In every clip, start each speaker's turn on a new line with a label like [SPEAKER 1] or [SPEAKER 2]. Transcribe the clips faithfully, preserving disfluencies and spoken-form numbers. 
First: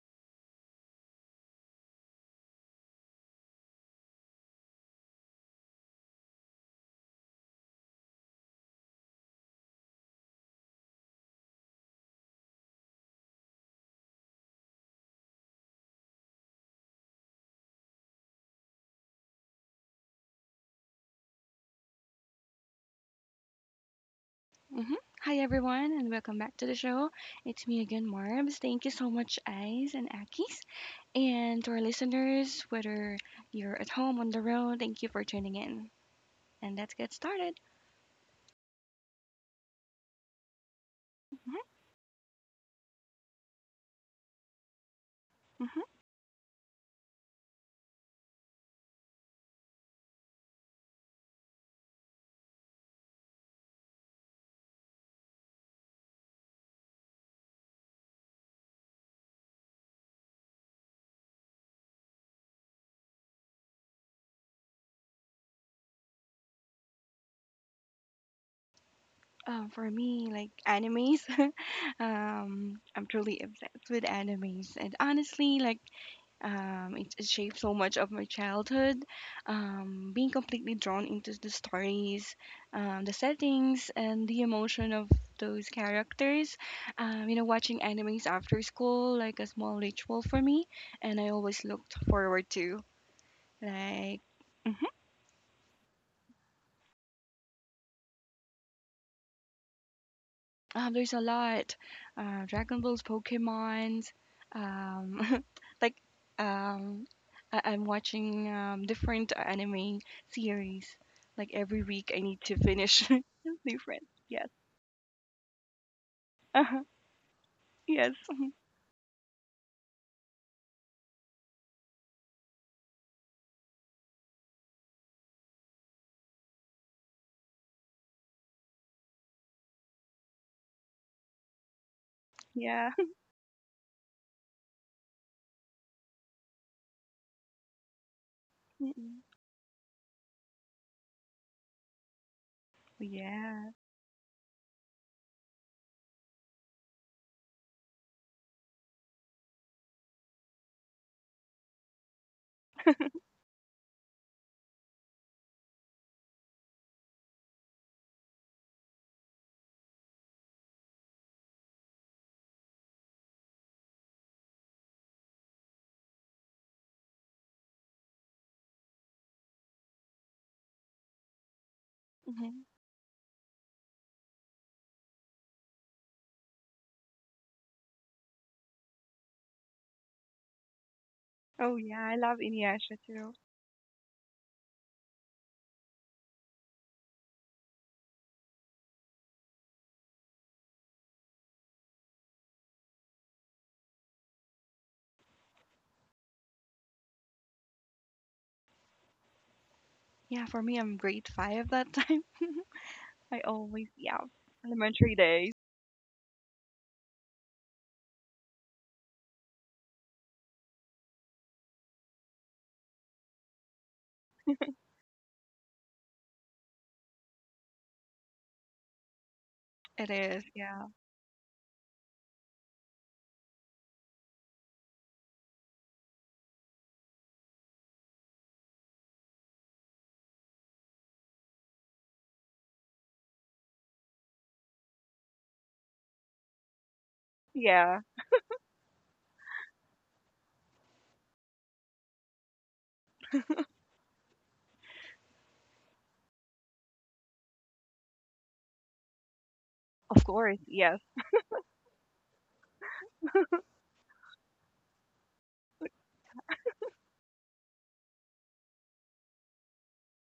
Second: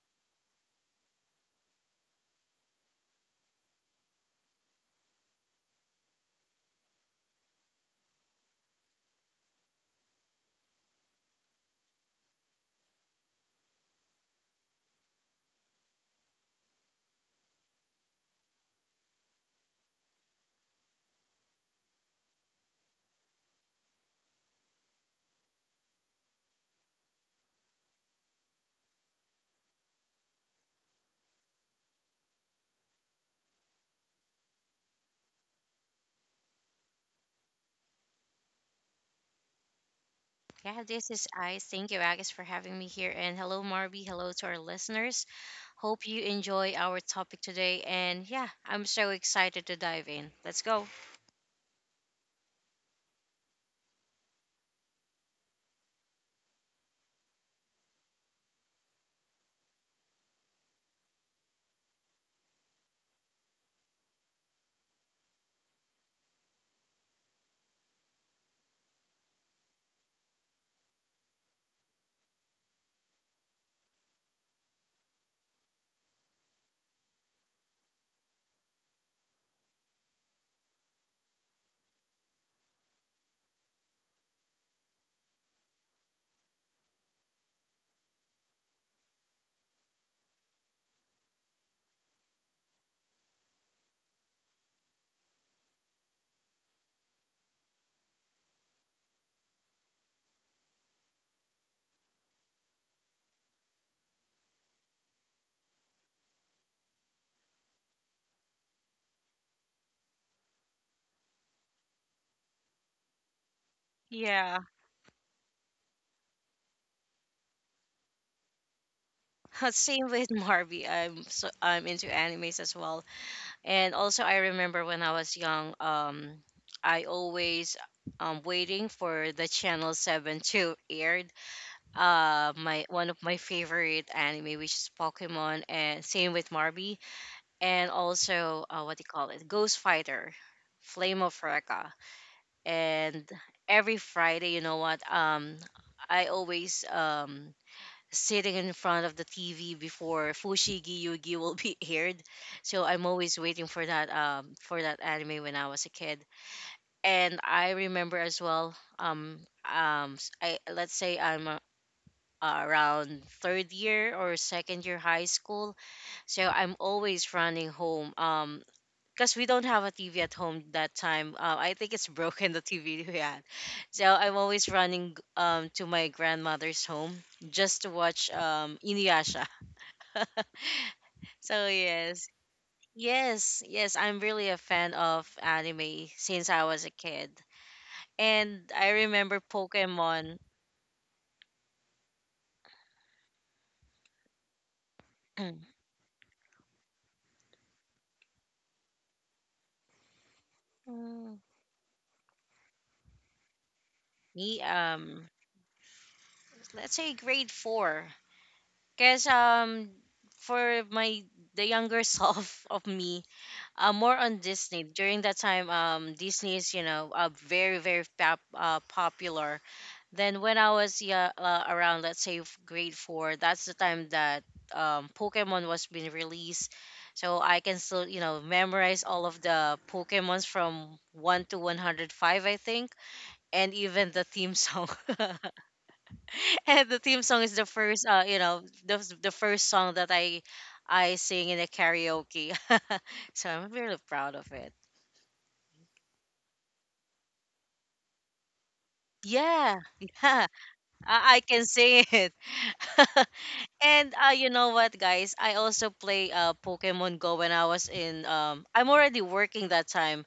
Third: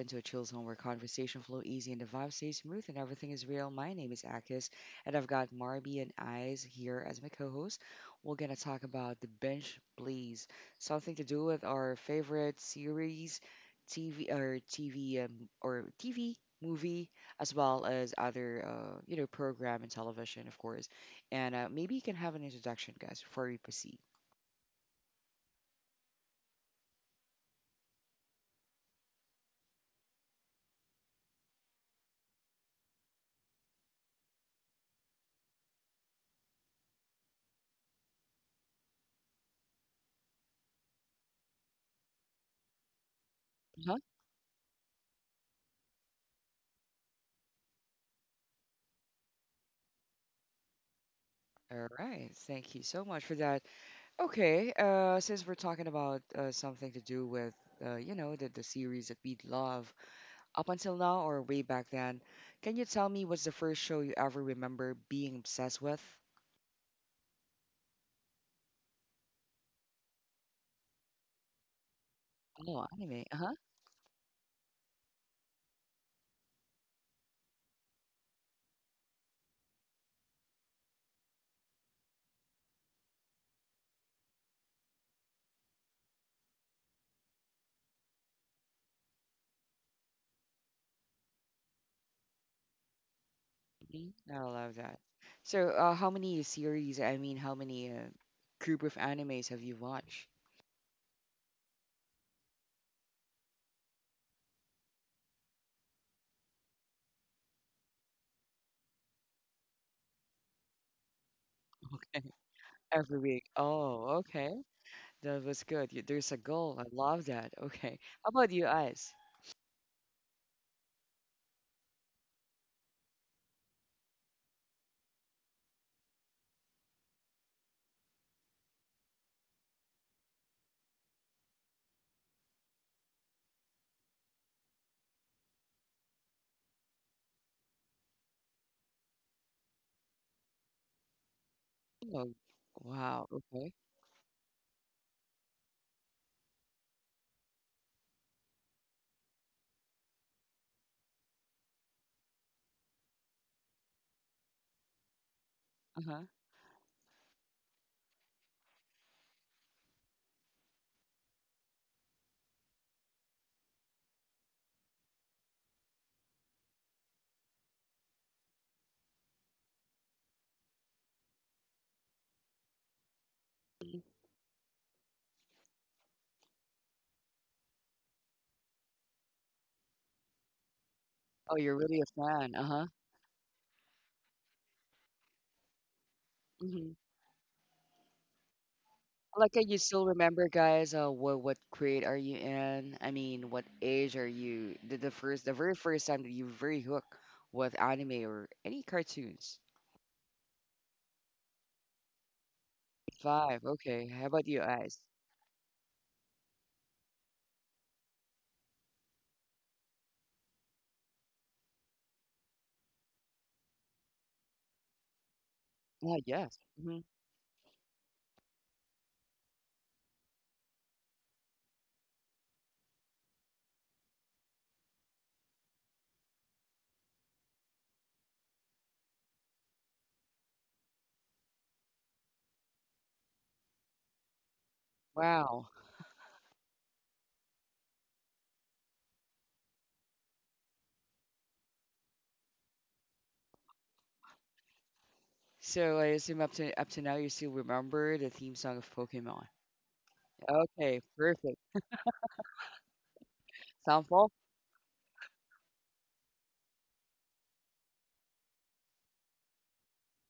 [SPEAKER 1] into a chill zone where conversation flow easy and the vibe stays smooth and everything is real, my name is Akis and I've got Marby and Eyes here as my co-host. We're gonna talk about the bench please, something to do with our favorite series, T V or T V um, or T V movie, as well as other uh, you know program and television, of course. And uh, maybe you can have an introduction, guys, before we proceed.
[SPEAKER 2] hmm Hi, everyone, and welcome back to the show. It's me again, Marbs. Thank you so much, Eyes and Akis. And to our listeners, whether you're at home, on the road, thank you for tuning in. And let's get started.
[SPEAKER 3] Yeah, this is Ice.
[SPEAKER 2] hmm
[SPEAKER 3] Thank you, Agus, for having me here. And hello,
[SPEAKER 1] Huh?
[SPEAKER 3] Marby. Hello to our listeners.
[SPEAKER 2] hmm
[SPEAKER 3] Hope you enjoy our topic today. And yeah, I'm so excited to dive in. Let's go.
[SPEAKER 1] All right. Thank you so much for that. Okay, uh, since we're talking about uh, something to do with, uh, you know, the, the series that we love up until now or way back then, can you tell me what's the first show you ever remember being obsessed with?
[SPEAKER 2] Um, for me, like animes, um,
[SPEAKER 1] Oh,
[SPEAKER 2] I'm
[SPEAKER 1] anime.
[SPEAKER 2] truly
[SPEAKER 1] Uh-huh.
[SPEAKER 2] obsessed with animes. And honestly, like, Um, it, it shaped so much of my childhood. Um, being completely drawn into the stories, um, the settings, and the emotion of those characters. Um, you know, watching animes after school like a small ritual for me, and I always looked forward to
[SPEAKER 1] Mhm.
[SPEAKER 2] like.
[SPEAKER 1] I love
[SPEAKER 2] Mm-hmm.
[SPEAKER 1] that. So, uh, how many series, I mean, how many uh, group of animes have you watched?
[SPEAKER 2] Um, there's a lot. Uh, Dragon Balls, Pokemons. Um, like um, I- I'm watching um, different anime series. Like every week,
[SPEAKER 1] Okay.
[SPEAKER 2] I need to finish
[SPEAKER 1] Every week.
[SPEAKER 2] different.
[SPEAKER 1] Oh,
[SPEAKER 2] Yes.
[SPEAKER 1] okay.
[SPEAKER 3] Yeah,
[SPEAKER 1] That was good. You, there's a goal. I
[SPEAKER 2] Uh-huh.
[SPEAKER 1] love that. Okay.
[SPEAKER 2] Yes.
[SPEAKER 1] How about
[SPEAKER 2] Mhm.
[SPEAKER 1] you, Ice?
[SPEAKER 3] same with Marby. I'm so I'm into animes as well. And also, I remember when I was young, um, I always um waiting for the Channel Seven to aired. Uh,
[SPEAKER 2] Yeah.
[SPEAKER 3] my one of my favorite anime, which is Pokemon, and same with Marby, and also, uh, what
[SPEAKER 2] Mm-mm.
[SPEAKER 3] do you call it, ghost fighter, flame of Recca.
[SPEAKER 1] Oh, wow.
[SPEAKER 3] And
[SPEAKER 1] Okay.
[SPEAKER 2] Yeah.
[SPEAKER 3] every Friday, you know what, um I always um sitting in front of the TV before Fushigi Yugi will be aired. So I'm always waiting for that um for that anime when I was a
[SPEAKER 1] Uh-huh.
[SPEAKER 3] kid. And I remember as well, um um s- I let's say I'm uh, around third year or second year high school. So I'm always running home. Um, because we don't have a T V at home that time. Uh, I think it's broken, the
[SPEAKER 2] Mhm.
[SPEAKER 3] T V we had, so I'm always running um to my grandmother's home just to watch um Inuyasha.
[SPEAKER 1] Oh,
[SPEAKER 3] So
[SPEAKER 1] you're
[SPEAKER 2] Oh
[SPEAKER 1] really a
[SPEAKER 2] yeah, I
[SPEAKER 3] yes,
[SPEAKER 2] love
[SPEAKER 1] fan. Uh-huh.
[SPEAKER 2] Inuyasha too.
[SPEAKER 3] yes, yes, I'm really a fan of anime since I was
[SPEAKER 1] Hmm.
[SPEAKER 3] a kid, and I
[SPEAKER 1] I
[SPEAKER 3] remember
[SPEAKER 1] like how you still
[SPEAKER 3] Pokemon.
[SPEAKER 1] remember, guys. Uh, what what grade are you in? I mean, what age are you? The, the first, the very first time that you very hooked with anime or any cartoons.
[SPEAKER 2] Yeah, for me, I'm grade
[SPEAKER 3] Mm,
[SPEAKER 2] five that time. I
[SPEAKER 1] Five.
[SPEAKER 2] always
[SPEAKER 1] Okay.
[SPEAKER 2] yeah,
[SPEAKER 1] How about you,
[SPEAKER 3] Me,
[SPEAKER 1] guys?
[SPEAKER 2] elementary
[SPEAKER 3] um,
[SPEAKER 2] days.
[SPEAKER 3] let's say grade four, cause um, for my the younger self of me, uh, more on Disney during that time. Um,
[SPEAKER 1] Yeah. Yes.
[SPEAKER 3] Disney is, you
[SPEAKER 1] Hmm.
[SPEAKER 3] know uh, very very pop, uh, popular.
[SPEAKER 2] It
[SPEAKER 3] Then
[SPEAKER 2] is.
[SPEAKER 3] when I
[SPEAKER 2] Yeah.
[SPEAKER 3] was, yeah, uh, around, let's say, f- grade four, that's the time that, um, Pokemon was being released. So I can still, you know memorize all of the Pokemons from one to one hundred five, I think, and even the theme song.
[SPEAKER 1] Wow.
[SPEAKER 3] And the theme song is the
[SPEAKER 2] Yeah.
[SPEAKER 3] first uh you know the the first song that I I sing in a karaoke. So I'm really proud of it.
[SPEAKER 1] So I assume up to up to now you still remember the theme song of Pokemon.
[SPEAKER 3] Yeah,
[SPEAKER 2] Of
[SPEAKER 3] yeah,
[SPEAKER 2] course.
[SPEAKER 1] Okay.
[SPEAKER 2] Yeah.
[SPEAKER 3] I, I
[SPEAKER 1] Perfect.
[SPEAKER 3] can see it. and
[SPEAKER 1] Soundfall.
[SPEAKER 3] uh, you know what, guys? I also play uh Pokemon Go when I was in um. I'm already working that time.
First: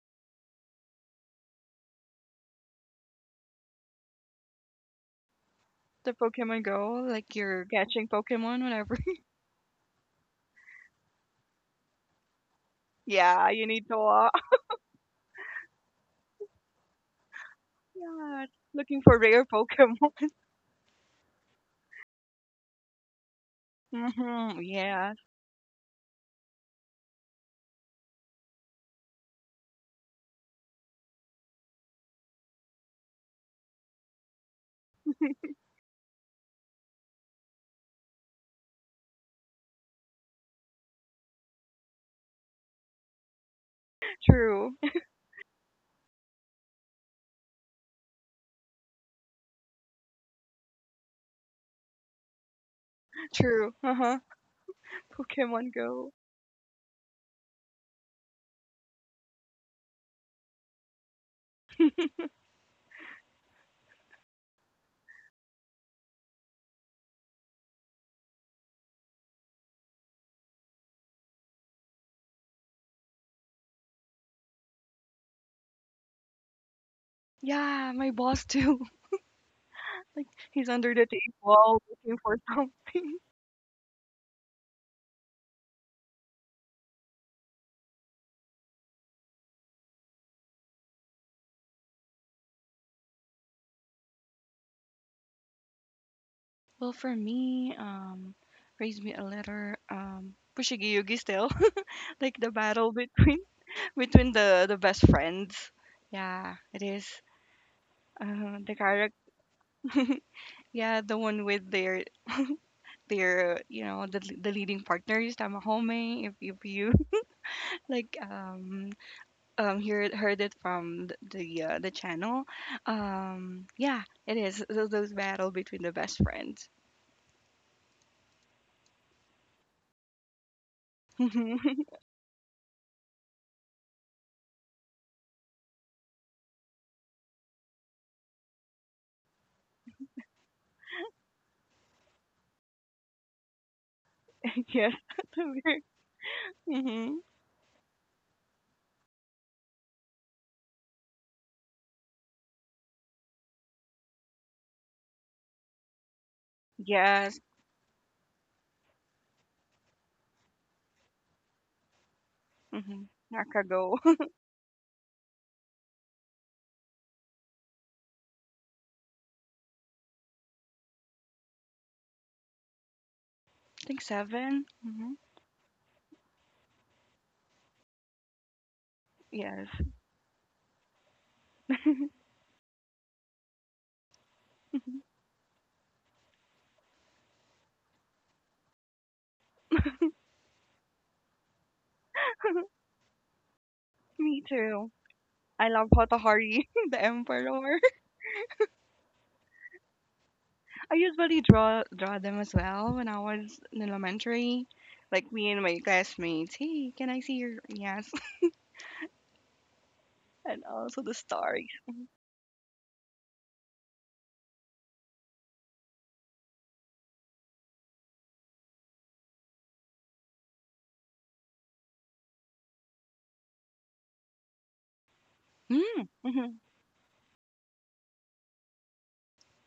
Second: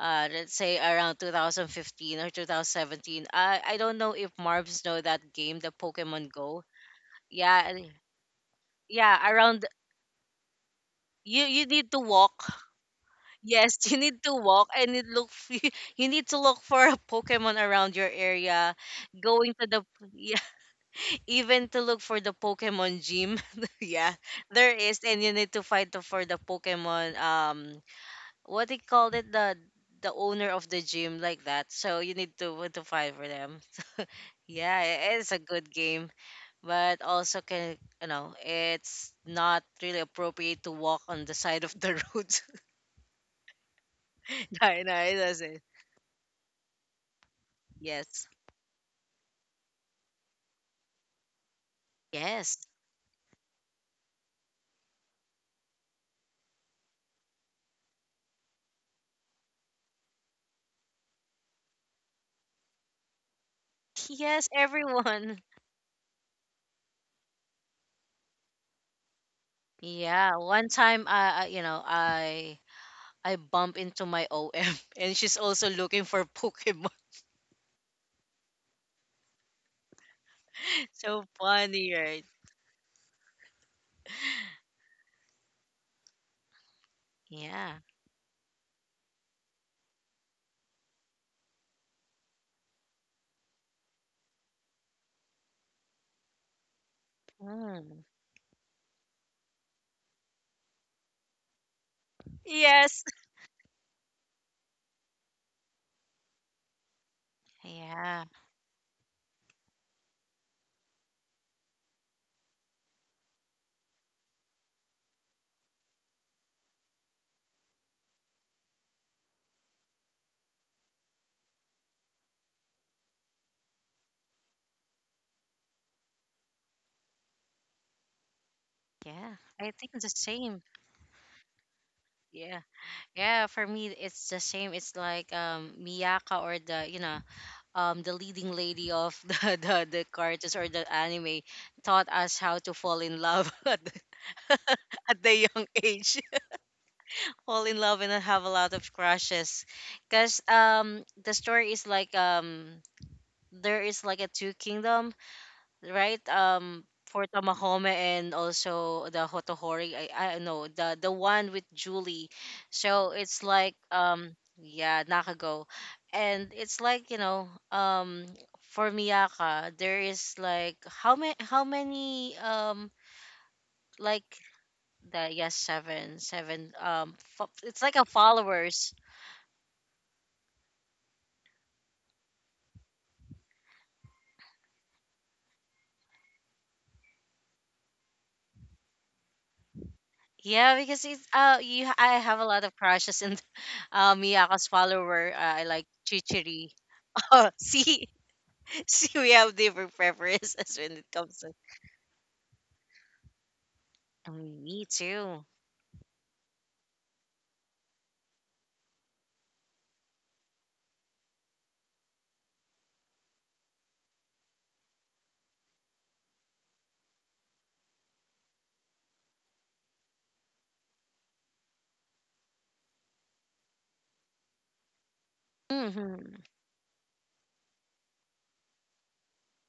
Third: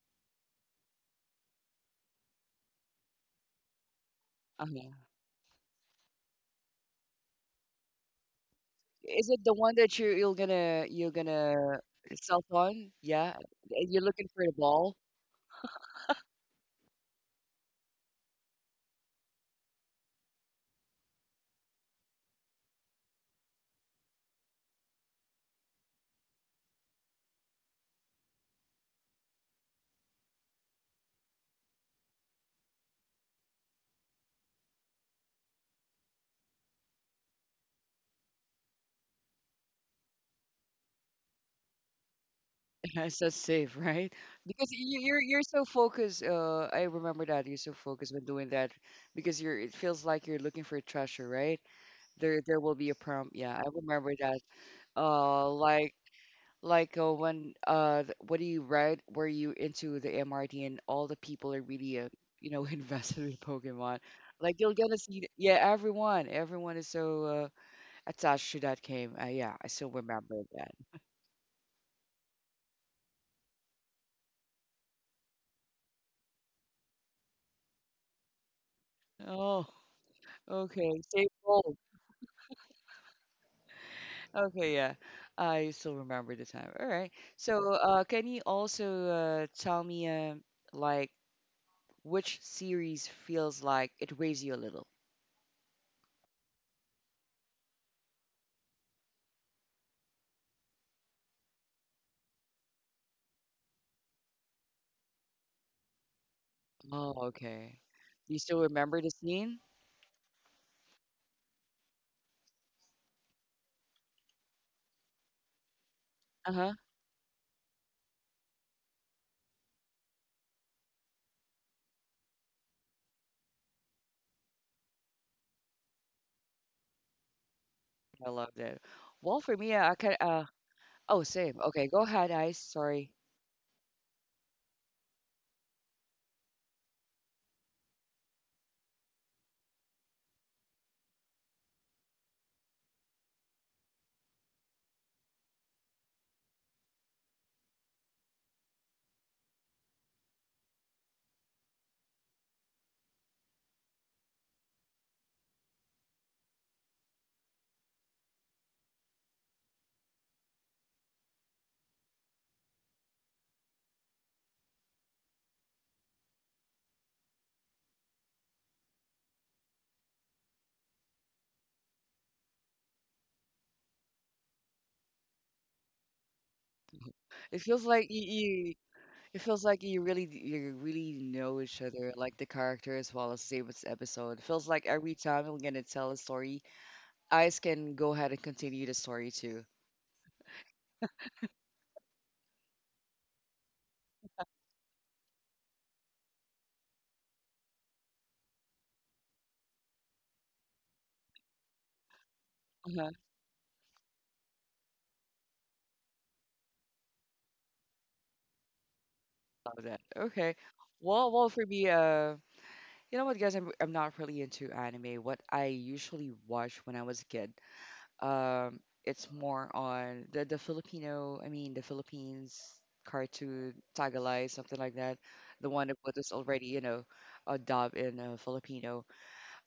[SPEAKER 3] Uh, let's say around two thousand fifteen or twenty seventeen. I I don't know if Marbs
[SPEAKER 1] Uh-huh.
[SPEAKER 3] know that game, the
[SPEAKER 2] The
[SPEAKER 3] Pokemon Go.
[SPEAKER 2] Pokemon Go, like you're
[SPEAKER 3] Yeah, and-
[SPEAKER 2] catching Pokemon whenever
[SPEAKER 3] yeah.
[SPEAKER 1] Is it the
[SPEAKER 3] Around.
[SPEAKER 1] one that you're you're gonna you're
[SPEAKER 3] You, you
[SPEAKER 1] gonna
[SPEAKER 3] need to walk.
[SPEAKER 1] self on? Yeah.
[SPEAKER 2] Yeah, you
[SPEAKER 3] Yes,
[SPEAKER 2] need
[SPEAKER 1] And
[SPEAKER 2] to
[SPEAKER 3] you
[SPEAKER 1] you're
[SPEAKER 3] need
[SPEAKER 1] looking
[SPEAKER 2] walk.
[SPEAKER 3] to
[SPEAKER 1] for the
[SPEAKER 3] walk and
[SPEAKER 1] ball.
[SPEAKER 3] it look. You need to look for a Pokemon around your
[SPEAKER 2] Yeah,
[SPEAKER 3] area.
[SPEAKER 2] looking for rare
[SPEAKER 3] Going to the
[SPEAKER 2] Pokemon.
[SPEAKER 3] Even to look for the Pokemon gym. Yeah,
[SPEAKER 2] Mhm,
[SPEAKER 3] there is,
[SPEAKER 2] yeah.
[SPEAKER 3] and you need to fight to- for the Pokemon. Um, what they called it, the the owner of the gym, like that. So you need to uh, to fight for them. Yeah, it is a good game, but also can, you know it's not really appropriate to walk on the side of the road.
[SPEAKER 1] Yes, that's safe, right? Because
[SPEAKER 2] True.
[SPEAKER 3] I know
[SPEAKER 1] you,
[SPEAKER 3] it
[SPEAKER 1] you're you're
[SPEAKER 3] doesn't.
[SPEAKER 1] so focused. Uh, I remember that you're so focused when
[SPEAKER 3] Yes,
[SPEAKER 1] doing that because you're. It feels like you're looking for a treasure, right? There
[SPEAKER 3] yes,
[SPEAKER 1] there will be a prompt. Yeah, I
[SPEAKER 2] True.
[SPEAKER 1] remember
[SPEAKER 2] Uh-huh.
[SPEAKER 1] that. Uh,
[SPEAKER 2] Pokemon
[SPEAKER 1] like
[SPEAKER 2] Go.
[SPEAKER 1] like uh, when uh, th- what do you write? Were you into the M R T and all the people are really uh, you know invested in Pokemon?
[SPEAKER 3] yes.
[SPEAKER 1] Like you're gonna see.
[SPEAKER 3] Everyone.
[SPEAKER 1] Yeah, everyone everyone is so uh, attached to that game. Uh, yeah, I still remember
[SPEAKER 3] Yeah, one
[SPEAKER 1] that.
[SPEAKER 3] time, uh, uh, you know, I I bump into my O M and she's also looking for Pokemon.
[SPEAKER 2] Yeah, my boss too.
[SPEAKER 1] Oh,
[SPEAKER 2] Like he's
[SPEAKER 1] okay.
[SPEAKER 2] under the
[SPEAKER 3] So
[SPEAKER 1] Same goal.
[SPEAKER 2] table
[SPEAKER 3] funny,
[SPEAKER 2] looking
[SPEAKER 3] right?
[SPEAKER 2] for something.
[SPEAKER 1] Okay, yeah. I still remember the time. All right. So,
[SPEAKER 3] Yeah.
[SPEAKER 1] uh, can you also uh, tell me, uh, like, which series feels like it raised you a little?
[SPEAKER 2] Well, for me,
[SPEAKER 3] Mm.
[SPEAKER 2] um, raise me a letter, um, Pushigiyugi still. Like the battle
[SPEAKER 3] Yes.
[SPEAKER 2] between between the the best friends. Yeah, it
[SPEAKER 1] Oh,
[SPEAKER 2] is.
[SPEAKER 1] okay.
[SPEAKER 3] Yeah.
[SPEAKER 1] Do you
[SPEAKER 2] Uh,
[SPEAKER 1] still
[SPEAKER 2] the
[SPEAKER 1] remember the
[SPEAKER 2] character
[SPEAKER 1] scene?
[SPEAKER 2] yeah, the one with their their uh, you know the the leading partners Tamahome if if
[SPEAKER 1] Uh-huh.
[SPEAKER 2] you like um um heard heard it from th- the uh, the channel. Um yeah, it is. So those battle between the best friends.
[SPEAKER 1] I love that.
[SPEAKER 3] Yeah.
[SPEAKER 1] Well, for
[SPEAKER 3] I
[SPEAKER 1] me,
[SPEAKER 3] think
[SPEAKER 1] I
[SPEAKER 3] the
[SPEAKER 1] can. Uh,
[SPEAKER 3] same.
[SPEAKER 1] oh, same.
[SPEAKER 2] Mhm.
[SPEAKER 1] Okay, go ahead,
[SPEAKER 3] Yeah.
[SPEAKER 1] Ice. Sorry.
[SPEAKER 3] Yeah, for me it's the same. It's like, um Miyaka, or, the you know, um the leading lady of the the, the cartoons or the anime, taught us how to fall in love at the,
[SPEAKER 2] Yes.
[SPEAKER 3] at the young age.
[SPEAKER 2] Mm-hmm.
[SPEAKER 3] Fall in love and have a lot of crushes, because, um the story is like, um there is like a two kingdom, right? Um, for
[SPEAKER 2] Yes.
[SPEAKER 3] Tamahome and also the Hotohori. I I don't know the the one with Julie.
[SPEAKER 2] Mm-hmm.
[SPEAKER 3] So it's like,
[SPEAKER 2] Nakago. I
[SPEAKER 3] um yeah, Nakago, and it's like, you know um for Miyaka, there is like, how many how many um,
[SPEAKER 2] think
[SPEAKER 3] like
[SPEAKER 2] seven. Mm-hmm.
[SPEAKER 3] the, yes, seven seven um fo-
[SPEAKER 1] It
[SPEAKER 3] it's
[SPEAKER 1] feels
[SPEAKER 3] like a
[SPEAKER 1] like you, you.
[SPEAKER 3] followers.
[SPEAKER 1] It feels
[SPEAKER 2] Yes.
[SPEAKER 1] like you really, you really know each other, like the character as well as the same as episode. It feels like every time I'm gonna tell a story, Ice can go ahead and continue the story too.
[SPEAKER 3] Yeah, because it's uh you I have a lot of crushes in uh
[SPEAKER 2] Me
[SPEAKER 3] Miyaka's
[SPEAKER 2] too.
[SPEAKER 3] follower. Uh, I
[SPEAKER 2] I
[SPEAKER 3] like
[SPEAKER 2] love Hotohari,
[SPEAKER 3] Chichiri.
[SPEAKER 2] the
[SPEAKER 3] Oh,
[SPEAKER 2] emperor.
[SPEAKER 3] see, see, we have different preferences when
[SPEAKER 2] I
[SPEAKER 3] it comes
[SPEAKER 2] usually
[SPEAKER 3] to.
[SPEAKER 2] draw draw them as well when
[SPEAKER 1] Uh-huh.
[SPEAKER 2] I was in
[SPEAKER 3] Mm,
[SPEAKER 2] elementary.
[SPEAKER 3] me
[SPEAKER 2] Like
[SPEAKER 3] too.
[SPEAKER 2] me and my classmates, hey, can I see your yes?
[SPEAKER 1] Love that. Okay.
[SPEAKER 2] And also the
[SPEAKER 1] Well, well, for
[SPEAKER 2] stars.
[SPEAKER 1] me, uh, you know what, guys, I'm I'm not really into anime. What I usually watched when I was a kid, um, it's more on the the Filipino, I mean the Philippines cartoon, Tagalog, something like that. The one that
[SPEAKER 2] Mm,
[SPEAKER 1] was
[SPEAKER 3] Hmm.
[SPEAKER 2] hmm.
[SPEAKER 1] already, you know, a dub in uh, Filipino,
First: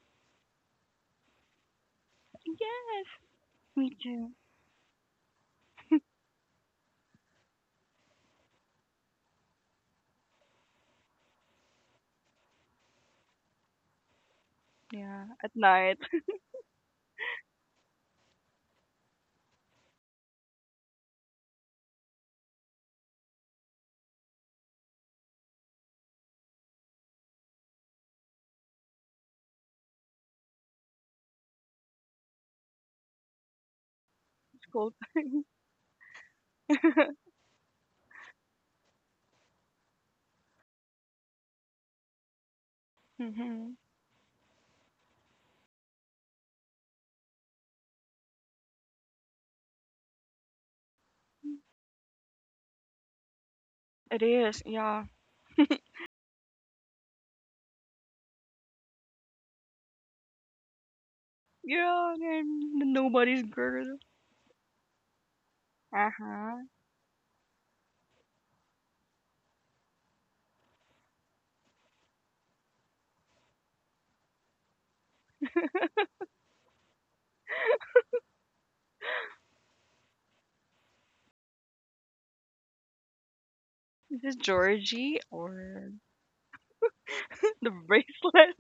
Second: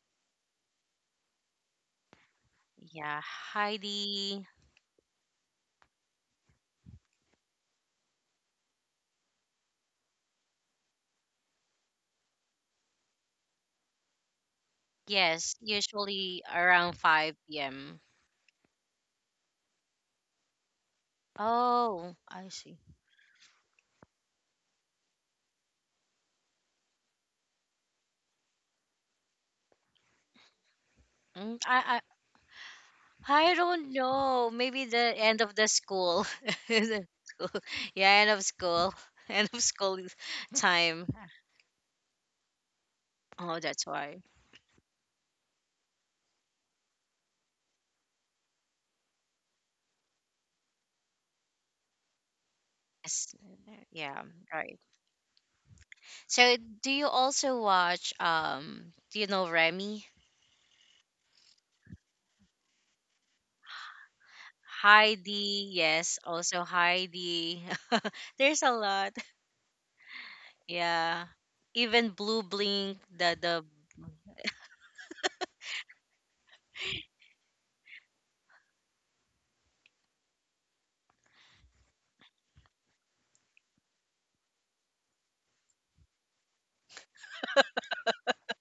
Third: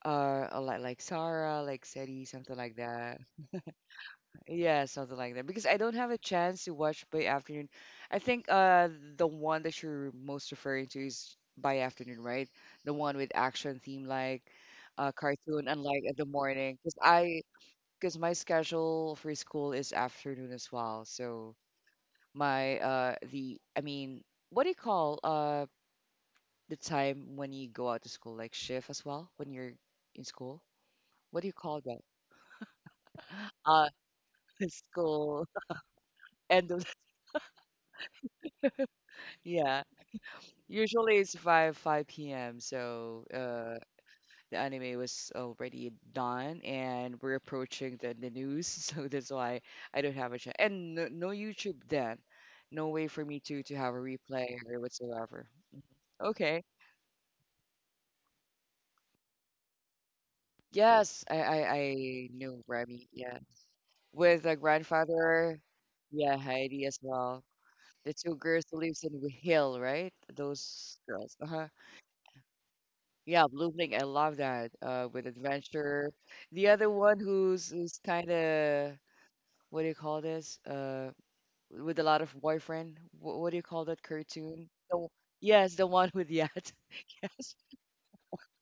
[SPEAKER 1] uh, a lot like Sarah, like Seti, something like
[SPEAKER 2] Yes,
[SPEAKER 1] that.
[SPEAKER 3] Yeah,
[SPEAKER 2] me too.
[SPEAKER 3] Heidi.
[SPEAKER 1] Yeah, something like that. Because I don't have a chance to watch by afternoon. I think uh the one that you're most referring to is by afternoon, right? The one with action theme like uh
[SPEAKER 2] Yeah, at
[SPEAKER 3] Yes,
[SPEAKER 1] cartoon
[SPEAKER 2] night,
[SPEAKER 1] unlike at the
[SPEAKER 3] usually
[SPEAKER 1] morning.
[SPEAKER 3] around
[SPEAKER 1] Because I
[SPEAKER 3] five p m.
[SPEAKER 1] because my schedule for school is afternoon as well. So
[SPEAKER 3] Oh, I see.
[SPEAKER 1] my uh the, I mean, what do you call uh the time when you go out to school, like shift as well, when you're in school? What do you
[SPEAKER 3] Mm,
[SPEAKER 1] call
[SPEAKER 3] I, I
[SPEAKER 1] that?
[SPEAKER 3] I
[SPEAKER 1] Uh
[SPEAKER 3] don't know. Maybe
[SPEAKER 2] school.
[SPEAKER 3] the end
[SPEAKER 1] school
[SPEAKER 3] of the school.
[SPEAKER 1] end of
[SPEAKER 3] Yeah, end of school, end of
[SPEAKER 1] yeah.
[SPEAKER 3] school time.
[SPEAKER 1] Usually it's five five p m. So
[SPEAKER 3] Oh,
[SPEAKER 2] Mm-hmm.
[SPEAKER 1] uh,
[SPEAKER 3] that's why.
[SPEAKER 1] the anime was already done and we're approaching the, the news. So that's why I don't have a chance. And no, no YouTube then. No way for
[SPEAKER 3] Yes.
[SPEAKER 1] me to, to have a
[SPEAKER 2] It
[SPEAKER 3] Yeah,
[SPEAKER 1] replay
[SPEAKER 2] is.
[SPEAKER 3] right.
[SPEAKER 1] or
[SPEAKER 2] Yeah,
[SPEAKER 1] whatsoever.
[SPEAKER 3] So,
[SPEAKER 1] Okay.
[SPEAKER 3] do you also watch um do you know Remy?
[SPEAKER 1] Yes, I, I,
[SPEAKER 2] yeah.
[SPEAKER 1] I knew
[SPEAKER 2] I'm the
[SPEAKER 1] Remy. Yeah.
[SPEAKER 2] nobody's girl.
[SPEAKER 1] With the grandfather.
[SPEAKER 3] Heidi,
[SPEAKER 2] Uh
[SPEAKER 3] yes,
[SPEAKER 1] Yeah,
[SPEAKER 2] huh.
[SPEAKER 3] also
[SPEAKER 1] Heidi as well.
[SPEAKER 3] Heidi.
[SPEAKER 1] The two
[SPEAKER 3] There's
[SPEAKER 1] girls
[SPEAKER 3] a
[SPEAKER 1] who lives
[SPEAKER 3] lot.
[SPEAKER 1] in Hill, right? Those
[SPEAKER 3] Yeah.
[SPEAKER 1] girls. Uh-huh.
[SPEAKER 3] Even Blue Blink, the
[SPEAKER 1] Yeah,
[SPEAKER 3] the
[SPEAKER 1] Blooming, I love that. Uh, with adventure. The other one who's who's kind of, what do you call this? Uh, with a lot of boyfriend. What, what do you call that
[SPEAKER 2] Is this
[SPEAKER 1] cartoon? The,
[SPEAKER 2] Georgie
[SPEAKER 1] yes, the
[SPEAKER 2] or
[SPEAKER 1] one with yacht. Yes,
[SPEAKER 2] the bracelet?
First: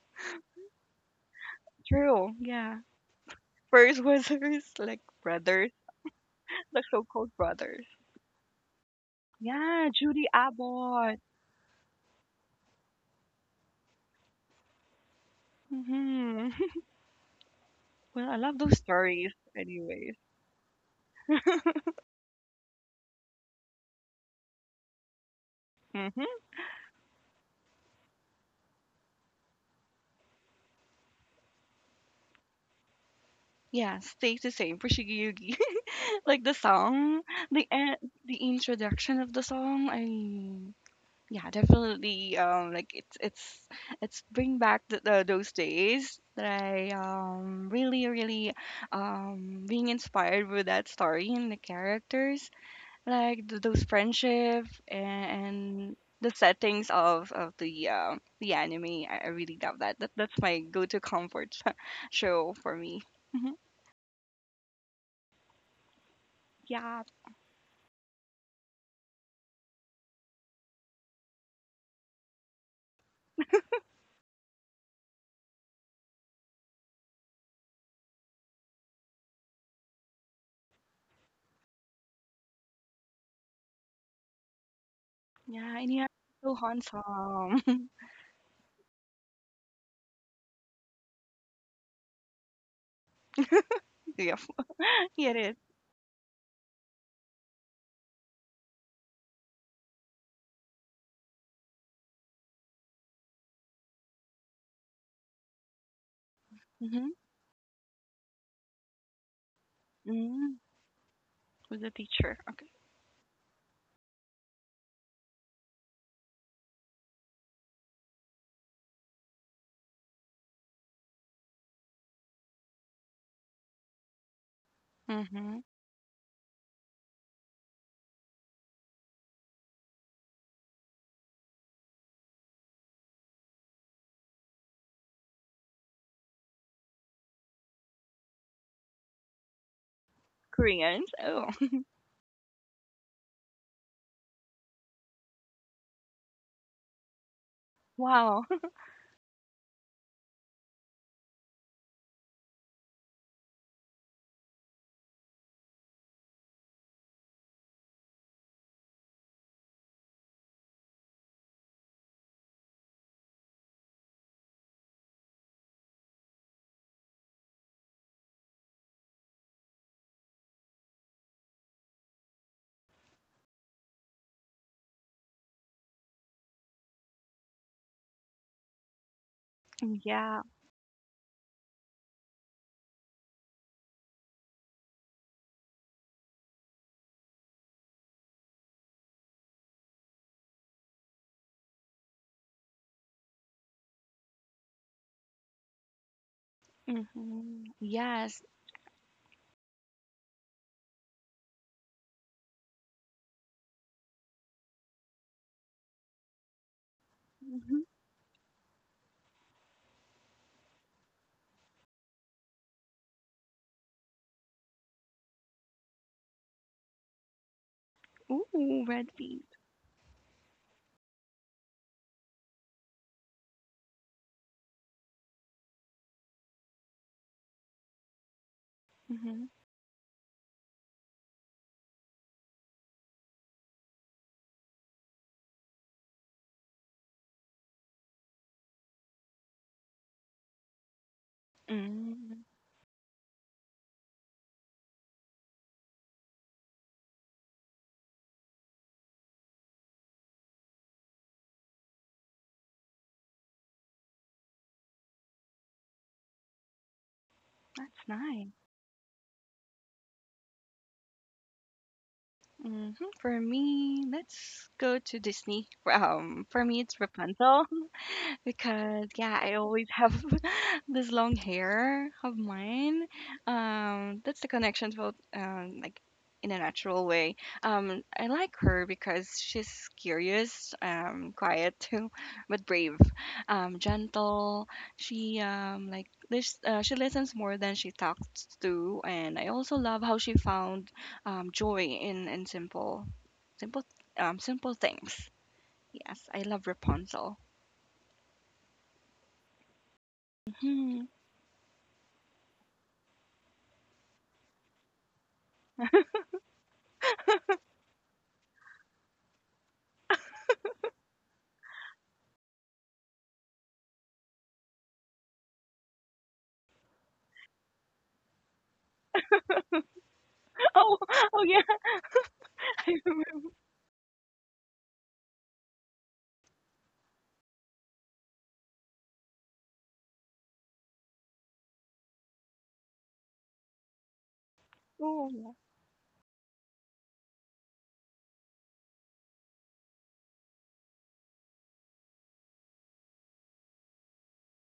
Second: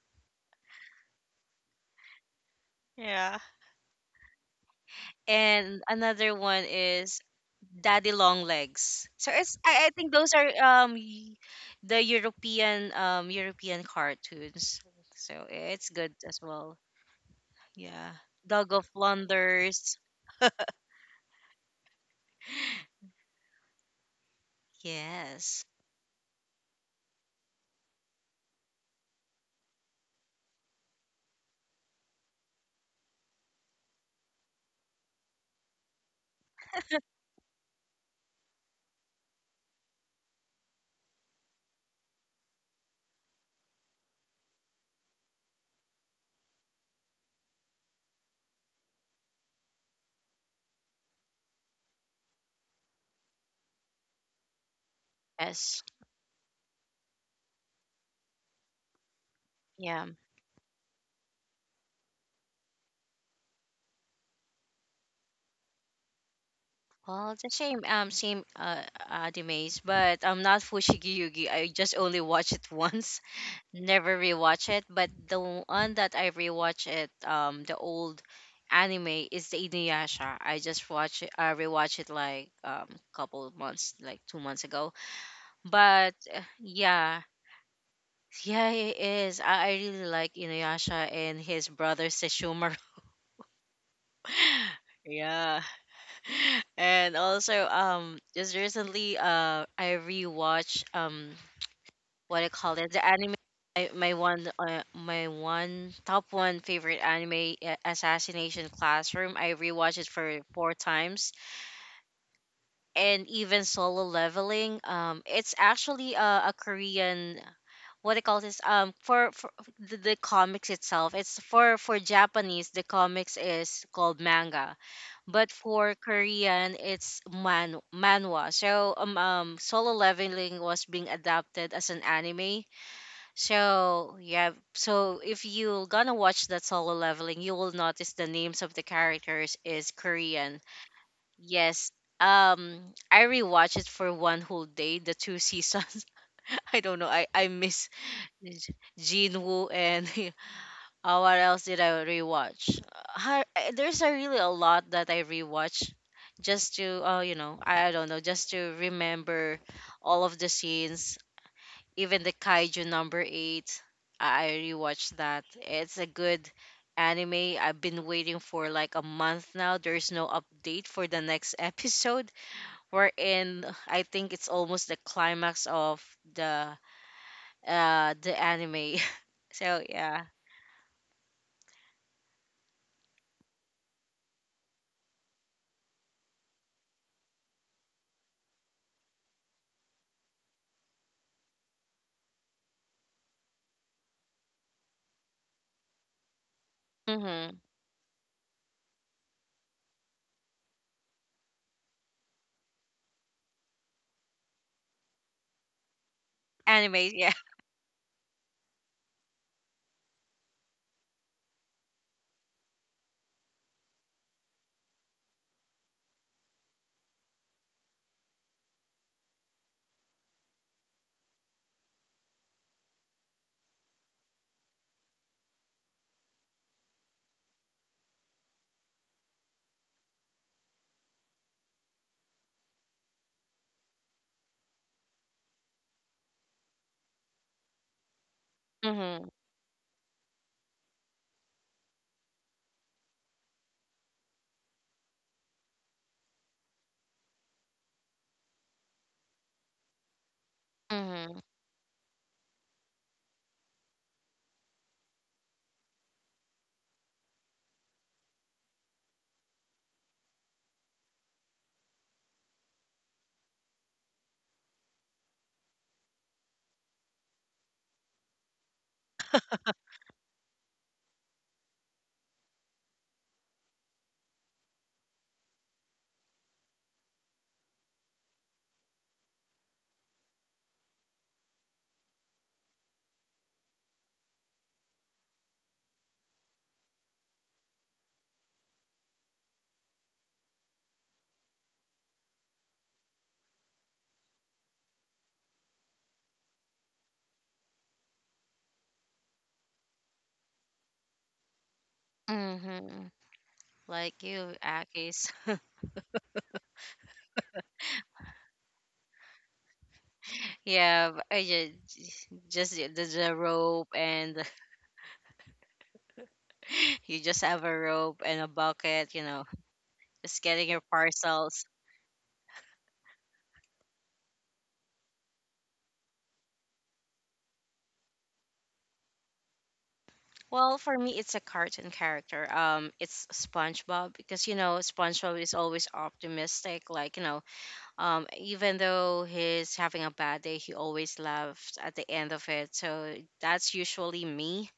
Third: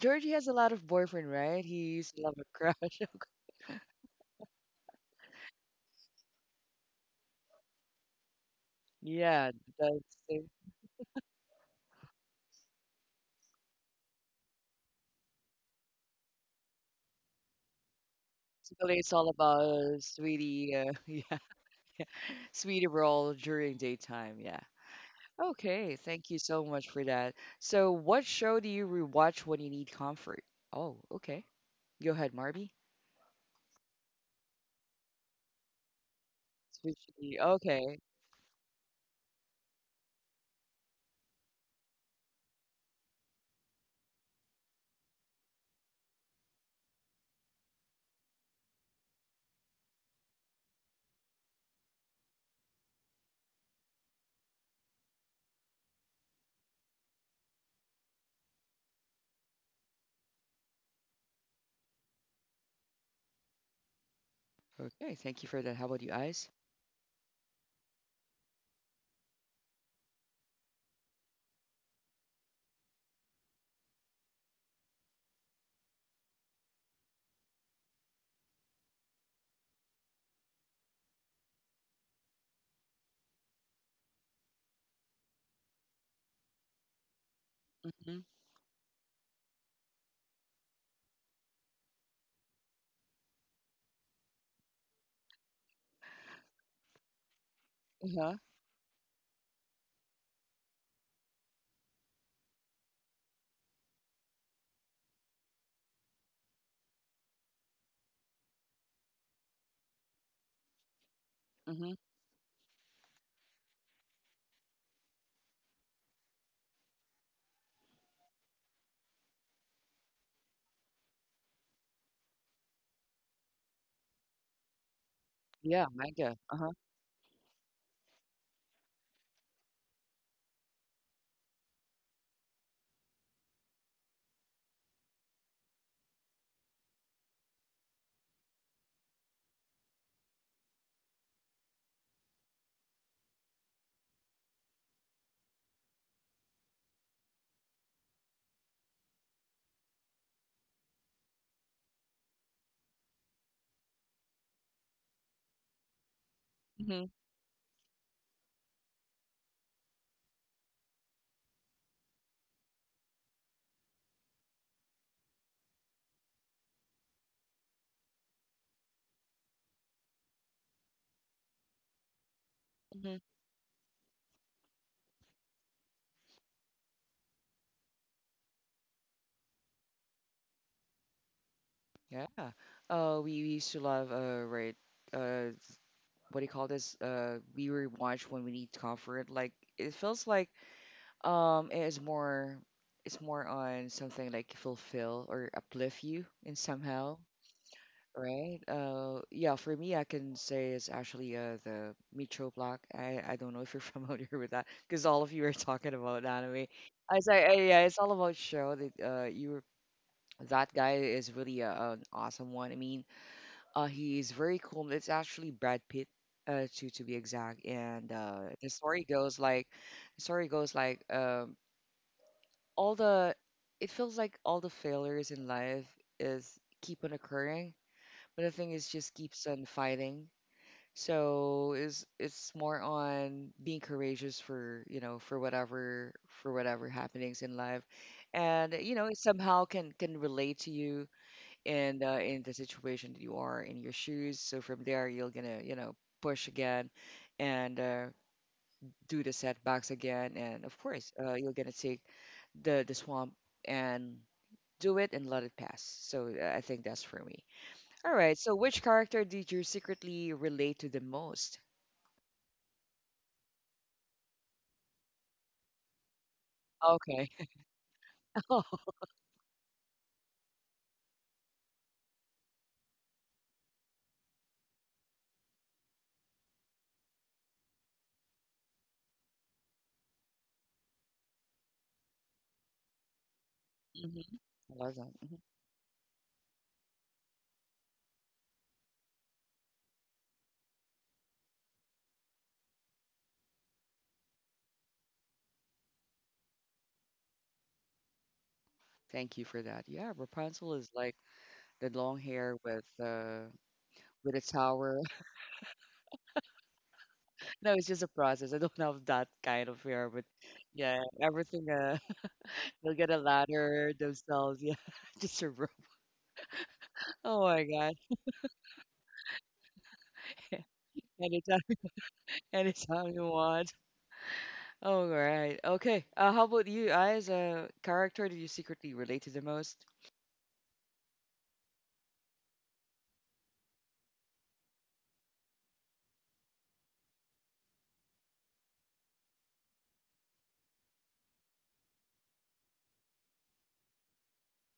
[SPEAKER 1] Georgie has a lot of boyfriend, right? He used to
[SPEAKER 2] True.
[SPEAKER 1] love a
[SPEAKER 2] Yeah.
[SPEAKER 1] crush.
[SPEAKER 3] Yeah.
[SPEAKER 2] First was her like brothers,
[SPEAKER 3] And another one
[SPEAKER 2] the
[SPEAKER 3] is
[SPEAKER 2] so-called brothers.
[SPEAKER 3] Daddy Long Legs. So
[SPEAKER 1] Yeah,
[SPEAKER 3] it's I,
[SPEAKER 2] Yeah,
[SPEAKER 3] I
[SPEAKER 1] that's
[SPEAKER 3] think
[SPEAKER 2] Judy
[SPEAKER 3] those
[SPEAKER 1] it.
[SPEAKER 3] are, um
[SPEAKER 2] Abbott.
[SPEAKER 3] y- the European, um European cartoons. So it's good as
[SPEAKER 2] Mm-hmm.
[SPEAKER 3] well. Yeah.
[SPEAKER 2] Well, I love
[SPEAKER 3] Dog
[SPEAKER 2] those
[SPEAKER 3] of
[SPEAKER 1] Typically, it's all
[SPEAKER 2] stories
[SPEAKER 1] about
[SPEAKER 3] Flanders.
[SPEAKER 1] uh,
[SPEAKER 2] anyways.
[SPEAKER 1] sweetie. Uh, yeah, sweetie role during daytime. Yeah.
[SPEAKER 3] Yes.
[SPEAKER 1] Okay, thank you
[SPEAKER 2] Mm-hmm.
[SPEAKER 1] so much for that. So, what show do you rewatch when you need comfort? Oh, okay. Go ahead, Marby.
[SPEAKER 2] Yeah, stays the same for Shigeyugi. Like the song,
[SPEAKER 1] Switchy.
[SPEAKER 2] the en-
[SPEAKER 1] Okay.
[SPEAKER 2] the introduction of the song. I yeah, definitely. Um, like it's it's it's bring back the, the, those days that I um really really um being inspired with that story and the characters. Like th- those friendship, and,
[SPEAKER 3] Yes.
[SPEAKER 2] and the settings of of the uh, the anime. I, I really love that.
[SPEAKER 3] Yeah.
[SPEAKER 2] that. That's my go-to comfort show for me. Mhm.
[SPEAKER 1] Okay, thank you for that. How about you, Eyes?
[SPEAKER 2] Yeah,
[SPEAKER 3] Well, it's the same, um, same, uh, animes, but I'm not Fushigi Yugi. I just only watch it once, never rewatch it. But the one that I rewatch it, um, the old anime is the Inuyasha. I just watch it, I rewatch it like, um couple of months, like two months ago.
[SPEAKER 2] yeah, and yeah,
[SPEAKER 3] But uh,
[SPEAKER 2] so
[SPEAKER 3] yeah.
[SPEAKER 2] handsome.
[SPEAKER 1] Mm-hmm.
[SPEAKER 3] Yeah, it is. I, I really like Inuyasha and his brother Sesshomaru.
[SPEAKER 2] Yeah, yeah, it is.
[SPEAKER 3] Yeah. And also, um
[SPEAKER 1] Uh-huh.
[SPEAKER 3] just recently, uh I rewatched, um what I call it the anime, I my one uh, my one top one favorite
[SPEAKER 2] Mm-hmm.
[SPEAKER 3] anime, uh, Assassination Classroom. I rewatched it for
[SPEAKER 2] Mm-hmm.
[SPEAKER 3] four times.
[SPEAKER 2] With a
[SPEAKER 1] Mm-hmm.
[SPEAKER 2] teacher. Okay.
[SPEAKER 3] And even Solo Leveling, um it's actually, uh, a Korean, what I call this, um for, for the, the comics itself, it's for for Japanese, the comics is called manga, but
[SPEAKER 2] Mm-hmm.
[SPEAKER 1] Yeah,
[SPEAKER 3] for
[SPEAKER 1] manga. Uh-huh.
[SPEAKER 3] Korean it's man manhwa. So, um, um Solo Leveling was being adapted as an anime. So yeah, so if you gonna watch that Solo Leveling, you will notice the names of the characters is Korean.
[SPEAKER 2] Koreans. Oh,
[SPEAKER 3] Yes. Um I rewatched it for one whole day, the two seasons. I don't know. I I miss
[SPEAKER 2] wow.
[SPEAKER 3] J- Jinwoo, and Uh, what else did I rewatch? Uh, har- uh, There's a really a lot that I rewatch, just to,
[SPEAKER 1] Mm-hmm.
[SPEAKER 3] uh, you know, I I don't know, just to remember all of the scenes, even the Kaiju number eight. I I rewatched that. It's a good anime. I've been waiting for like a month now. There's no update for the next episode. We're
[SPEAKER 1] Mm-hmm.
[SPEAKER 3] in, I think it's almost the climax of the uh the anime. So yeah.
[SPEAKER 2] Yeah.
[SPEAKER 1] Yeah. Uh, we we used to love, uh, right, uh, what do you call this? Uh, we rewatch when we need comfort. Like, it feels like, um, it is more, it's more on something like fulfill or uplift you in somehow,
[SPEAKER 3] Mm-hmm.
[SPEAKER 2] Mm-hmm. Yes.
[SPEAKER 1] right. Uh, yeah, for me, I can say it's actually uh, the Micho block. I, I don't know if you're familiar with that, because all of you are talking about anime.
[SPEAKER 3] Anime,
[SPEAKER 1] I
[SPEAKER 3] yeah.
[SPEAKER 1] say, uh,
[SPEAKER 2] Mm-hmm.
[SPEAKER 1] yeah, it's all about show that uh, you that guy is really a, an awesome one. I mean, uh, he's very cool. It's actually Brad Pitt, uh, to to be exact. And uh, the
[SPEAKER 2] Ooh,
[SPEAKER 1] story
[SPEAKER 2] red
[SPEAKER 1] goes
[SPEAKER 2] feet.
[SPEAKER 1] like, the story goes like, um, all the, it feels like all the failures in life is keep on occurring, but the thing is, just
[SPEAKER 2] Mm-hmm.
[SPEAKER 1] keeps on fighting. So it's it's more on being courageous, for you know for whatever for whatever happenings in life, and you know it
[SPEAKER 3] Mm-hmm.
[SPEAKER 1] somehow can can relate to you, and uh,
[SPEAKER 2] Mm,
[SPEAKER 1] in the situation that you are in your shoes. So from there you're gonna you know push again, and uh, do the setbacks again, and of course uh,
[SPEAKER 3] Mm-hmm.
[SPEAKER 1] you're gonna take the the swamp and do it and let it pass. So uh, I think that's for me.
[SPEAKER 2] that's
[SPEAKER 1] All right.
[SPEAKER 2] nice.
[SPEAKER 1] So, which character did you secretly relate to the most?
[SPEAKER 2] Hmm. For me, let's go to Disney. Well, Um, for me, it's
[SPEAKER 1] Okay.
[SPEAKER 2] Rapunzel. Because yeah, I always have this long hair of mine. Um, that's the connection to um, like in a natural way. Um, I like her because she's curious, um, quiet too, but brave, um,
[SPEAKER 1] Mhm.
[SPEAKER 2] gentle.
[SPEAKER 1] I love that. Mhm.
[SPEAKER 2] She um, like lis- uh, she listens more than she talks to, and I also love how she found um, joy in in simple simple um, simple things. Yes, I love Rapunzel.
[SPEAKER 1] Thank you for that. Yeah, Rapunzel is
[SPEAKER 2] Hmm.
[SPEAKER 1] like the long hair with
[SPEAKER 3] Mm-hmm.
[SPEAKER 1] uh
[SPEAKER 3] Like
[SPEAKER 1] with a
[SPEAKER 3] you,
[SPEAKER 1] tower.
[SPEAKER 3] Akis.
[SPEAKER 1] No, it's just a process. I don't have that kind of hair, but yeah,
[SPEAKER 3] Yeah, but
[SPEAKER 1] everything
[SPEAKER 3] I
[SPEAKER 1] uh
[SPEAKER 3] just, just the,
[SPEAKER 1] they'll
[SPEAKER 3] the
[SPEAKER 1] get a
[SPEAKER 3] the rope
[SPEAKER 1] ladder
[SPEAKER 3] and
[SPEAKER 1] themselves, yeah. Just a rope.
[SPEAKER 3] you just
[SPEAKER 1] Oh my
[SPEAKER 3] have a
[SPEAKER 1] God.
[SPEAKER 3] rope and a bucket, you know, just getting your
[SPEAKER 2] Oh, oh
[SPEAKER 1] Anytime,
[SPEAKER 2] yeah.
[SPEAKER 3] parcels.
[SPEAKER 1] anytime you want. All right. Okay. Uh how about you? I, as a character do you secretly relate to the most?
[SPEAKER 3] Well, for me, it's a cartoon character. Um, it's SpongeBob, because, you know SpongeBob is
[SPEAKER 2] Oh
[SPEAKER 3] always optimistic. Like, you know, um, even though he's having a bad day, he always laughs at the end of it. So that's usually me.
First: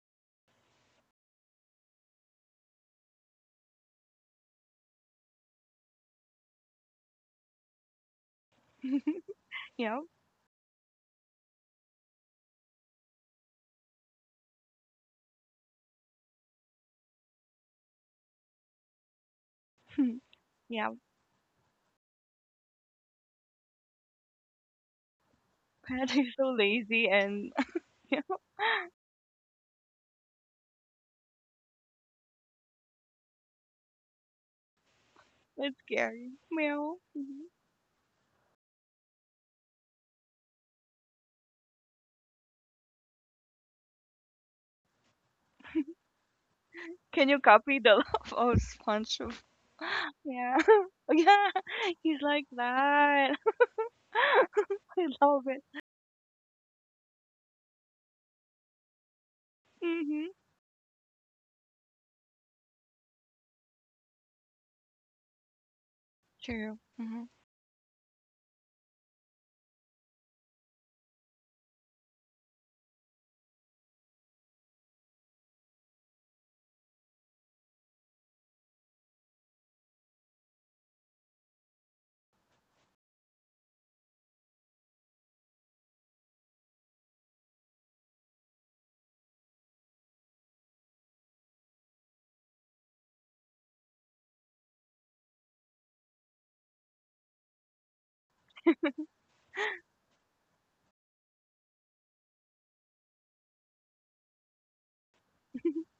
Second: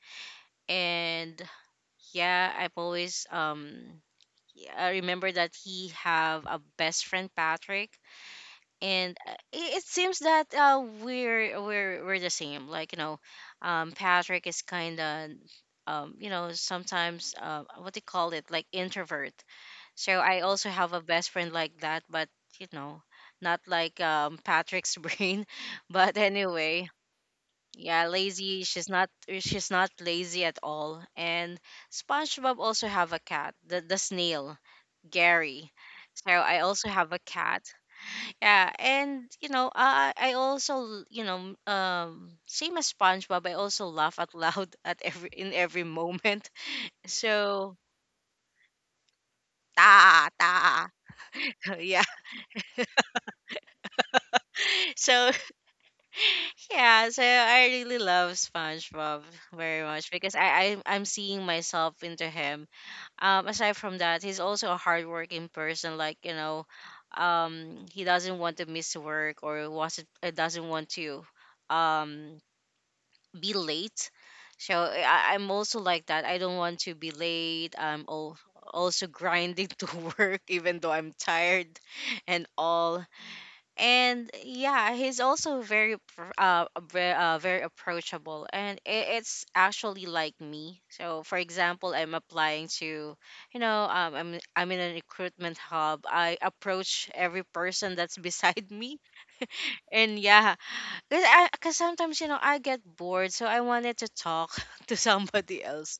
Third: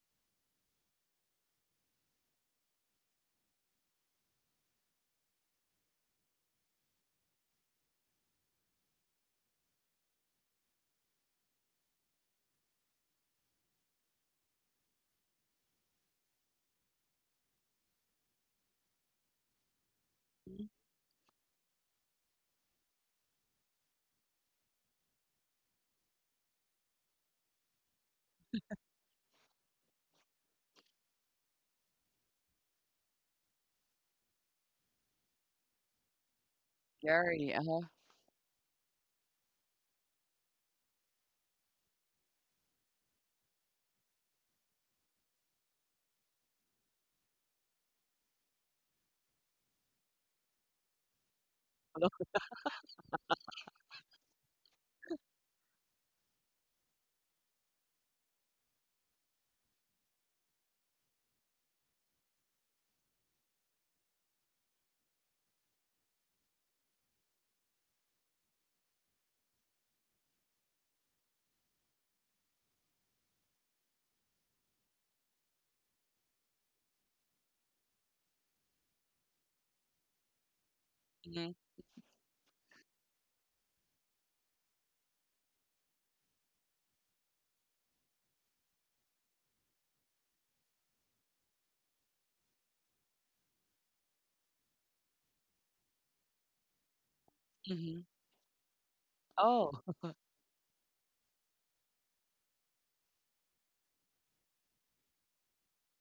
[SPEAKER 3] And yeah, I've always um yeah, I remember that he have a best friend Patrick,
[SPEAKER 2] yeah.
[SPEAKER 3] and uh, it, it
[SPEAKER 2] Yeah.
[SPEAKER 3] seems that uh we're we're we're the same. Like, you know, um Patrick is kind of, um you know sometimes, uh, what they call it, like, introvert. So I
[SPEAKER 1] Mhm.
[SPEAKER 3] also
[SPEAKER 2] Yeah.
[SPEAKER 3] have a best friend like that, but you know not like um Patrick's brain. But
[SPEAKER 2] Pets are so
[SPEAKER 3] anyway,
[SPEAKER 2] lazy, and
[SPEAKER 3] yeah,
[SPEAKER 2] yeah,
[SPEAKER 3] lazy. She's not. She's not lazy at all. And SpongeBob also have a cat, the the snail, Gary.
[SPEAKER 2] it's scary.
[SPEAKER 3] So I also
[SPEAKER 2] Meow.
[SPEAKER 3] have a
[SPEAKER 1] Gary.
[SPEAKER 3] cat.
[SPEAKER 1] uh
[SPEAKER 3] Yeah, and you know, I I also, you know um same as SpongeBob, I also laugh out loud, at every in every moment.
[SPEAKER 2] Can you
[SPEAKER 3] So
[SPEAKER 2] copy the love of SpongeBob?
[SPEAKER 3] ta
[SPEAKER 2] Yeah.
[SPEAKER 3] ta.
[SPEAKER 2] Oh, yeah.
[SPEAKER 3] Yeah.
[SPEAKER 2] He's like that. I
[SPEAKER 3] So
[SPEAKER 2] love it.
[SPEAKER 3] yeah, so I really love SpongeBob very much,
[SPEAKER 2] Mm-hmm.
[SPEAKER 3] because I, I I'm I'm seeing myself into him, um aside from that he's also a hardworking person, like, you know
[SPEAKER 2] True. Mm-hmm.
[SPEAKER 3] um he doesn't want to miss work, or was it, doesn't want to, um be late. So, I, I- I'm also like that. I don't want to be late. i'm al- also grinding to work, even though I'm
[SPEAKER 1] Mhm,
[SPEAKER 3] tired, and all. And yeah, he's also very, pr- uh, very, uh very approachable, and, i- it's actually like me. So for example, I'm applying to you know um, i'm i'm in a recruitment hub, I approach every person
[SPEAKER 1] mhm.
[SPEAKER 3] that's beside me.
[SPEAKER 1] Oh,
[SPEAKER 3] And yeah, because i because sometimes, you know I get bored, so I wanted to talk to somebody else,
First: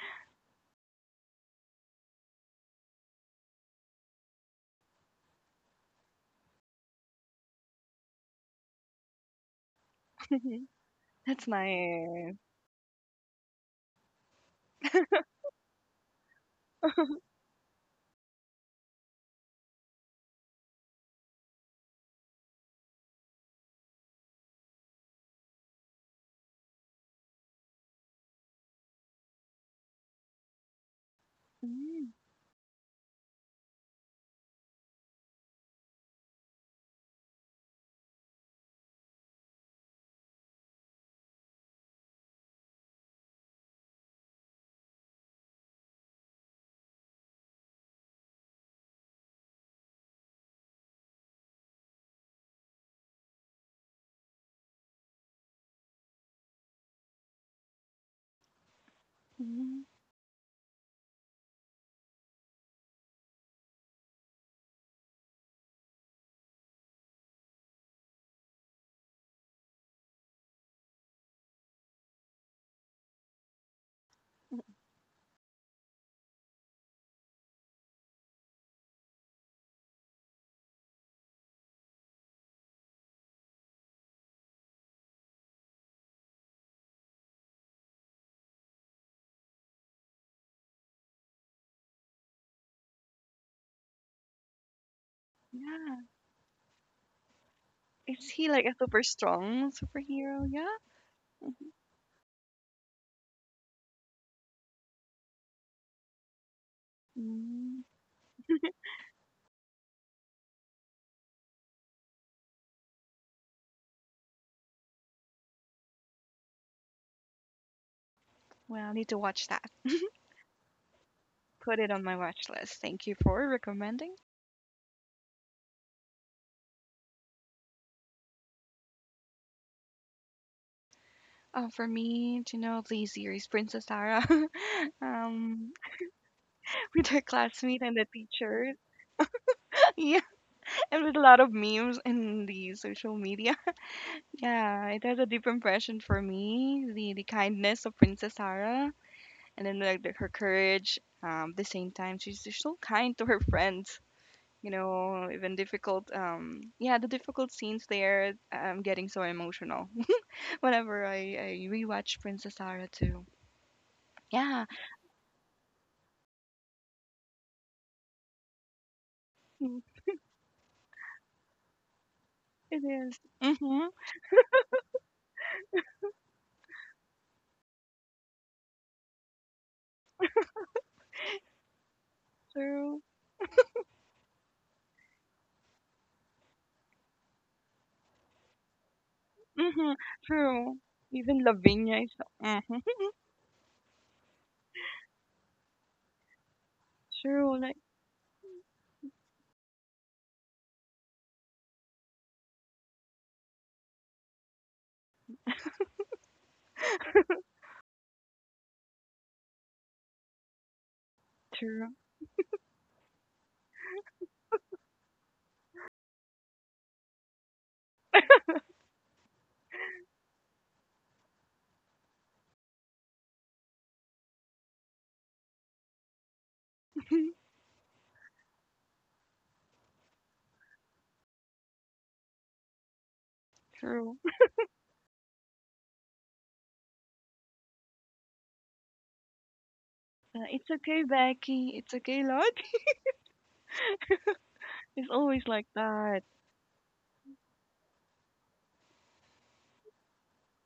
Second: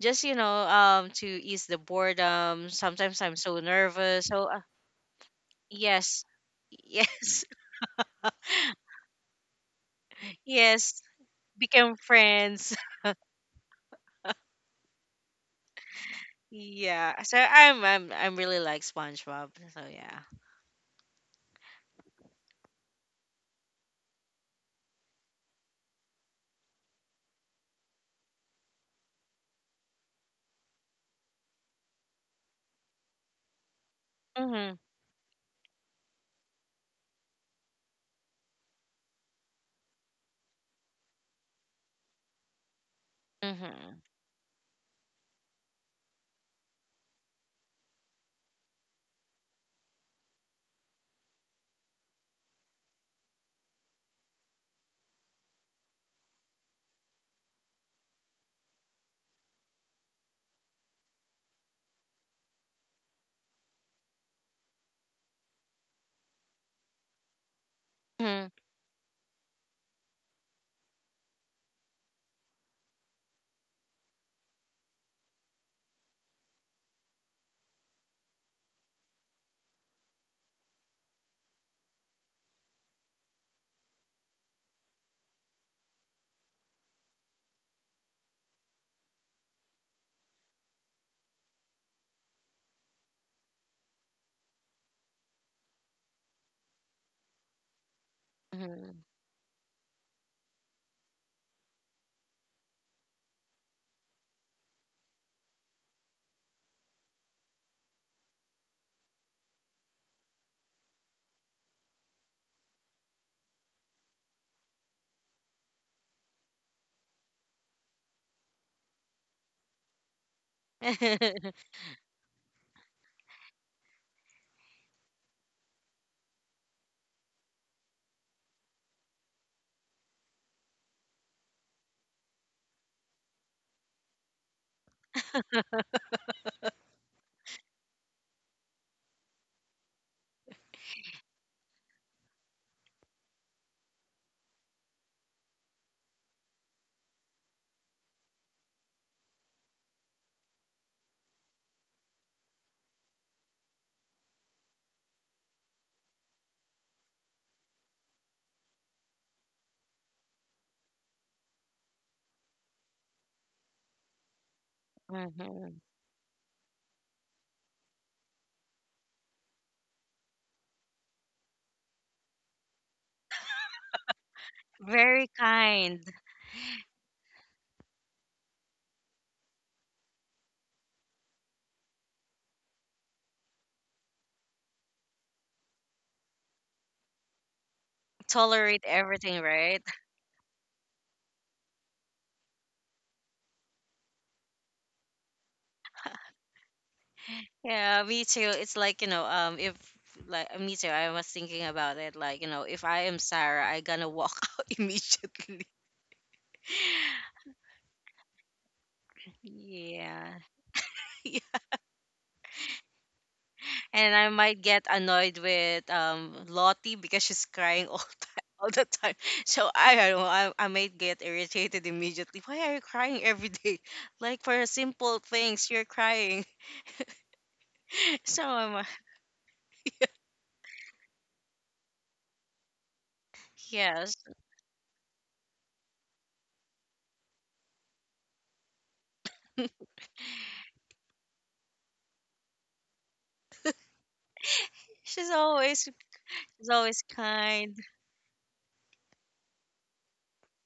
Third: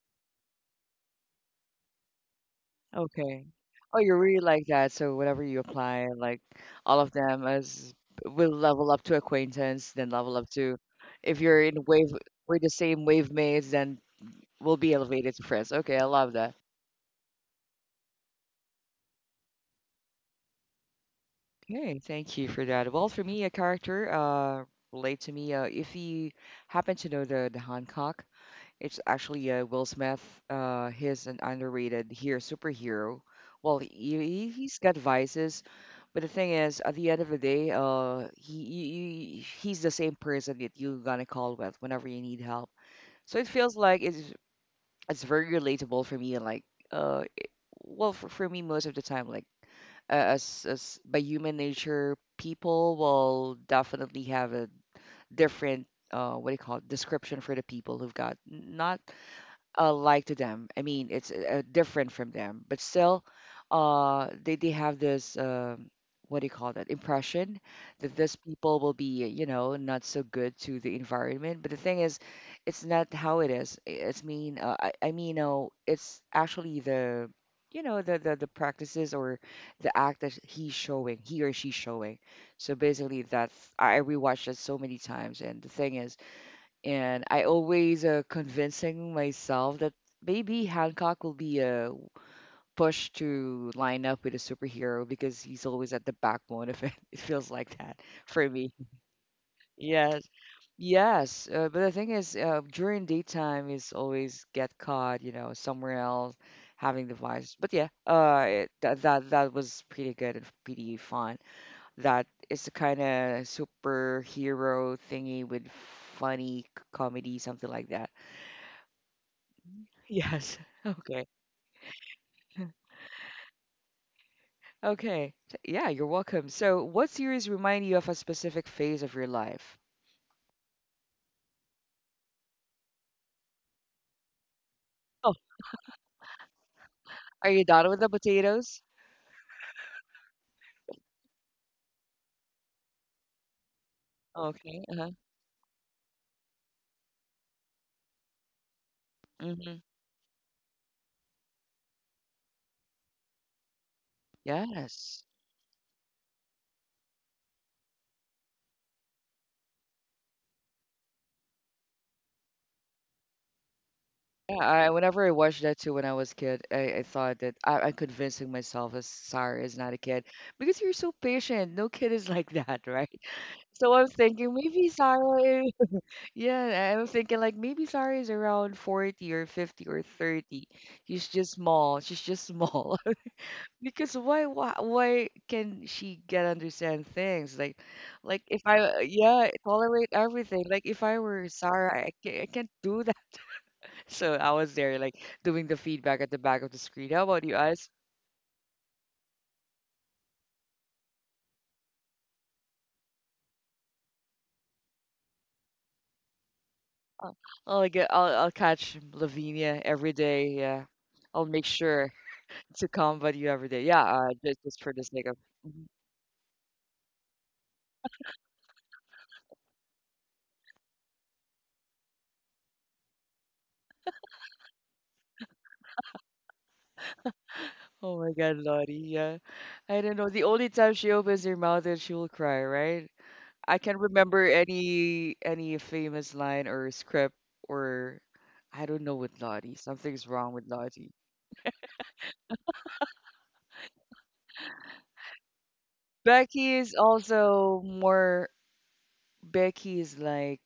[SPEAKER 3] just, you know um to ease the boredom. Sometimes I'm
[SPEAKER 1] okay.
[SPEAKER 3] so
[SPEAKER 1] Oh, you're
[SPEAKER 3] nervous,
[SPEAKER 1] really
[SPEAKER 3] so uh,
[SPEAKER 1] like that. So whatever you apply,
[SPEAKER 3] yes,
[SPEAKER 1] like all of
[SPEAKER 3] yes,
[SPEAKER 1] them as will level up to acquaintance, then level up to,
[SPEAKER 3] yes,
[SPEAKER 1] if
[SPEAKER 2] That's
[SPEAKER 1] you're in
[SPEAKER 3] became
[SPEAKER 1] wave
[SPEAKER 2] nice.
[SPEAKER 1] we're the
[SPEAKER 3] friends.
[SPEAKER 1] same wave mates, then we'll be elevated to friends. Okay, I love that.
[SPEAKER 3] Yeah. So I'm I'm I'm really like SpongeBob. So yeah.
[SPEAKER 1] Okay, thank you for that. Well, for me, a character uh relate to me. Uh, if you happen to know the the Hancock, it's actually uh, Will Smith. Uh, he's an
[SPEAKER 2] Mm-hmm.
[SPEAKER 1] underrated here superhero. Well, he,
[SPEAKER 3] Mhm.
[SPEAKER 1] he's got vices, but the thing is, at the end of the day, uh, he, he he- he's the same person that you're gonna call with whenever you need help. So it feels
[SPEAKER 3] Mhm.
[SPEAKER 1] like it's it's very relatable for me. Like, uh, it- well, for, for me, most of the time, like uh, as, as by human nature, people will definitely have a different, uh, what do you call it, description for the people who've got not,
[SPEAKER 2] Mm-hmm.
[SPEAKER 1] uh, like to them. I mean, it's uh, different from them, but still, uh, they they have this, um what do you call that, impression that these
[SPEAKER 3] Mhm.
[SPEAKER 1] people will be, you know not so good to the environment. But the thing is, it's not how it is. I- It's mean, uh, I I mean no, it's actually the, you know the, the the practices or the act that he's showing, he or she's showing. So basically, that's i I rewatched it so many times, and the thing is, and I always, uh, convincing myself that maybe Hancock will be, uh, pushed to line up with a superhero because he's always
[SPEAKER 2] Yeah.
[SPEAKER 1] at the backbone of it. It feels like that
[SPEAKER 2] Is
[SPEAKER 1] for
[SPEAKER 2] he like
[SPEAKER 1] me.
[SPEAKER 2] a
[SPEAKER 3] Mhm.
[SPEAKER 2] super strong
[SPEAKER 1] Yes,
[SPEAKER 2] superhero? Yeah.
[SPEAKER 1] yes. Uh, but the thing is, uh, during daytime, is always get caught, you know, somewhere else having the vibes. But
[SPEAKER 2] Mm.
[SPEAKER 1] yeah, uh, it, that that that was pretty good and pretty fun. That is the kind of superhero thingy with funny c- comedy, something like that.
[SPEAKER 2] Well, I need to watch that.
[SPEAKER 1] Yes. Okay.
[SPEAKER 2] Put it on my watch list. Thank you for recommending.
[SPEAKER 1] Okay. T- Yeah, you're welcome. So, what series remind you of a specific phase of your life?
[SPEAKER 2] Uh, for me, do you know the series Princess Sarah?
[SPEAKER 1] Oh,
[SPEAKER 2] um, with her
[SPEAKER 1] are you
[SPEAKER 2] classmate
[SPEAKER 1] done
[SPEAKER 2] and
[SPEAKER 1] with
[SPEAKER 2] the
[SPEAKER 1] the
[SPEAKER 2] teacher.
[SPEAKER 1] potatoes?
[SPEAKER 2] Yeah, and with a lot of memes in the social media.
[SPEAKER 1] Okay.
[SPEAKER 2] Yeah, it
[SPEAKER 1] Uh-huh.
[SPEAKER 2] has a deep impression for me. The the kindness of Princess Sarah, and
[SPEAKER 1] Mm-hmm.
[SPEAKER 2] then like the, her courage. Um, at the same time, she's just so kind to her friends. You
[SPEAKER 1] Yes.
[SPEAKER 2] know, even difficult. Um, yeah, the difficult scenes there. I'm getting so emotional whenever I, I rewatch Princess Sarah too.
[SPEAKER 1] Yeah,
[SPEAKER 2] Yeah.
[SPEAKER 1] I, whenever I watched
[SPEAKER 3] Mhm.
[SPEAKER 1] that too when I was a kid, I, I thought that I, I'm convincing myself as Sarah is not a kid because you're so patient. No kid is like
[SPEAKER 2] It
[SPEAKER 1] that, right?
[SPEAKER 2] is. Mhm.
[SPEAKER 1] So I'm thinking maybe
[SPEAKER 3] Very
[SPEAKER 1] Sarah is,
[SPEAKER 3] kind.
[SPEAKER 1] yeah, I'm thinking like maybe Sarah is around forty or fifty or thirty. She's just small. She's just small.
[SPEAKER 2] True.
[SPEAKER 1] Because why, why why can she get understand things like like if I
[SPEAKER 3] Tolerate
[SPEAKER 1] uh,
[SPEAKER 3] everything,
[SPEAKER 1] yeah
[SPEAKER 3] right?
[SPEAKER 2] Mhm.
[SPEAKER 1] tolerate everything
[SPEAKER 2] True.
[SPEAKER 1] like if I
[SPEAKER 2] Even
[SPEAKER 1] were
[SPEAKER 2] Lavinia
[SPEAKER 1] Sarah I
[SPEAKER 2] is.
[SPEAKER 1] can't, I can't
[SPEAKER 2] Mhm.
[SPEAKER 1] do that so I was there like doing the feedback at the back of the screen how about you
[SPEAKER 2] True. Like
[SPEAKER 1] guys
[SPEAKER 3] Yeah, me too. It's like, you know, um if like uh, me too, I was thinking about it, like, you know, if I am Sarah, I gonna walk out immediately.
[SPEAKER 1] I'll, I'll get I'll, I'll catch Lavinia every
[SPEAKER 3] Yeah.
[SPEAKER 1] day yeah I'll make
[SPEAKER 2] true.
[SPEAKER 1] sure to combat you every day yeah
[SPEAKER 3] And I
[SPEAKER 1] uh, just
[SPEAKER 3] might
[SPEAKER 1] just
[SPEAKER 3] get
[SPEAKER 1] for the sake
[SPEAKER 3] annoyed
[SPEAKER 1] of
[SPEAKER 3] with, um Lottie, because she's crying all time, all the time. So I don't know. I, I might get irritated immediately. Why are you crying every day? Like, for simple things, you're crying.
[SPEAKER 1] oh my
[SPEAKER 3] So,
[SPEAKER 1] God
[SPEAKER 3] I'm uh,
[SPEAKER 1] Lottie yeah I don't know the only time she opens her mouth and she will cry right I can not
[SPEAKER 3] yes.
[SPEAKER 2] True.
[SPEAKER 1] remember any any famous line or script or I don't know with Lottie. Something's
[SPEAKER 2] Uh,
[SPEAKER 1] wrong with
[SPEAKER 2] it's okay,
[SPEAKER 1] Lottie.
[SPEAKER 2] Becky. It's okay, Lord. It's
[SPEAKER 3] She's
[SPEAKER 2] always like
[SPEAKER 3] always
[SPEAKER 2] that.
[SPEAKER 3] she's
[SPEAKER 1] Becky is
[SPEAKER 3] always kind.
[SPEAKER 1] also more Becky is like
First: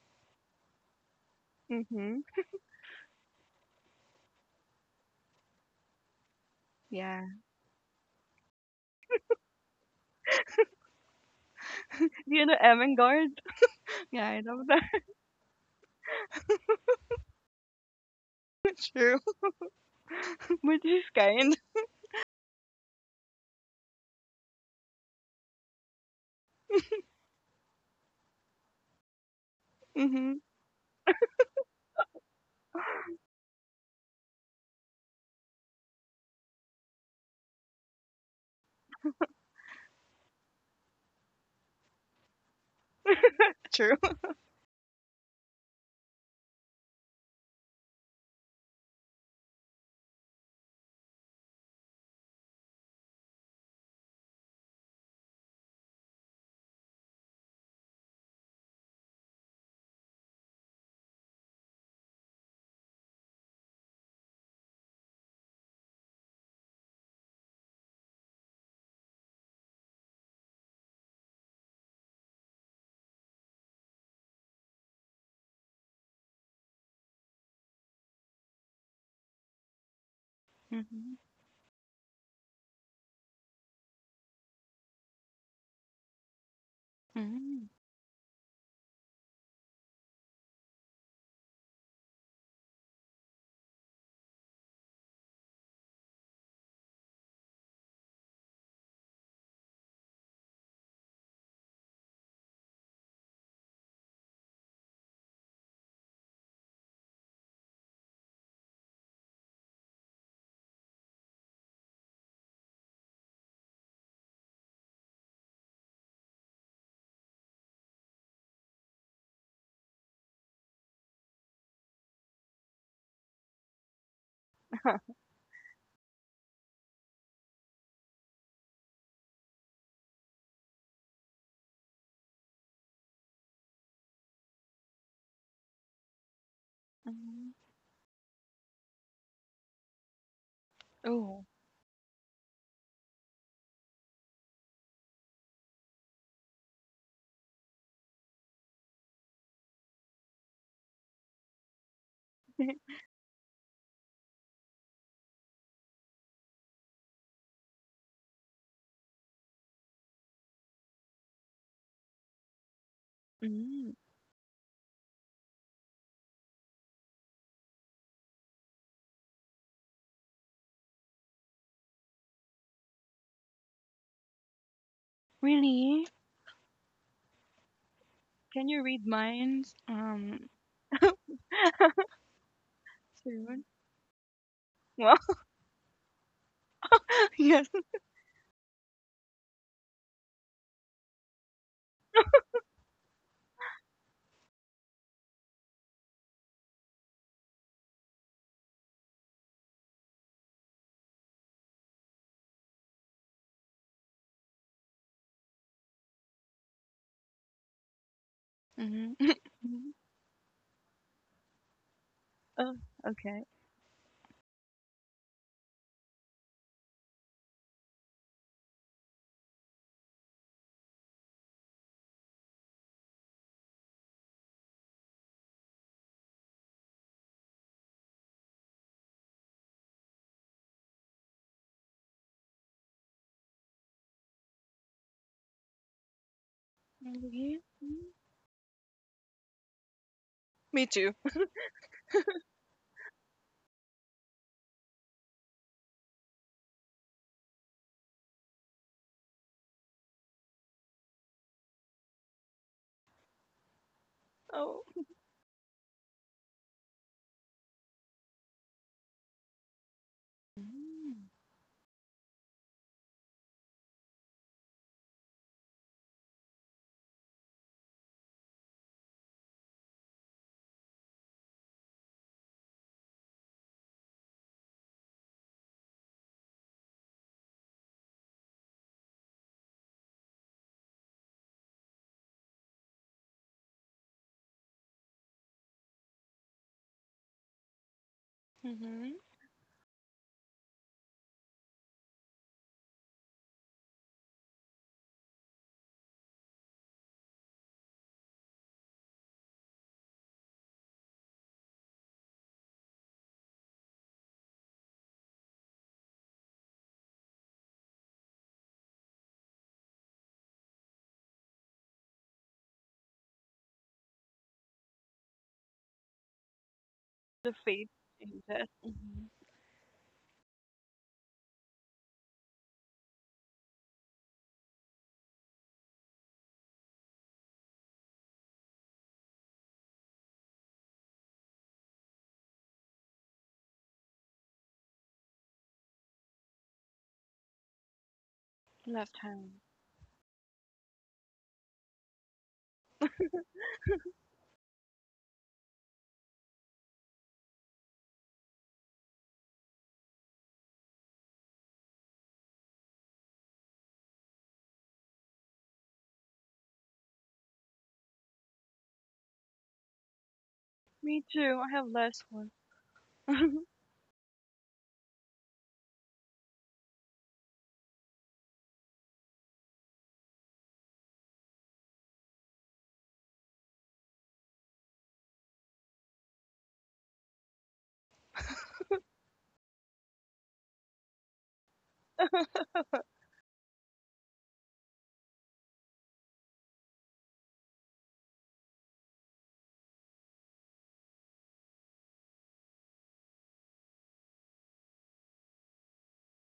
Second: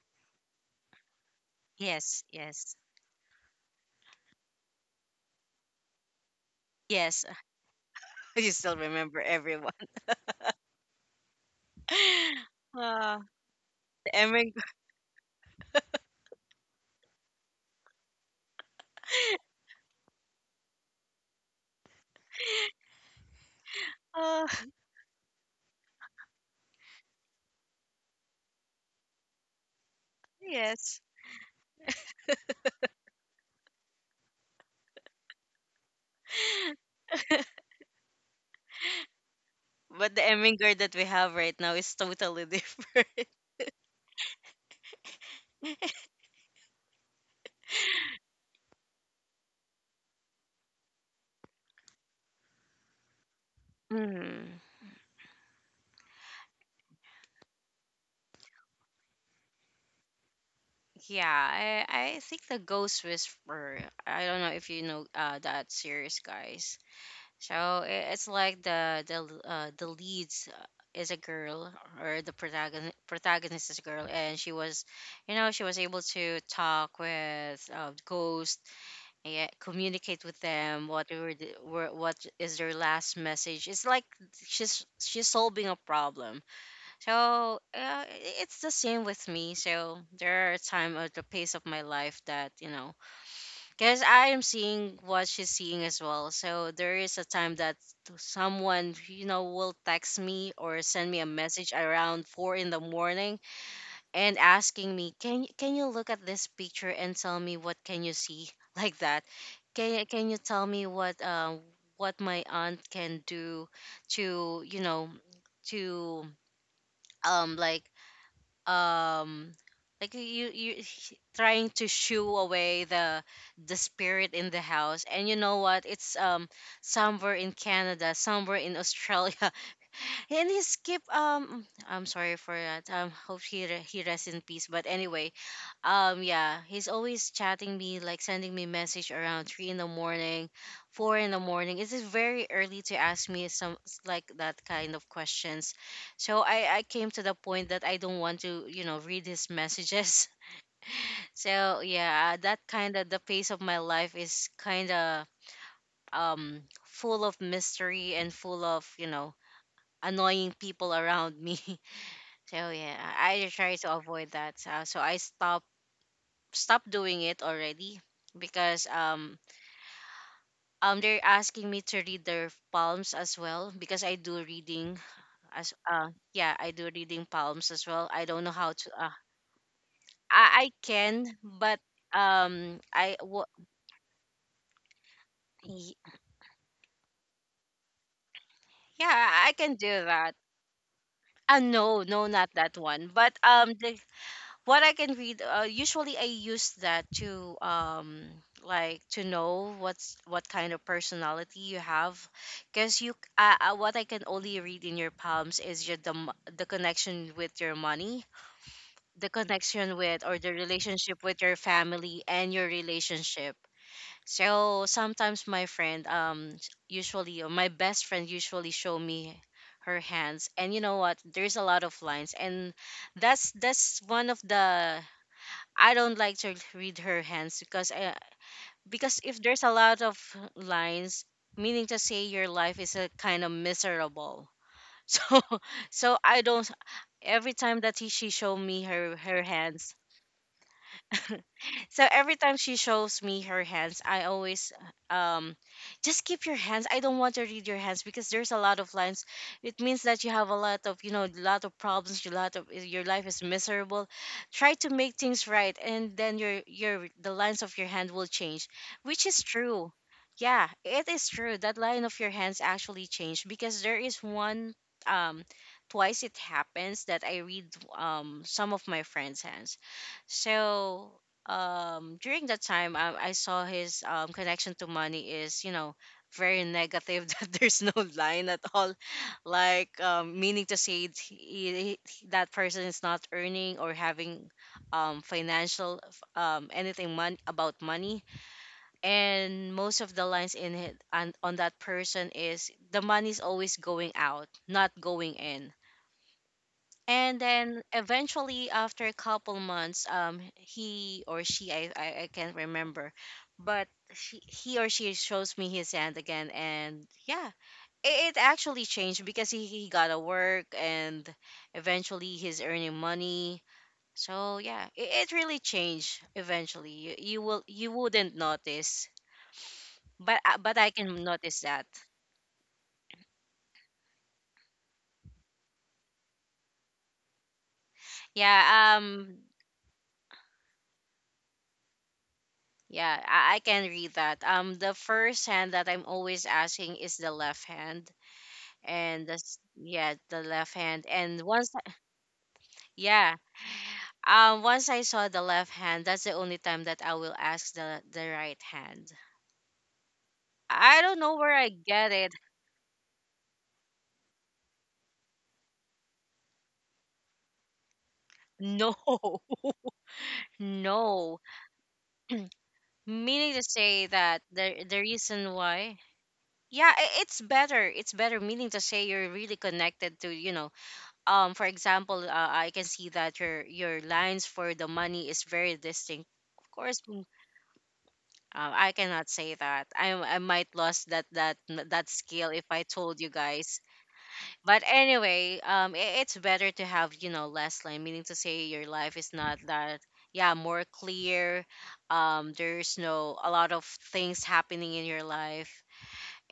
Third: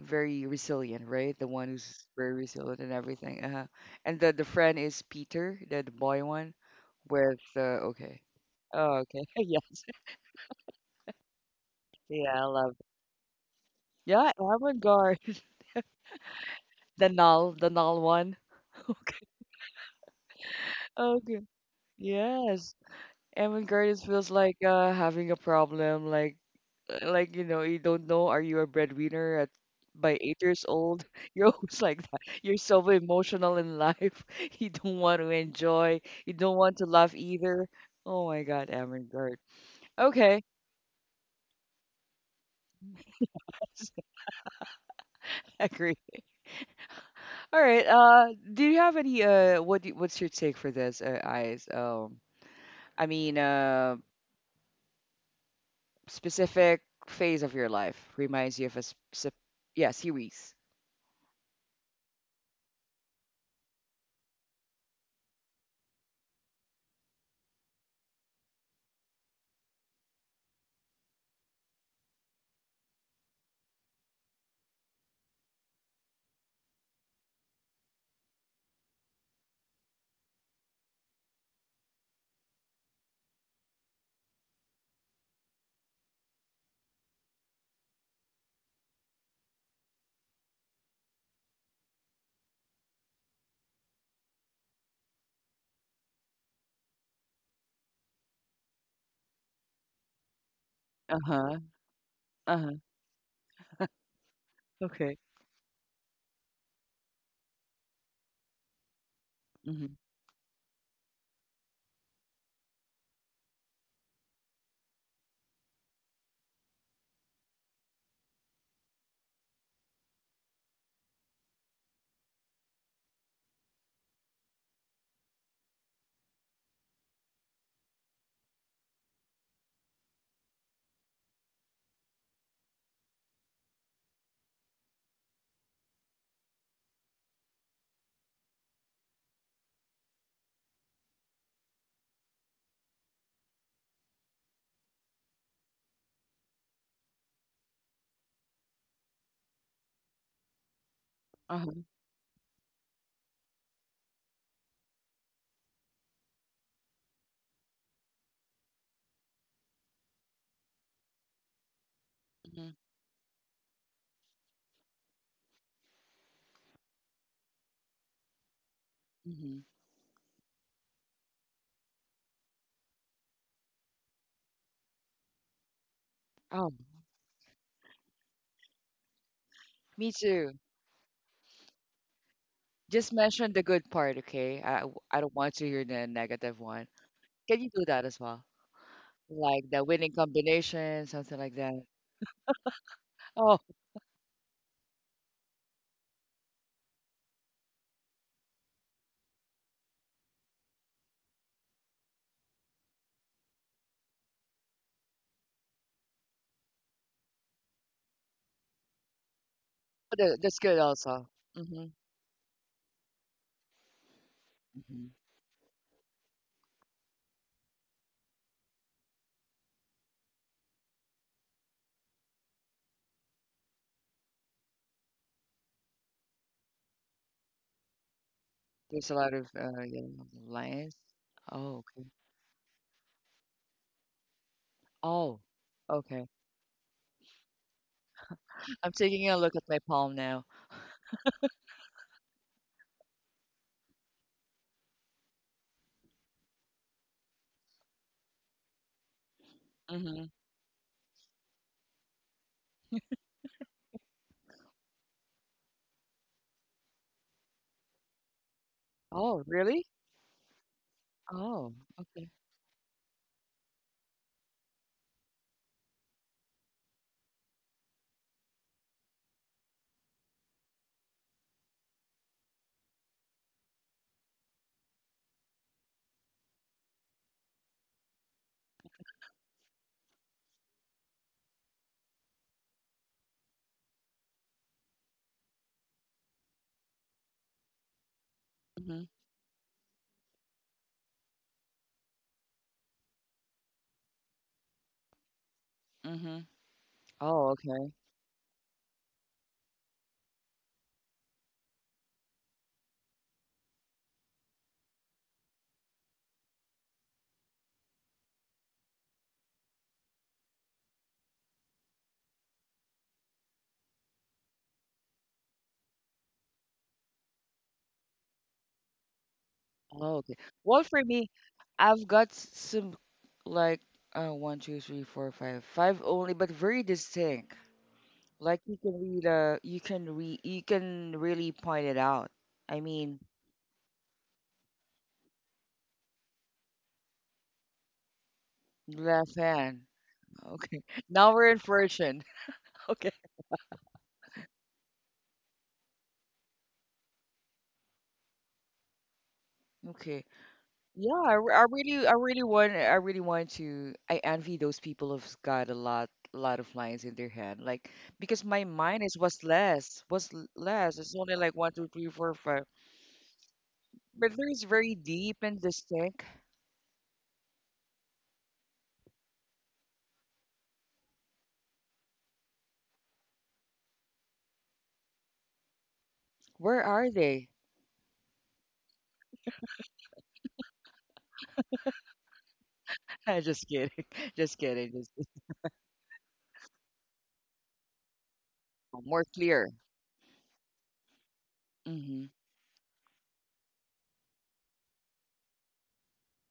[SPEAKER 1] very resilient, right? The one who's
[SPEAKER 3] Yes,
[SPEAKER 2] Mhm.
[SPEAKER 1] very
[SPEAKER 3] yes,
[SPEAKER 1] resilient and everything. Uh-huh. And the the friend is Peter, the, the boy one
[SPEAKER 3] yes.
[SPEAKER 2] Yeah.
[SPEAKER 1] with uh, okay.
[SPEAKER 3] You still
[SPEAKER 1] Oh,
[SPEAKER 3] remember
[SPEAKER 1] okay.
[SPEAKER 3] everyone.
[SPEAKER 1] Yes.
[SPEAKER 2] Do
[SPEAKER 1] Yeah, I
[SPEAKER 2] you know
[SPEAKER 1] love.
[SPEAKER 3] Uh,
[SPEAKER 2] Avangard?
[SPEAKER 3] the
[SPEAKER 2] Yeah,
[SPEAKER 1] Yeah,
[SPEAKER 2] I
[SPEAKER 3] Emming.
[SPEAKER 2] love that.
[SPEAKER 1] avant-garde. The null, the null one.
[SPEAKER 2] True. But she's
[SPEAKER 1] Okay.
[SPEAKER 2] kind.
[SPEAKER 1] Yes. Evan Curtis feels
[SPEAKER 3] Uh,
[SPEAKER 1] like uh, having a problem, like uh, like you know, you don't know are you a breadwinner at by eight
[SPEAKER 2] Mhm.
[SPEAKER 1] years
[SPEAKER 3] yes.
[SPEAKER 1] old? You're always like that. You're so emotional in life. You don't want to enjoy. You don't want to laugh either. Oh my God, Amangard.
[SPEAKER 3] But the
[SPEAKER 1] Okay,
[SPEAKER 3] Emming girl that we have right now is totally different.
[SPEAKER 2] True.
[SPEAKER 1] I agree. All right. Uh, do you have any uh, what do what's your take for this, uh, Eyes? Um, I mean, uh,
[SPEAKER 3] Mm.
[SPEAKER 1] specific phase of your life reminds you of a sp- sp- yeah series.
[SPEAKER 3] Yeah, I, I think the Ghost Whisperer. I don't know if you know uh, that series, guys. So i- it's like the the l- uh, the leads uh, is a girl, or the protagonist protagonist is a girl, and she was, you know, she was able to talk with uh, ghosts, yeah, communicate with them. What
[SPEAKER 2] Mhm.
[SPEAKER 3] were, the, were what is their last message? It's like she's she's solving a problem so
[SPEAKER 2] Mhm.
[SPEAKER 3] uh, it's the same with me. So there are time at the pace of my life that you know, because I am seeing what she's seeing as well. So there is a time that someone you know will text me or send
[SPEAKER 1] Uh
[SPEAKER 3] me a
[SPEAKER 1] huh.
[SPEAKER 3] message around four in
[SPEAKER 1] Uh
[SPEAKER 3] the morning and asking me,
[SPEAKER 1] okay.
[SPEAKER 3] can y- can you look at this picture and tell me what can you see like that?
[SPEAKER 1] Hmm.
[SPEAKER 3] Can you can you tell me what um what my aunt can do to you know to um like um like you you sh- trying to shoo away the the spirit in the house, and you know what, it's um somewhere in canada, somewhere in australia. And he skip, um I'm sorry for that, um hope he re- he rests in peace. But anyway, um, yeah, he's always
[SPEAKER 2] Mhm.
[SPEAKER 3] chatting me, like sending me message around three in the morning, four in the
[SPEAKER 2] Oh.
[SPEAKER 3] morning. It is very early to ask me some s- like that kind of questions. So I I came to the point that I don't want to you know read his messages. So
[SPEAKER 1] Uh-huh.
[SPEAKER 3] yeah, that kind of the phase of my life is kind of um full of mystery and full of you know annoying people around me. So
[SPEAKER 1] Hmm.
[SPEAKER 3] yeah, I I try to
[SPEAKER 2] Mm.
[SPEAKER 3] avoid that. So, so I stop stop doing it already because um
[SPEAKER 1] Hmm.
[SPEAKER 3] um they're asking me to read their palms as well because I do reading as
[SPEAKER 2] Really?
[SPEAKER 3] uh yeah I
[SPEAKER 1] Oh,
[SPEAKER 3] do reading palms as well. I don't know
[SPEAKER 2] Can
[SPEAKER 3] how
[SPEAKER 2] you
[SPEAKER 3] to
[SPEAKER 2] read
[SPEAKER 3] uh
[SPEAKER 2] minds?
[SPEAKER 1] me
[SPEAKER 3] I
[SPEAKER 2] Um.
[SPEAKER 1] too.
[SPEAKER 3] I can but um
[SPEAKER 1] Just
[SPEAKER 3] I w-
[SPEAKER 1] mention
[SPEAKER 2] Soon.
[SPEAKER 1] the good part, okay? I, w-
[SPEAKER 2] Well,
[SPEAKER 1] I don't want to hear the negative one. Can
[SPEAKER 2] yes.
[SPEAKER 1] you do that as well?
[SPEAKER 3] yeah I
[SPEAKER 1] Like
[SPEAKER 3] can
[SPEAKER 1] the
[SPEAKER 3] do
[SPEAKER 1] winning
[SPEAKER 3] that.
[SPEAKER 1] combination, something like
[SPEAKER 3] Uh,
[SPEAKER 1] that.
[SPEAKER 3] no, no, not that one. But
[SPEAKER 1] Oh,
[SPEAKER 3] um, the what I can read, uh, usually I use that to um like to know what's what kind of personality you have, because you uh, uh, what I can only read in your palms is your the mo- the connection with your money,
[SPEAKER 2] Mhm.
[SPEAKER 3] the
[SPEAKER 2] Mhm.
[SPEAKER 3] connection with or
[SPEAKER 1] tha-
[SPEAKER 3] the
[SPEAKER 1] that's good
[SPEAKER 3] relationship
[SPEAKER 1] also.
[SPEAKER 3] with your
[SPEAKER 1] Hmm.
[SPEAKER 3] family and your
[SPEAKER 2] Oh. Okay.
[SPEAKER 3] relationship. So
[SPEAKER 1] Hmm.
[SPEAKER 3] sometimes my friend um s- usually or my best friend usually show me her hands, and you know what, there's a lot of lines, and that's that's one of the — I don't like to read her hands because I,
[SPEAKER 1] There's a
[SPEAKER 3] because
[SPEAKER 1] lot
[SPEAKER 3] if
[SPEAKER 1] of
[SPEAKER 3] there's a
[SPEAKER 1] uh,
[SPEAKER 3] lot
[SPEAKER 1] yeah,
[SPEAKER 3] of
[SPEAKER 1] lines.
[SPEAKER 3] lines,
[SPEAKER 1] Oh,
[SPEAKER 3] meaning to
[SPEAKER 1] okay.
[SPEAKER 3] say your life is a kind of miserable.
[SPEAKER 1] Oh,
[SPEAKER 3] So so
[SPEAKER 1] okay.
[SPEAKER 3] I don't every
[SPEAKER 2] Mhm.
[SPEAKER 3] time that he, she show me
[SPEAKER 1] I'm
[SPEAKER 3] her
[SPEAKER 1] taking a
[SPEAKER 3] her
[SPEAKER 1] look at my
[SPEAKER 3] hands.
[SPEAKER 1] palm now.
[SPEAKER 2] Me too.
[SPEAKER 3] So every time she shows me her hands, I always um just keep your hands. I don't want to read your hands because there's a lot of lines. It means that
[SPEAKER 1] Hmm.
[SPEAKER 3] you have a lot of, you know, a lot of problems, your lot of your life is miserable. Try
[SPEAKER 2] Oh.
[SPEAKER 3] to make things right, and then your your the lines of your hand will change, which is
[SPEAKER 1] Oh, really?
[SPEAKER 3] true. Yeah, it is
[SPEAKER 2] Mhm.
[SPEAKER 3] true.
[SPEAKER 1] Oh,
[SPEAKER 3] That line of your
[SPEAKER 1] okay.
[SPEAKER 3] hands actually changed because there is one um twice it happens that I read um some of my friends' hands. So um during that time um, I saw his um connection to money is you know very negative that there's no line at all, like um meaning to say it- he, he, that person is not earning or having um financial um anything mon- about money,
[SPEAKER 1] Hmm.
[SPEAKER 2] Mhm.
[SPEAKER 3] and most of the lines in it on, on that person is the money's always going out, not going in.
[SPEAKER 1] Hmm.
[SPEAKER 3] And
[SPEAKER 1] Oh,
[SPEAKER 3] then
[SPEAKER 1] okay.
[SPEAKER 3] eventually, after a couple months um he or she I I, I can't remember, but she, he or she shows me his hand again, and yeah, it, it actually changed because he, he got a work and eventually he's earning money. So yeah, it, it really changed eventually. You, you
[SPEAKER 2] The
[SPEAKER 3] will —
[SPEAKER 2] face
[SPEAKER 3] you wouldn't
[SPEAKER 2] changes.
[SPEAKER 3] notice,
[SPEAKER 2] Mhm.
[SPEAKER 1] Oh, okay.
[SPEAKER 3] but I- but
[SPEAKER 1] Well,
[SPEAKER 3] I
[SPEAKER 1] for
[SPEAKER 3] can
[SPEAKER 1] me,
[SPEAKER 3] notice that.
[SPEAKER 1] I've got s- some like uh one, two, three, four, five, five only, but very distinct. Like you can
[SPEAKER 3] Yeah
[SPEAKER 1] read
[SPEAKER 3] um
[SPEAKER 1] uh you can re you can really point it out. I mean,
[SPEAKER 3] yeah, I, I can read that. Um, the first hand that I'm always asking is the left hand,
[SPEAKER 2] Left
[SPEAKER 3] and
[SPEAKER 1] left
[SPEAKER 3] that's
[SPEAKER 2] hand.
[SPEAKER 1] hand.
[SPEAKER 3] yeah, the left
[SPEAKER 1] Okay.
[SPEAKER 3] hand.
[SPEAKER 1] Now
[SPEAKER 3] And
[SPEAKER 1] we're in
[SPEAKER 3] once, I-
[SPEAKER 1] fortune. Okay.
[SPEAKER 3] yeah, um, once I saw the left hand, that's the only time that I will ask the the right hand.
[SPEAKER 1] Okay.
[SPEAKER 3] I don't
[SPEAKER 1] Yeah, I,
[SPEAKER 3] know where
[SPEAKER 1] re- I
[SPEAKER 3] I
[SPEAKER 1] really
[SPEAKER 3] get
[SPEAKER 1] I
[SPEAKER 3] it.
[SPEAKER 1] really want I really want to I envy those people who've got a lot lot of lines in their head. Like because my
[SPEAKER 3] No,
[SPEAKER 1] mind is what's less, what's l- less. It's
[SPEAKER 2] Me
[SPEAKER 1] only
[SPEAKER 3] no.
[SPEAKER 1] like
[SPEAKER 2] too.
[SPEAKER 1] one,
[SPEAKER 2] I
[SPEAKER 1] two,
[SPEAKER 2] have
[SPEAKER 1] three,
[SPEAKER 2] less
[SPEAKER 1] four,
[SPEAKER 2] one.
[SPEAKER 1] five.
[SPEAKER 3] Meaning to say that
[SPEAKER 1] Riddler's
[SPEAKER 3] the
[SPEAKER 1] very
[SPEAKER 3] the
[SPEAKER 1] deep
[SPEAKER 3] reason
[SPEAKER 1] and
[SPEAKER 3] why.
[SPEAKER 1] distinct.
[SPEAKER 3] Yeah, i- it's better. It's better. Meaning to say you're really connected to you know um for example uh, I can see that your your lines for the money is very distinct of
[SPEAKER 1] Where
[SPEAKER 3] course
[SPEAKER 1] are
[SPEAKER 3] mm,
[SPEAKER 1] they?
[SPEAKER 3] uh, I cannot say that i i might lost that that that skill if I told you
[SPEAKER 1] Just
[SPEAKER 3] guys.
[SPEAKER 1] kidding. Just
[SPEAKER 3] But
[SPEAKER 1] kidding. Just just-
[SPEAKER 3] anyway, um i- it's better to have you know less line, meaning to say your life
[SPEAKER 1] More
[SPEAKER 3] is not
[SPEAKER 1] clear.
[SPEAKER 3] that — yeah, more clear.
[SPEAKER 1] Hmm.
[SPEAKER 3] Um there's no a lot of things happening in your life.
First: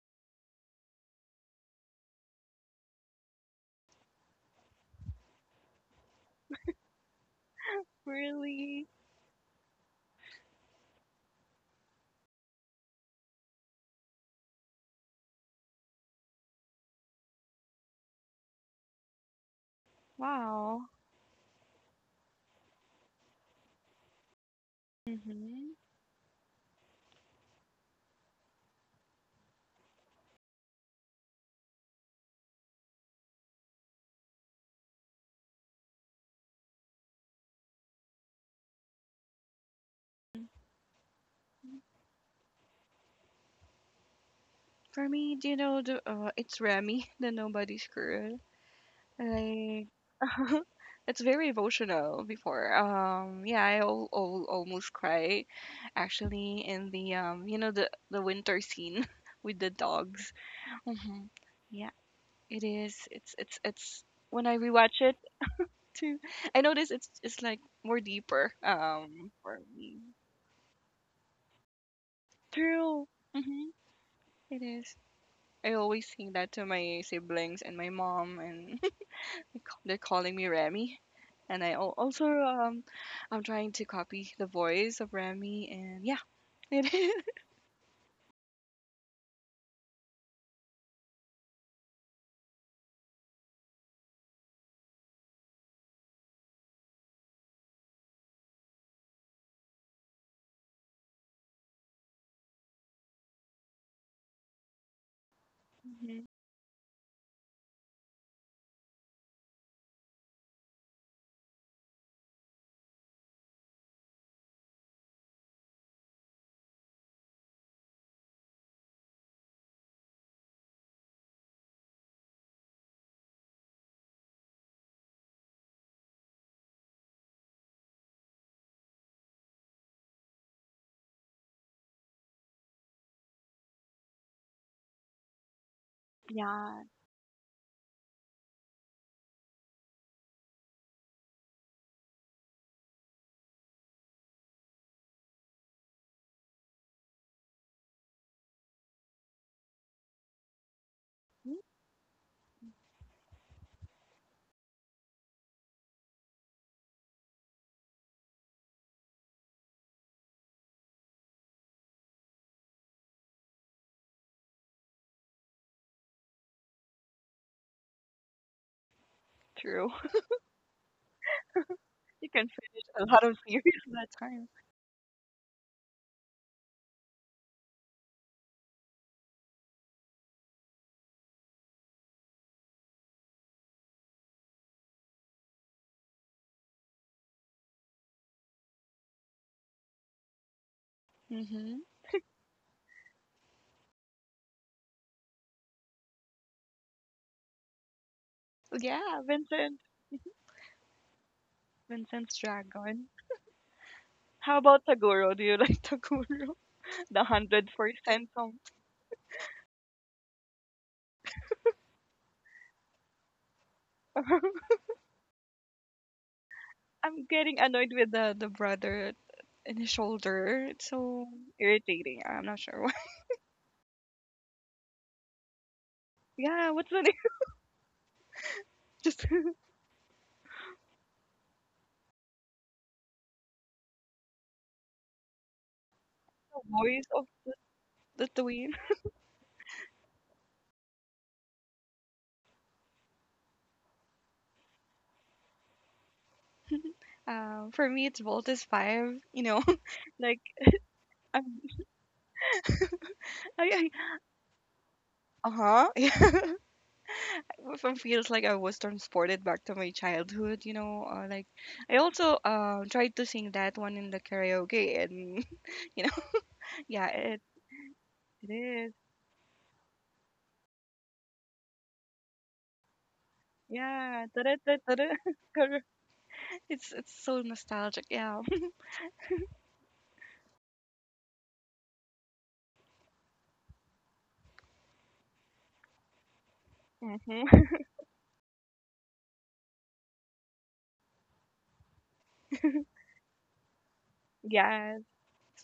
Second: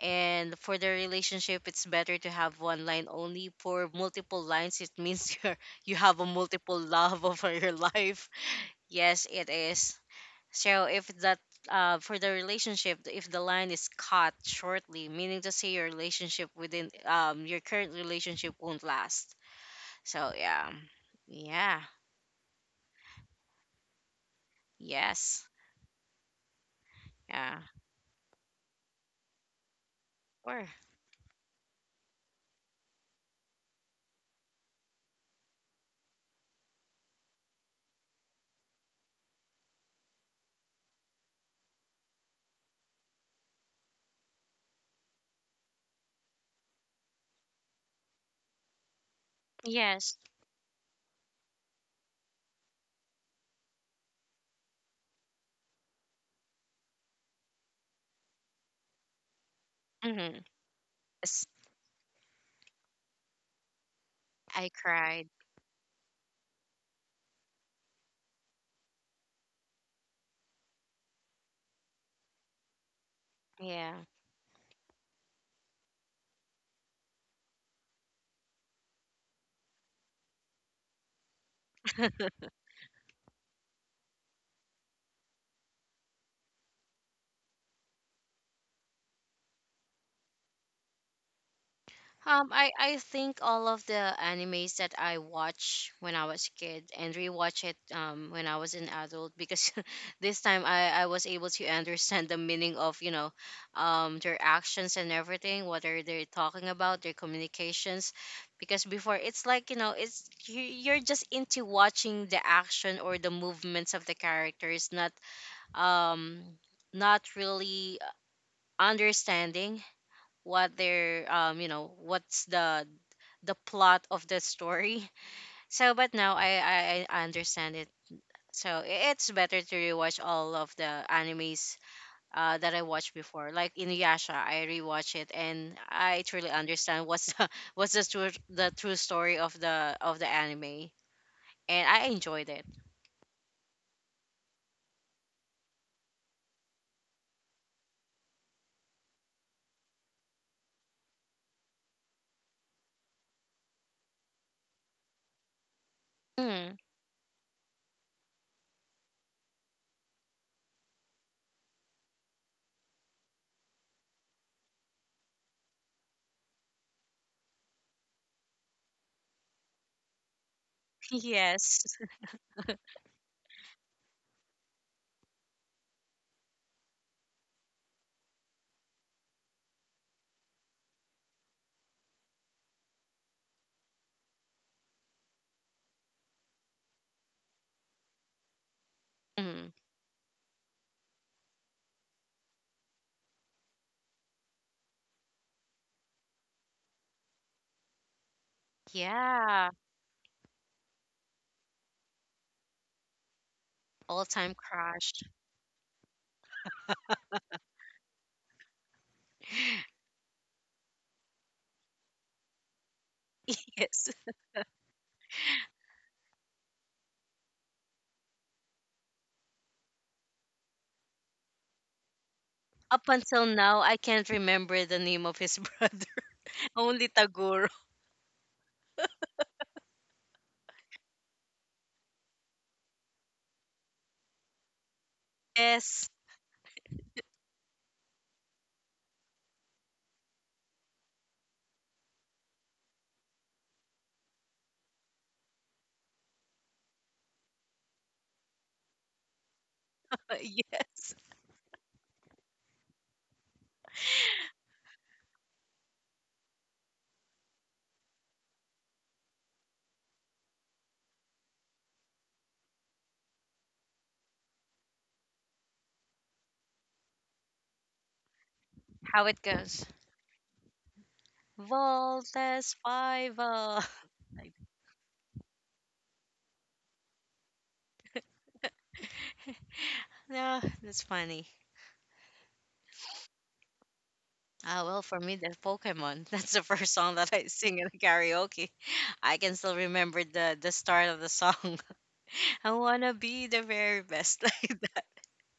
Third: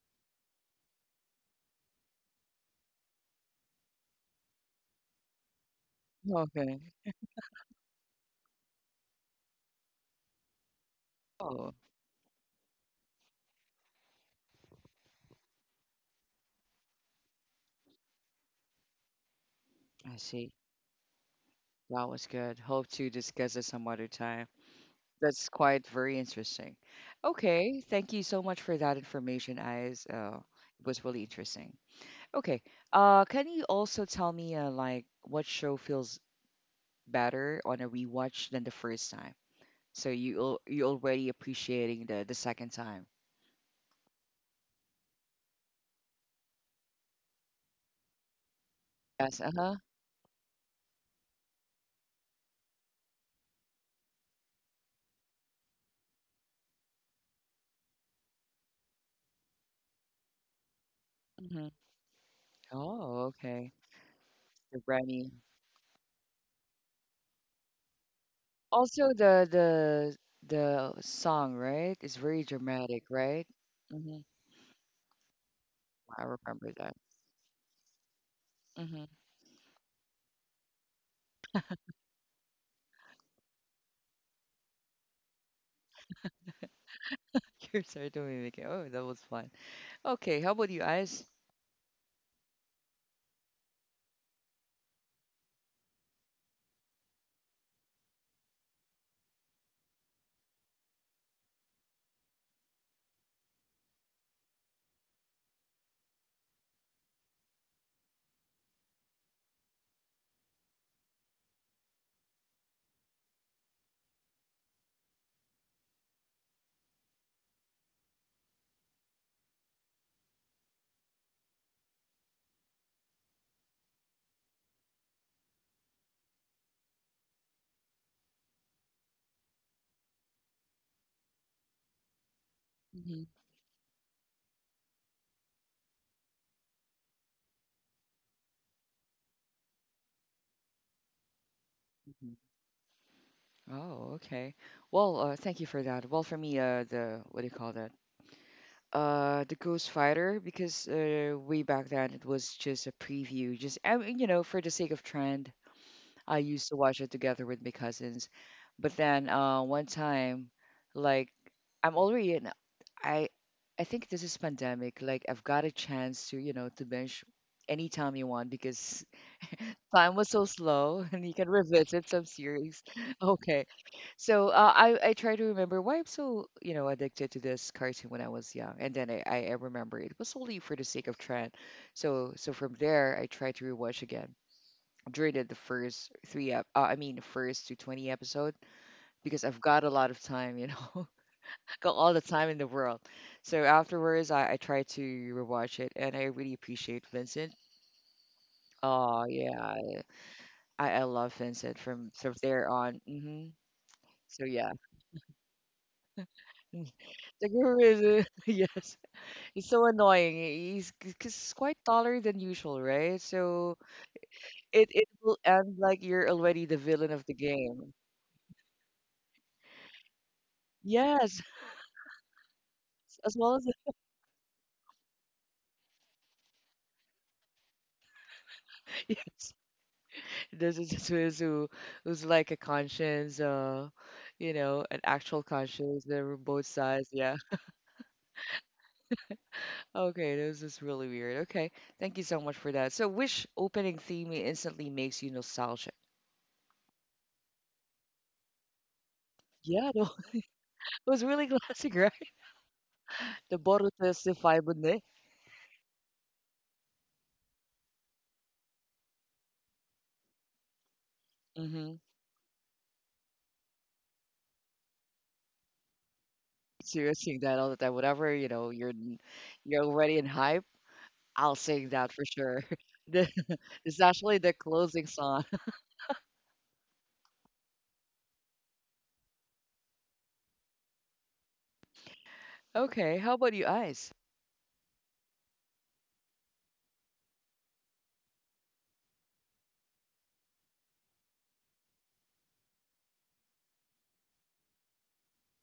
[SPEAKER 3] And for the relationship, it's better to have one line only. For multiple lines, it means you're, you have a multiple
[SPEAKER 1] Okay.
[SPEAKER 3] love over your life.
[SPEAKER 2] Really?
[SPEAKER 3] Yes, it is. So if that
[SPEAKER 1] Oh,
[SPEAKER 3] uh, for the relationship, if the line is cut shortly, meaning to say your relationship within um your current relationship won't last.
[SPEAKER 1] I
[SPEAKER 3] So
[SPEAKER 1] see.
[SPEAKER 3] yeah,
[SPEAKER 2] Wow.
[SPEAKER 3] yeah,
[SPEAKER 1] That was good. Hope to discuss it some other time.
[SPEAKER 3] yes,
[SPEAKER 1] That's
[SPEAKER 2] Mhm.
[SPEAKER 1] quite very interesting.
[SPEAKER 3] yeah,
[SPEAKER 1] Okay. Thank you so much for that information, Eyes. Uh,
[SPEAKER 3] or
[SPEAKER 1] it was really interesting. Okay. Uh, can you also tell me, uh, like, what show feels better on a rewatch than the first time? So you al- you already appreciating the the second time.
[SPEAKER 2] For me, do you know the uh, it's Remy, the nobody's girl.
[SPEAKER 1] Yes, uh-huh.
[SPEAKER 2] Like
[SPEAKER 3] yes,
[SPEAKER 2] it's very emotional. Before, um, yeah, I al- al- almost cry, actually, in the um, you know, the the winter scene with the dogs.
[SPEAKER 3] mm-hmm.
[SPEAKER 2] Mhm.
[SPEAKER 3] Yes.
[SPEAKER 1] Hmm.
[SPEAKER 2] It is.
[SPEAKER 1] Oh,
[SPEAKER 2] It's it's
[SPEAKER 1] okay.
[SPEAKER 2] it's when I
[SPEAKER 3] I
[SPEAKER 1] The
[SPEAKER 2] rewatch it
[SPEAKER 3] cried.
[SPEAKER 1] Remy.
[SPEAKER 2] too. I notice it's it's like more deeper.
[SPEAKER 1] Also
[SPEAKER 2] Um,
[SPEAKER 1] the
[SPEAKER 2] for me.
[SPEAKER 1] the the song, right? It's very dramatic,
[SPEAKER 2] True.
[SPEAKER 1] right?
[SPEAKER 2] Mm-hmm.
[SPEAKER 3] Yeah.
[SPEAKER 1] Hmm.
[SPEAKER 2] It is. I always
[SPEAKER 1] I
[SPEAKER 2] sing that to
[SPEAKER 1] remember that.
[SPEAKER 2] my siblings and my mom, and
[SPEAKER 1] Hmm.
[SPEAKER 2] they ca- they're calling me Remy. And I al- also, um, I'm trying to copy the voice of Remy, and yeah, it is.
[SPEAKER 1] You're so make it. Oh, that was fun. Okay, how about you guys?
[SPEAKER 3] Um, I I think all of the animes that I watch when I was a kid and rewatch it um when I was an adult, because this time I I was able to understand the meaning of you know, um their actions and everything, what are
[SPEAKER 2] Mhm.
[SPEAKER 3] they talking about, their communications, because before it's like you know it's you- you're just into watching the action or the movements of the characters, not um not really understanding what they're um you know what's the the plot of the story. So, but now I, I I understand it. So i- it's better to rewatch all of the animes uh, that I watched
[SPEAKER 1] Hmm.
[SPEAKER 3] before. Like Inuyasha, I rewatch it and I truly
[SPEAKER 2] Yeah,
[SPEAKER 3] understand what's the, what's the true the true story of the of the anime, and I
[SPEAKER 1] Hmm.
[SPEAKER 3] enjoyed it.
[SPEAKER 1] Oh, okay. Well, uh, thank you for that. Well, for me, uh, the what do you call that? Uh, the Ghost Fighter, because uh, way back then it was just a preview, just I mean, you know, for the sake of trend I used
[SPEAKER 3] Mm,
[SPEAKER 1] to watch it together with my cousins. But then uh, one time, like I'm already in, I I think this is pandemic. Like I've got a chance to you know to binge anytime you want because
[SPEAKER 2] true.
[SPEAKER 1] time was so slow and you can
[SPEAKER 3] yes.
[SPEAKER 1] revisit some
[SPEAKER 2] You can finish
[SPEAKER 1] series.
[SPEAKER 2] a lot of
[SPEAKER 1] Okay,
[SPEAKER 2] series in that time.
[SPEAKER 1] so uh, I I try to remember why I'm so you know addicted to this cartoon when I was young, and then I I I remember it was only for the sake of trend. So so from there I try to rewatch again dreaded the first three, ep- uh, I mean, the first to twenty episode because I've
[SPEAKER 3] Mm,
[SPEAKER 1] got a lot of time, you know,
[SPEAKER 2] Mm-hmm.
[SPEAKER 1] got all the time in the world. So afterwards, I, I try to rewatch it and I really appreciate Vincent.
[SPEAKER 2] Yeah,
[SPEAKER 1] Oh,
[SPEAKER 3] yeah.
[SPEAKER 1] yeah.
[SPEAKER 2] Vincent,
[SPEAKER 1] I, I love Vincent from,
[SPEAKER 2] Vincent's
[SPEAKER 1] from there on.
[SPEAKER 2] Dragon.
[SPEAKER 1] Hmm.
[SPEAKER 3] All
[SPEAKER 1] So,
[SPEAKER 3] time
[SPEAKER 2] How
[SPEAKER 1] yeah.
[SPEAKER 2] about
[SPEAKER 3] crush.
[SPEAKER 2] Taguro? Do you like Taguro? The
[SPEAKER 1] The
[SPEAKER 2] hundred
[SPEAKER 1] guru is, uh,
[SPEAKER 2] percent song.
[SPEAKER 1] yes, he's so annoying. He- He's because he's quite taller than usual, right? So
[SPEAKER 3] Yes.
[SPEAKER 1] it it will end like you're already the villain
[SPEAKER 2] I'm
[SPEAKER 1] of the
[SPEAKER 2] getting annoyed
[SPEAKER 1] game.
[SPEAKER 2] with the the brother in his shoulder. It's so
[SPEAKER 1] Yes,
[SPEAKER 2] irritating. I'm not sure why.
[SPEAKER 3] Up
[SPEAKER 1] as
[SPEAKER 3] until
[SPEAKER 1] well as
[SPEAKER 3] now, I can't remember the name of his brother.
[SPEAKER 2] Yeah, what's the
[SPEAKER 3] Only
[SPEAKER 2] name?
[SPEAKER 3] Taguro.
[SPEAKER 2] Just the
[SPEAKER 1] yes. There's a who's who who's like a conscience, uh, you know, an actual conscience.
[SPEAKER 3] Yes.
[SPEAKER 1] There were both
[SPEAKER 2] voice
[SPEAKER 1] sides.
[SPEAKER 2] of
[SPEAKER 1] Yeah.
[SPEAKER 2] the twin.
[SPEAKER 1] Okay, this is really weird. Okay, thank you so much for that. So, which opening theme instantly makes you nostalgic?
[SPEAKER 2] Um, for me, it's Voltus Five. You know,
[SPEAKER 1] Yeah, no,
[SPEAKER 2] like
[SPEAKER 1] it
[SPEAKER 3] Yes.
[SPEAKER 1] was
[SPEAKER 2] I'm.
[SPEAKER 1] really classic, right? The
[SPEAKER 2] I,
[SPEAKER 1] Boruto Sifai Bunde.
[SPEAKER 2] I, uh huh. Yeah. It feels like I was transported back to my childhood. You know, uh, like
[SPEAKER 1] Mm-hmm.
[SPEAKER 2] I also um tried to sing that one in the karaoke, and you know,
[SPEAKER 1] So
[SPEAKER 2] yeah,
[SPEAKER 1] you're
[SPEAKER 2] it
[SPEAKER 1] seeing that all the time. Whatever, you
[SPEAKER 2] it
[SPEAKER 1] know, you're
[SPEAKER 2] is.
[SPEAKER 1] n-
[SPEAKER 3] How it
[SPEAKER 1] you're
[SPEAKER 3] goes.
[SPEAKER 1] already in hype. I'll sing that for sure.
[SPEAKER 3] Voltes
[SPEAKER 1] The-
[SPEAKER 3] Viva.
[SPEAKER 1] It's
[SPEAKER 2] Yeah.
[SPEAKER 1] actually the
[SPEAKER 2] Tada, tada, tada.
[SPEAKER 1] closing song.
[SPEAKER 2] Correct. It's it's so nostalgic. Yeah.
[SPEAKER 3] Yeah, that's funny.
[SPEAKER 1] Okay, how about you, Ice?
[SPEAKER 3] Ah, well, for me, that's Pokemon. That's the first song that I
[SPEAKER 2] Mm-hmm.
[SPEAKER 3] sing in karaoke. I can still remember the the start of the song. I wanna be the very best, like
[SPEAKER 2] Yes.
[SPEAKER 3] that.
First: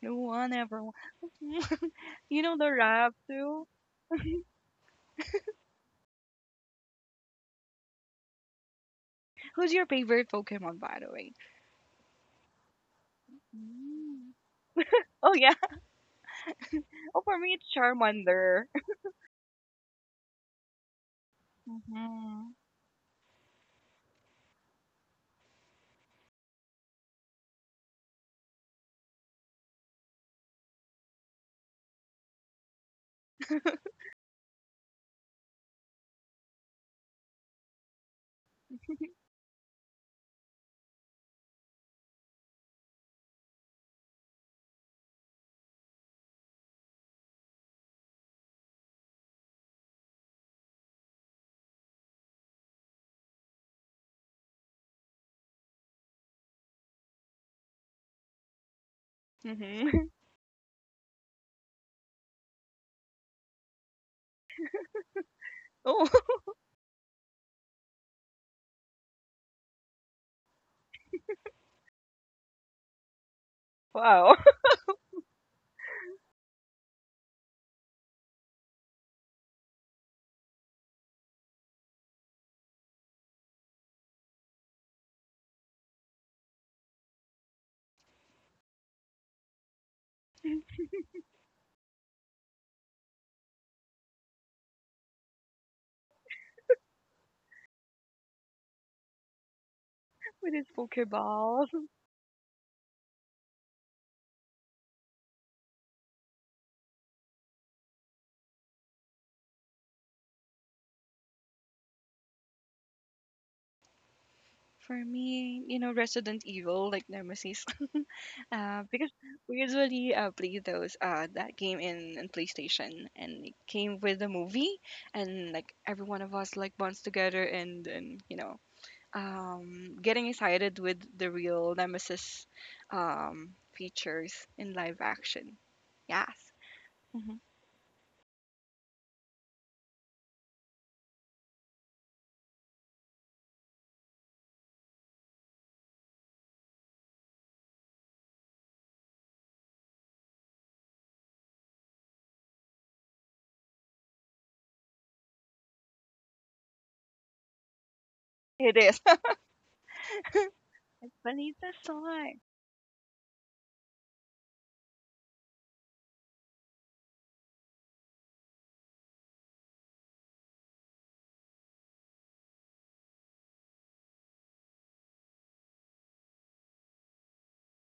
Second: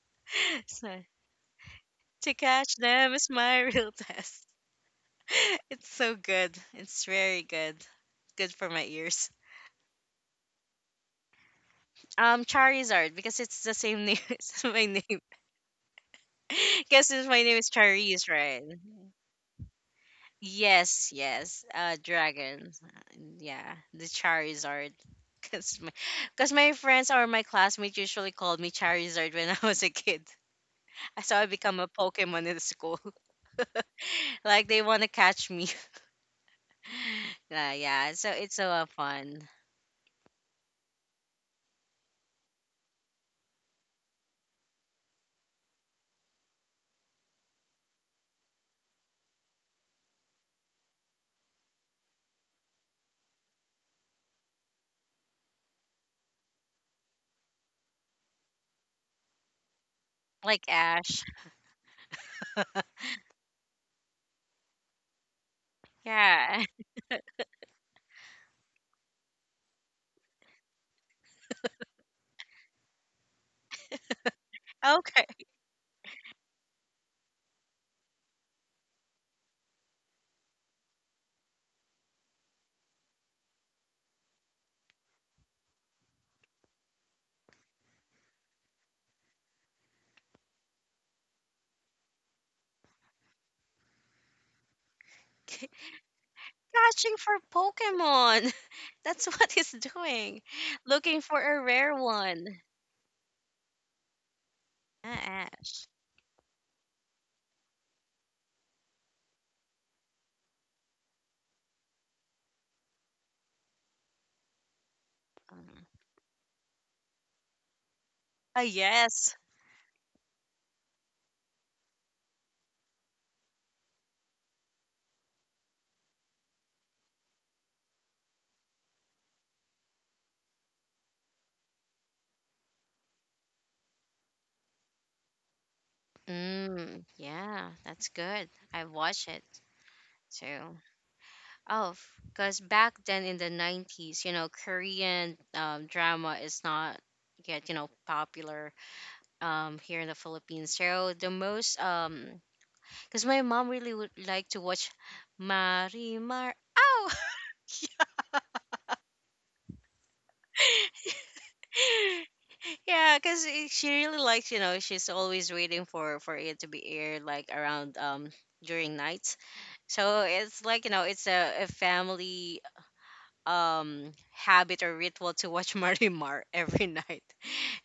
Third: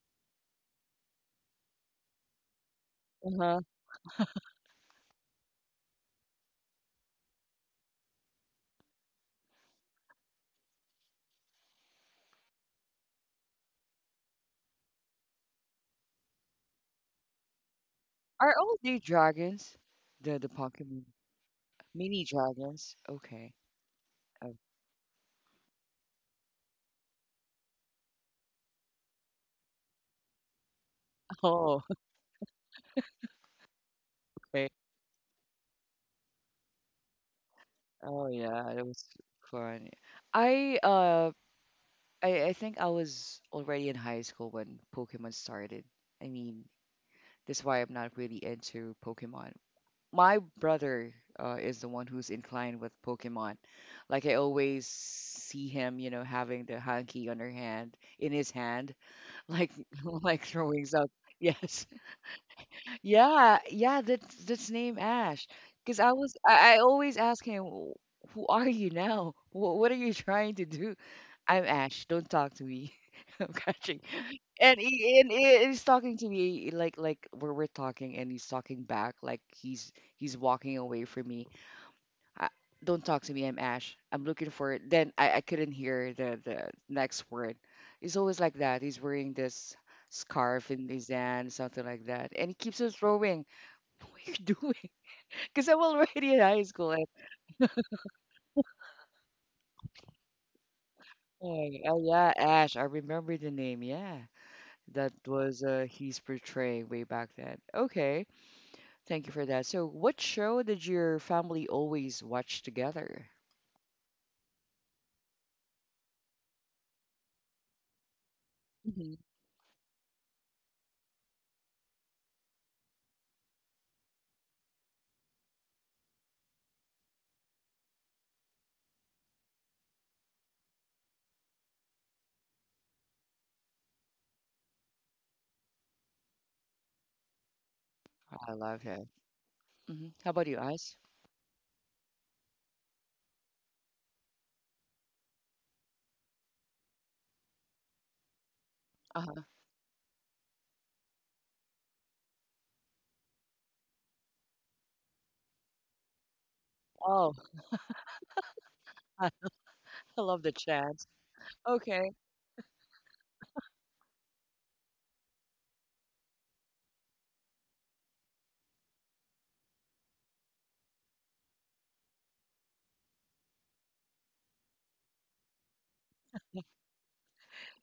[SPEAKER 2] No one ever.
[SPEAKER 3] So,
[SPEAKER 2] wa-
[SPEAKER 3] to
[SPEAKER 2] You know the
[SPEAKER 3] catch them
[SPEAKER 2] rap
[SPEAKER 3] is
[SPEAKER 1] Uh
[SPEAKER 3] my
[SPEAKER 1] huh.
[SPEAKER 2] too.
[SPEAKER 3] real test. It's so good. It's very good. Good for my ears.
[SPEAKER 2] Who's your favorite Pokemon, by the way?
[SPEAKER 3] Um, Charizard because it's the same name.
[SPEAKER 2] Mm.
[SPEAKER 3] It's my name.
[SPEAKER 2] Oh yeah.
[SPEAKER 3] Guess
[SPEAKER 2] Oh,
[SPEAKER 3] since
[SPEAKER 2] for
[SPEAKER 3] my
[SPEAKER 2] me
[SPEAKER 3] name
[SPEAKER 2] it's
[SPEAKER 3] is Charis,
[SPEAKER 1] Are
[SPEAKER 3] right?
[SPEAKER 2] Charmander.
[SPEAKER 1] all the dragons the the Pokemon
[SPEAKER 3] Yes, yes. Uh,
[SPEAKER 1] mini
[SPEAKER 2] Hmm.
[SPEAKER 3] dragons.
[SPEAKER 1] dragons?
[SPEAKER 3] uh,
[SPEAKER 1] Okay.
[SPEAKER 3] Yeah, the
[SPEAKER 1] Oh,
[SPEAKER 3] Charizard. Cause my, cause my friends or my classmates usually called me Charizard when I was a kid. So I become
[SPEAKER 1] oh,
[SPEAKER 3] a Pokemon in school. Like
[SPEAKER 1] okay.
[SPEAKER 3] they want to catch me. Uh, yeah,
[SPEAKER 1] Oh
[SPEAKER 3] so it's so
[SPEAKER 1] yeah,
[SPEAKER 3] uh,
[SPEAKER 1] that was
[SPEAKER 3] fun.
[SPEAKER 1] fun. I uh I, I think I was already in high school when Pokemon started. I mean, that's why I'm not really into Pokemon. My brother uh, is the one who's inclined with Pokemon. Like I always see him, you know, having the hanky on her hand in his hand, like
[SPEAKER 2] Mm-hmm.
[SPEAKER 1] like
[SPEAKER 3] Like
[SPEAKER 1] throwing something.
[SPEAKER 3] Ash.
[SPEAKER 1] Yes. Yeah, yeah, that's that's name Ash. Because
[SPEAKER 2] Oh.
[SPEAKER 1] I was,
[SPEAKER 3] Yeah.
[SPEAKER 1] I, I always ask him, "Wh- who are you now? What, what are you trying to do? I'm Ash. Don't talk to me. I'm catching."
[SPEAKER 2] Wow.
[SPEAKER 1] And he
[SPEAKER 3] Okay.
[SPEAKER 1] and he- he's talking to me eh, like like we're we're talking, and he's talking back like he's he's walking away from me. I, don't talk to me. I'm Ash. I'm looking for it. Then I, I couldn't hear the the next word. He's always like that. He's wearing this scarf in his hand, something like that, and he keeps on throwing What you're doing? Because I'm already in high school. At,
[SPEAKER 3] Catching
[SPEAKER 1] that
[SPEAKER 3] for Pokemon. That's what he's doing.
[SPEAKER 2] With his
[SPEAKER 3] Looking for a
[SPEAKER 2] Pokeballs.
[SPEAKER 1] point.
[SPEAKER 3] rare
[SPEAKER 1] Oh, yeah,
[SPEAKER 3] one.
[SPEAKER 1] Ash. I remember the name. Yeah, that
[SPEAKER 3] Ah,
[SPEAKER 1] was uh,
[SPEAKER 3] Ash.
[SPEAKER 1] he's portraying way back then. Okay, thank you for that. So, what show did your family always watch together?
[SPEAKER 2] For me, you
[SPEAKER 3] Uh-huh.
[SPEAKER 2] know, Resident Evil, like Nemesis.
[SPEAKER 3] Uh,
[SPEAKER 2] Uh, because
[SPEAKER 1] Hmm.
[SPEAKER 3] yes.
[SPEAKER 2] we usually uh, play those uh, that game in, in PlayStation, and it came with the movie, and like every one of us like bonds together and and you know um, getting excited with the real Nemesis um, features in live action. Yes,
[SPEAKER 3] Mm,
[SPEAKER 2] mhm,
[SPEAKER 3] yeah, that's good.
[SPEAKER 1] I love
[SPEAKER 3] I've
[SPEAKER 1] him.
[SPEAKER 3] watched it
[SPEAKER 1] Hmm. How about you,
[SPEAKER 3] too.
[SPEAKER 1] Ice?
[SPEAKER 3] Oh, because back then in the nineties, you know, Korean um, drama is not yet, you know, popular
[SPEAKER 1] Uh huh.
[SPEAKER 3] um, here in the Philippines. So the most, um, because my mom really would like to watch Marimar. Oh,
[SPEAKER 1] Oh,
[SPEAKER 2] it is.
[SPEAKER 1] I love the chance.
[SPEAKER 2] Believe the
[SPEAKER 1] Okay.
[SPEAKER 2] song.
[SPEAKER 3] yeah, because she really likes, you know, she's always waiting for for it to be aired like around um during nights. So it's like you know, it's a, a family um habit or ritual to watch Marimar every night.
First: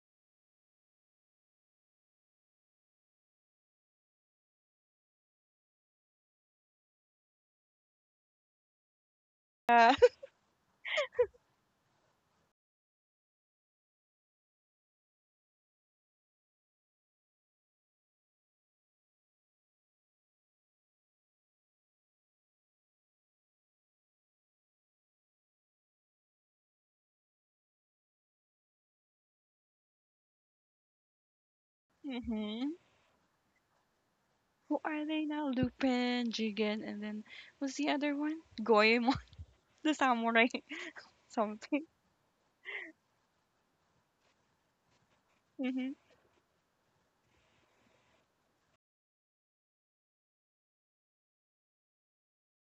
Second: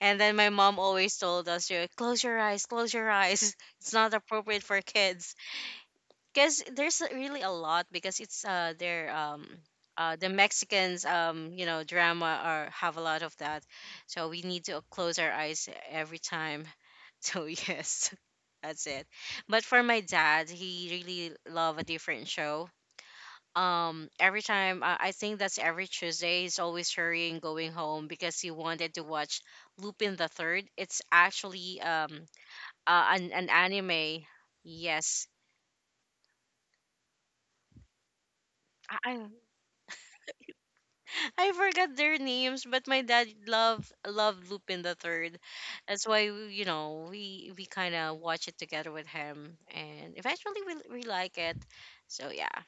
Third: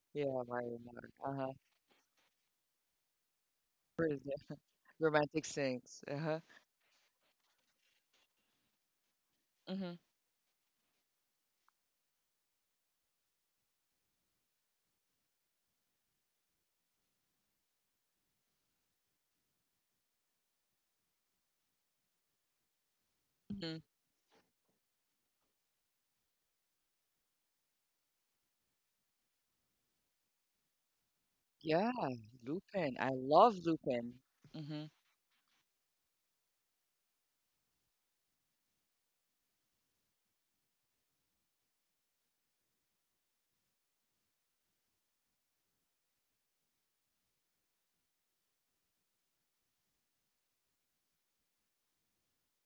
[SPEAKER 3] And then
[SPEAKER 1] Yeah,
[SPEAKER 3] my mom
[SPEAKER 1] Mario Miller.
[SPEAKER 3] always
[SPEAKER 1] Uh
[SPEAKER 3] told
[SPEAKER 1] huh.
[SPEAKER 3] us, you know, close your eyes, close your eyes. It's
[SPEAKER 1] Where
[SPEAKER 3] not
[SPEAKER 1] is it?
[SPEAKER 3] appropriate for kids.
[SPEAKER 1] Romantic Sinks. Uh huh.
[SPEAKER 3] Because there's really a lot, because it's uh their um
[SPEAKER 1] Mm-hmm.
[SPEAKER 2] Yeah.
[SPEAKER 3] uh, the Mexicans, um, you know, drama are have a lot of that, so we need to close our eyes every time. So yes, that's it. But for my dad, he really love a different show
[SPEAKER 1] Hmm.
[SPEAKER 3] um every time I, I think that's every Tuesday he's always hurrying going home because he wanted to watch Lupin the Third. It's actually
[SPEAKER 1] Yeah,
[SPEAKER 3] um
[SPEAKER 2] Hmm.
[SPEAKER 1] Lupin. I
[SPEAKER 3] uh, an an
[SPEAKER 1] love Lupin.
[SPEAKER 3] anime.
[SPEAKER 2] Who
[SPEAKER 1] Mm-hmm.
[SPEAKER 2] are they
[SPEAKER 3] Yes.
[SPEAKER 2] now? Lupin, Jigen, and then what's the other one?
[SPEAKER 3] I
[SPEAKER 2] Goemon,
[SPEAKER 3] I
[SPEAKER 2] the samurai,
[SPEAKER 3] I
[SPEAKER 2] something.
[SPEAKER 3] forgot their names, but my dad loved loved Lupin the Third.
[SPEAKER 2] Mm-hmm.
[SPEAKER 3] That's why you know we we kind of watch it together with him, and eventually we we like it. So yeah,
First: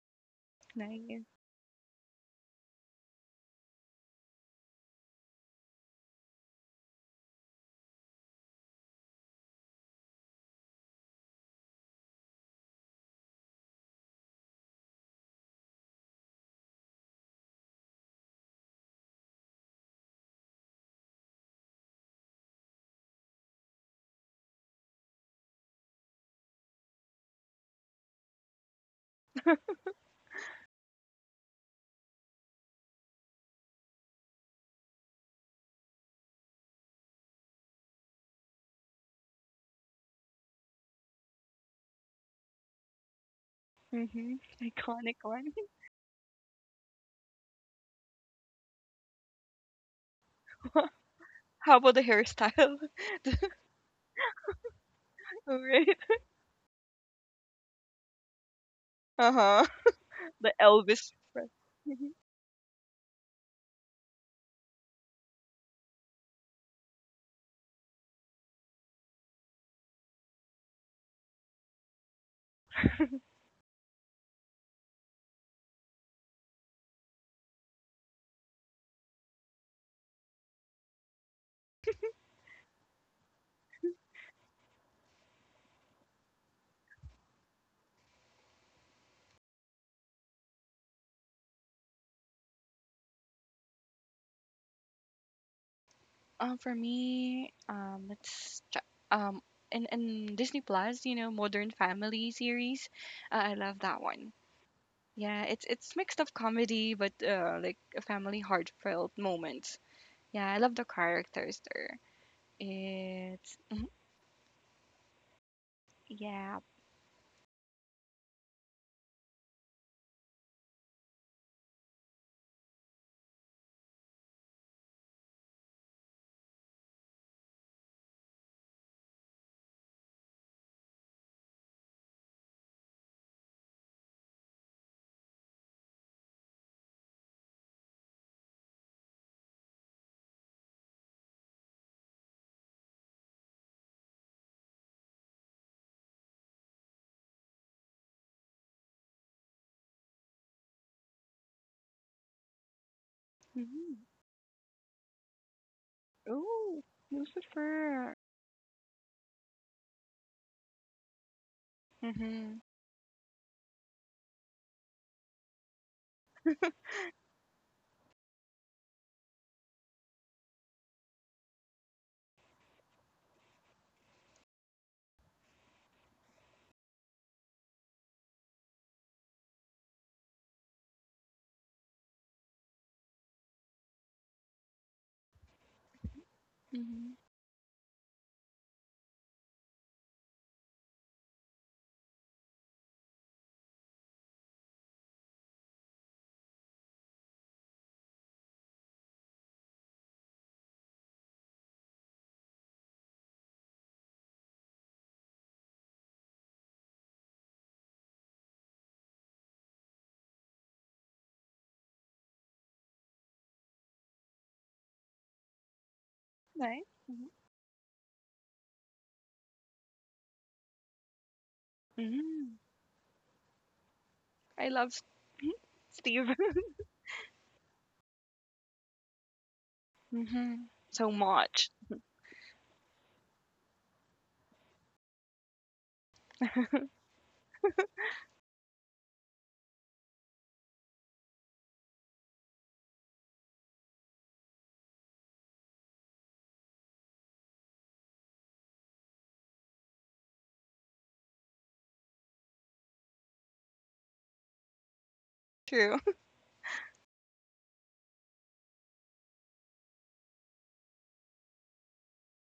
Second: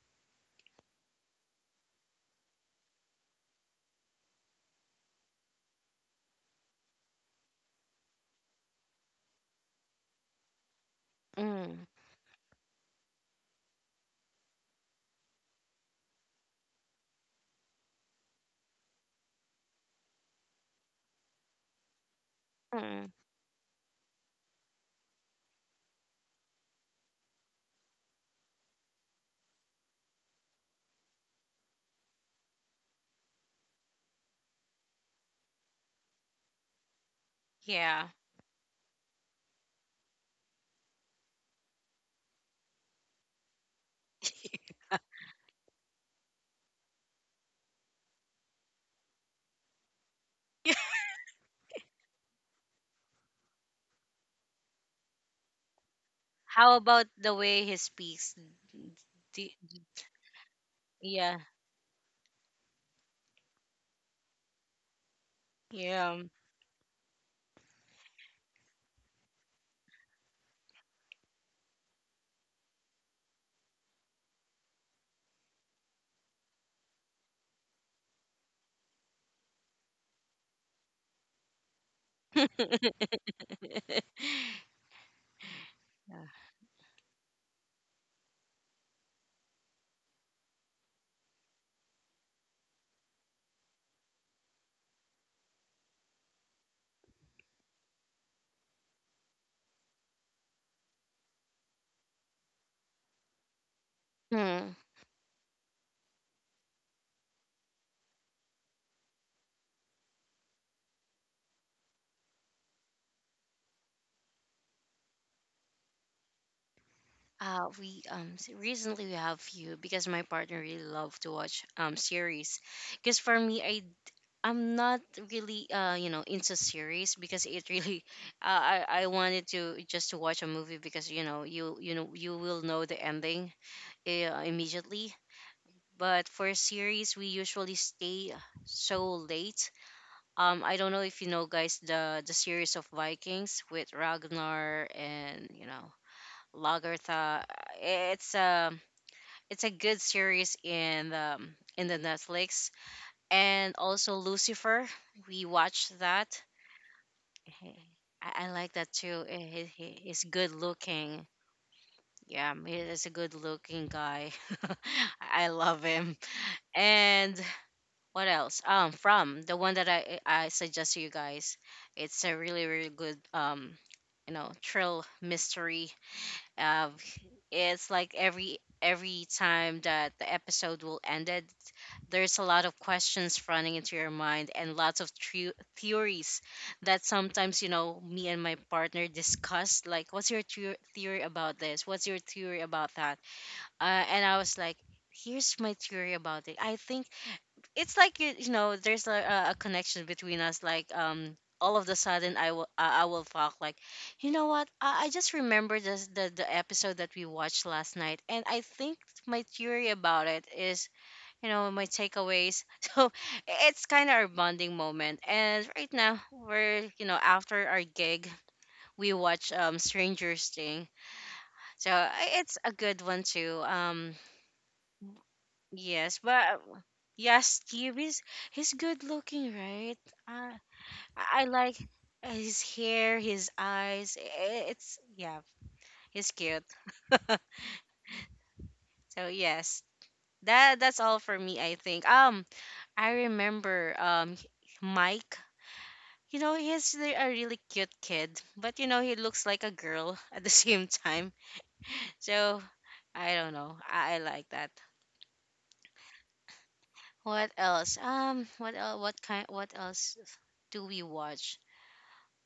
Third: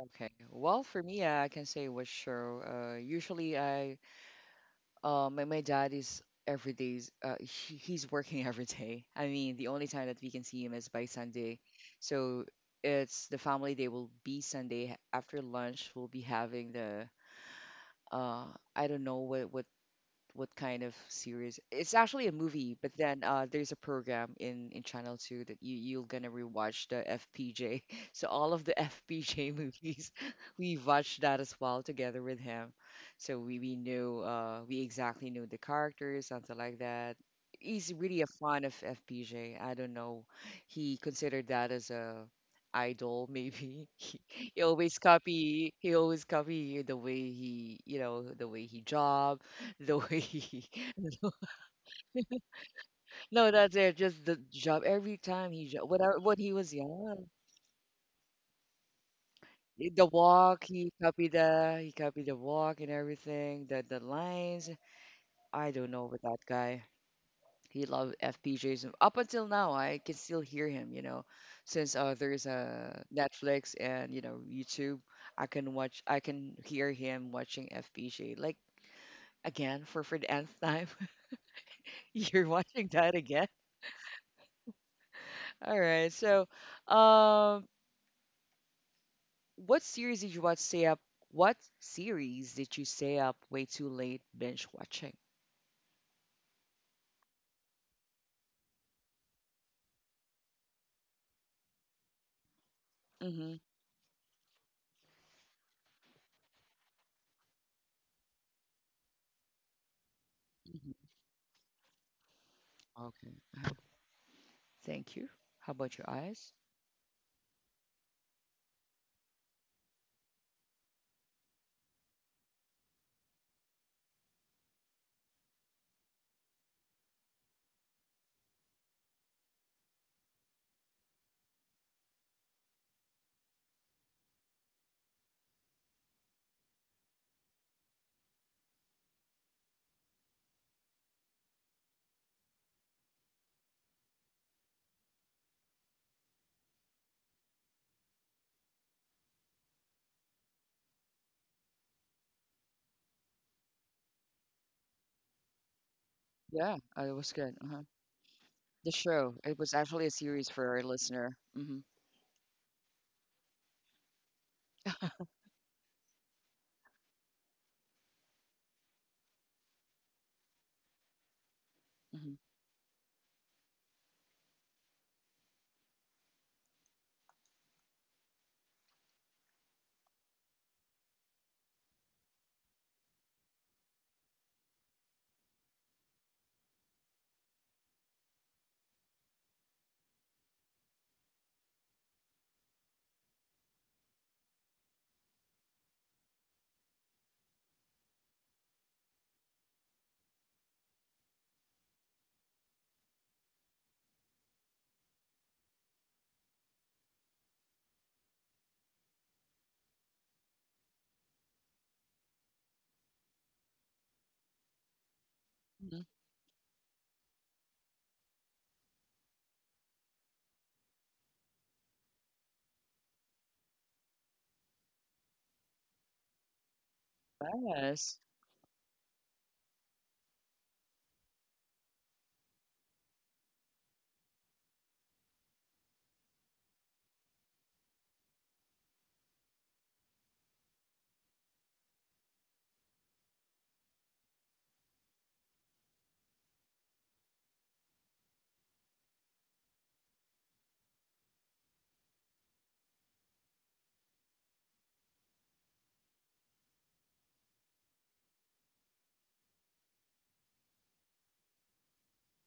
[SPEAKER 1] Okay. Well, for me, uh, I can say what show. Uh, usually, I uh, my my dad is every day's. Uh, he, he's working every day. I mean, the only time that we can see him is by Sunday.
[SPEAKER 3] mm,
[SPEAKER 1] So it's the family day will be Sunday after lunch. We'll be having the uh, I don't know what what what kind of series. It's actually a movie, but
[SPEAKER 3] mm,
[SPEAKER 1] then uh, there's a program in in Channel Two that you you're gonna rewatch the F P J. So all of the F P J movies, we watched that as well together with him. So we we knew uh, we exactly knew the characters, something like that. He's
[SPEAKER 3] yeah.
[SPEAKER 1] really a fan of F P J. I don't know. He considered that as a idol maybe he,
[SPEAKER 2] Mm-hmm.
[SPEAKER 1] he always
[SPEAKER 2] Iconic one.
[SPEAKER 1] copy he always copy the way he you know the way he job the way he,
[SPEAKER 2] How about the hairstyle? The-
[SPEAKER 1] no, that's it. Just the job. Every time he, jo-
[SPEAKER 2] right?
[SPEAKER 1] whatever, when he was
[SPEAKER 3] How about
[SPEAKER 1] young,
[SPEAKER 3] the way he speaks? Do,
[SPEAKER 2] Uh-huh.
[SPEAKER 1] i- the
[SPEAKER 2] The
[SPEAKER 1] walk, he
[SPEAKER 2] Elvis.
[SPEAKER 1] copied
[SPEAKER 3] yeah,
[SPEAKER 2] Pres-
[SPEAKER 1] the, he
[SPEAKER 2] Mhm.
[SPEAKER 1] copied the walk and everything. The the lines. I don't know with
[SPEAKER 3] Yeah.
[SPEAKER 1] that guy. He loved F P Js. And up until now, I can still hear him. You know, since uh, there's uh, Netflix and you know YouTube, I can watch. I can hear him watching F P J. Like again for for the nth time, you're watching that again. All right, so. Um, What series did you watch stay up? What series did you stay up way too late binge watching?
[SPEAKER 2] Um, for me, um, let's check. Um, in, in Disney Plus, you know, Modern Family series, uh,
[SPEAKER 1] Mm-hmm.
[SPEAKER 2] I love that one.
[SPEAKER 3] Hmm.
[SPEAKER 2] Yeah, it's it's mixed of comedy, but uh, like a family heartfelt moments. Yeah, I love the
[SPEAKER 1] Hmm.
[SPEAKER 2] characters there. It's
[SPEAKER 1] Okay. Thank you. How about your eyes?
[SPEAKER 2] yeah.
[SPEAKER 3] Uh, we um s- recently we have few because my partner really love to watch um series, because for me I I'm not really uh you know into series because it really uh, I I wanted to just to watch a movie because you know you you know you will know the ending uh, immediately. But for series we usually stay so late. Um, I don't know if you know guys the the series of Vikings with Ragnar and you know Lagertha. eh, It's a it's a good series in the in the Netflix, and
[SPEAKER 2] Mm-hmm.
[SPEAKER 3] also Lucifer. We watched that.
[SPEAKER 1] Yeah,
[SPEAKER 2] Oh,
[SPEAKER 1] uh, it was good. Uh-huh.
[SPEAKER 3] He-
[SPEAKER 2] Lucifer.
[SPEAKER 3] I, I like
[SPEAKER 1] The
[SPEAKER 3] that too.
[SPEAKER 1] show.
[SPEAKER 3] Eh,
[SPEAKER 1] It
[SPEAKER 3] He,
[SPEAKER 1] was
[SPEAKER 3] he,
[SPEAKER 1] actually a
[SPEAKER 3] he's
[SPEAKER 1] series
[SPEAKER 3] good
[SPEAKER 1] for our
[SPEAKER 3] looking.
[SPEAKER 1] listener. Mm-hmm.
[SPEAKER 3] Yeah,
[SPEAKER 2] Mm-hmm.
[SPEAKER 3] he is a good looking guy. I love him. And what else? Um, from the one that I I suggest to you guys. It's a really really good um you know thrill mystery. Um, it's like every every time that the episode will ended, there's a lot of questions running into your mind and lots of tru- theories that
[SPEAKER 2] Mm-hmm.
[SPEAKER 3] sometimes you know me and my partner discussed. Like, what's your tru- theory about this? What's your theory about that? Uh, and I was like, here's my theory about it. I think it's like you, you know there's a, a a connection between us like um all of the sudden i will i I will talk like you know what i, I just remember this, the the episode that we watched last night, and I think my theory about it is you know my takeaways. So it's kind of our bonding moment, and right
[SPEAKER 1] Mm-hmm. Hmm.
[SPEAKER 3] now
[SPEAKER 2] Nice.
[SPEAKER 3] we're you know after our gig we watch um strangers thing, so I- it's
[SPEAKER 2] Mhm.
[SPEAKER 3] a good one too. um
[SPEAKER 2] I love S-
[SPEAKER 3] Yes,
[SPEAKER 2] Steve.
[SPEAKER 3] but yeah, Steve
[SPEAKER 1] Yes.
[SPEAKER 3] is he's good looking, right? Uh,
[SPEAKER 2] Hmm. So
[SPEAKER 3] I I
[SPEAKER 2] much.
[SPEAKER 3] like his hair, his eyes. i- It's yeah, he's cute. So yes, that that's all for me. I think. Um, I remember um Mike. You know, he's re- a really cute kid, but you know he looks like a girl at the same time. So I don't know. I, I like that.
[SPEAKER 2] True.
[SPEAKER 3] What else? Um, what el- What kind? What else do we watch?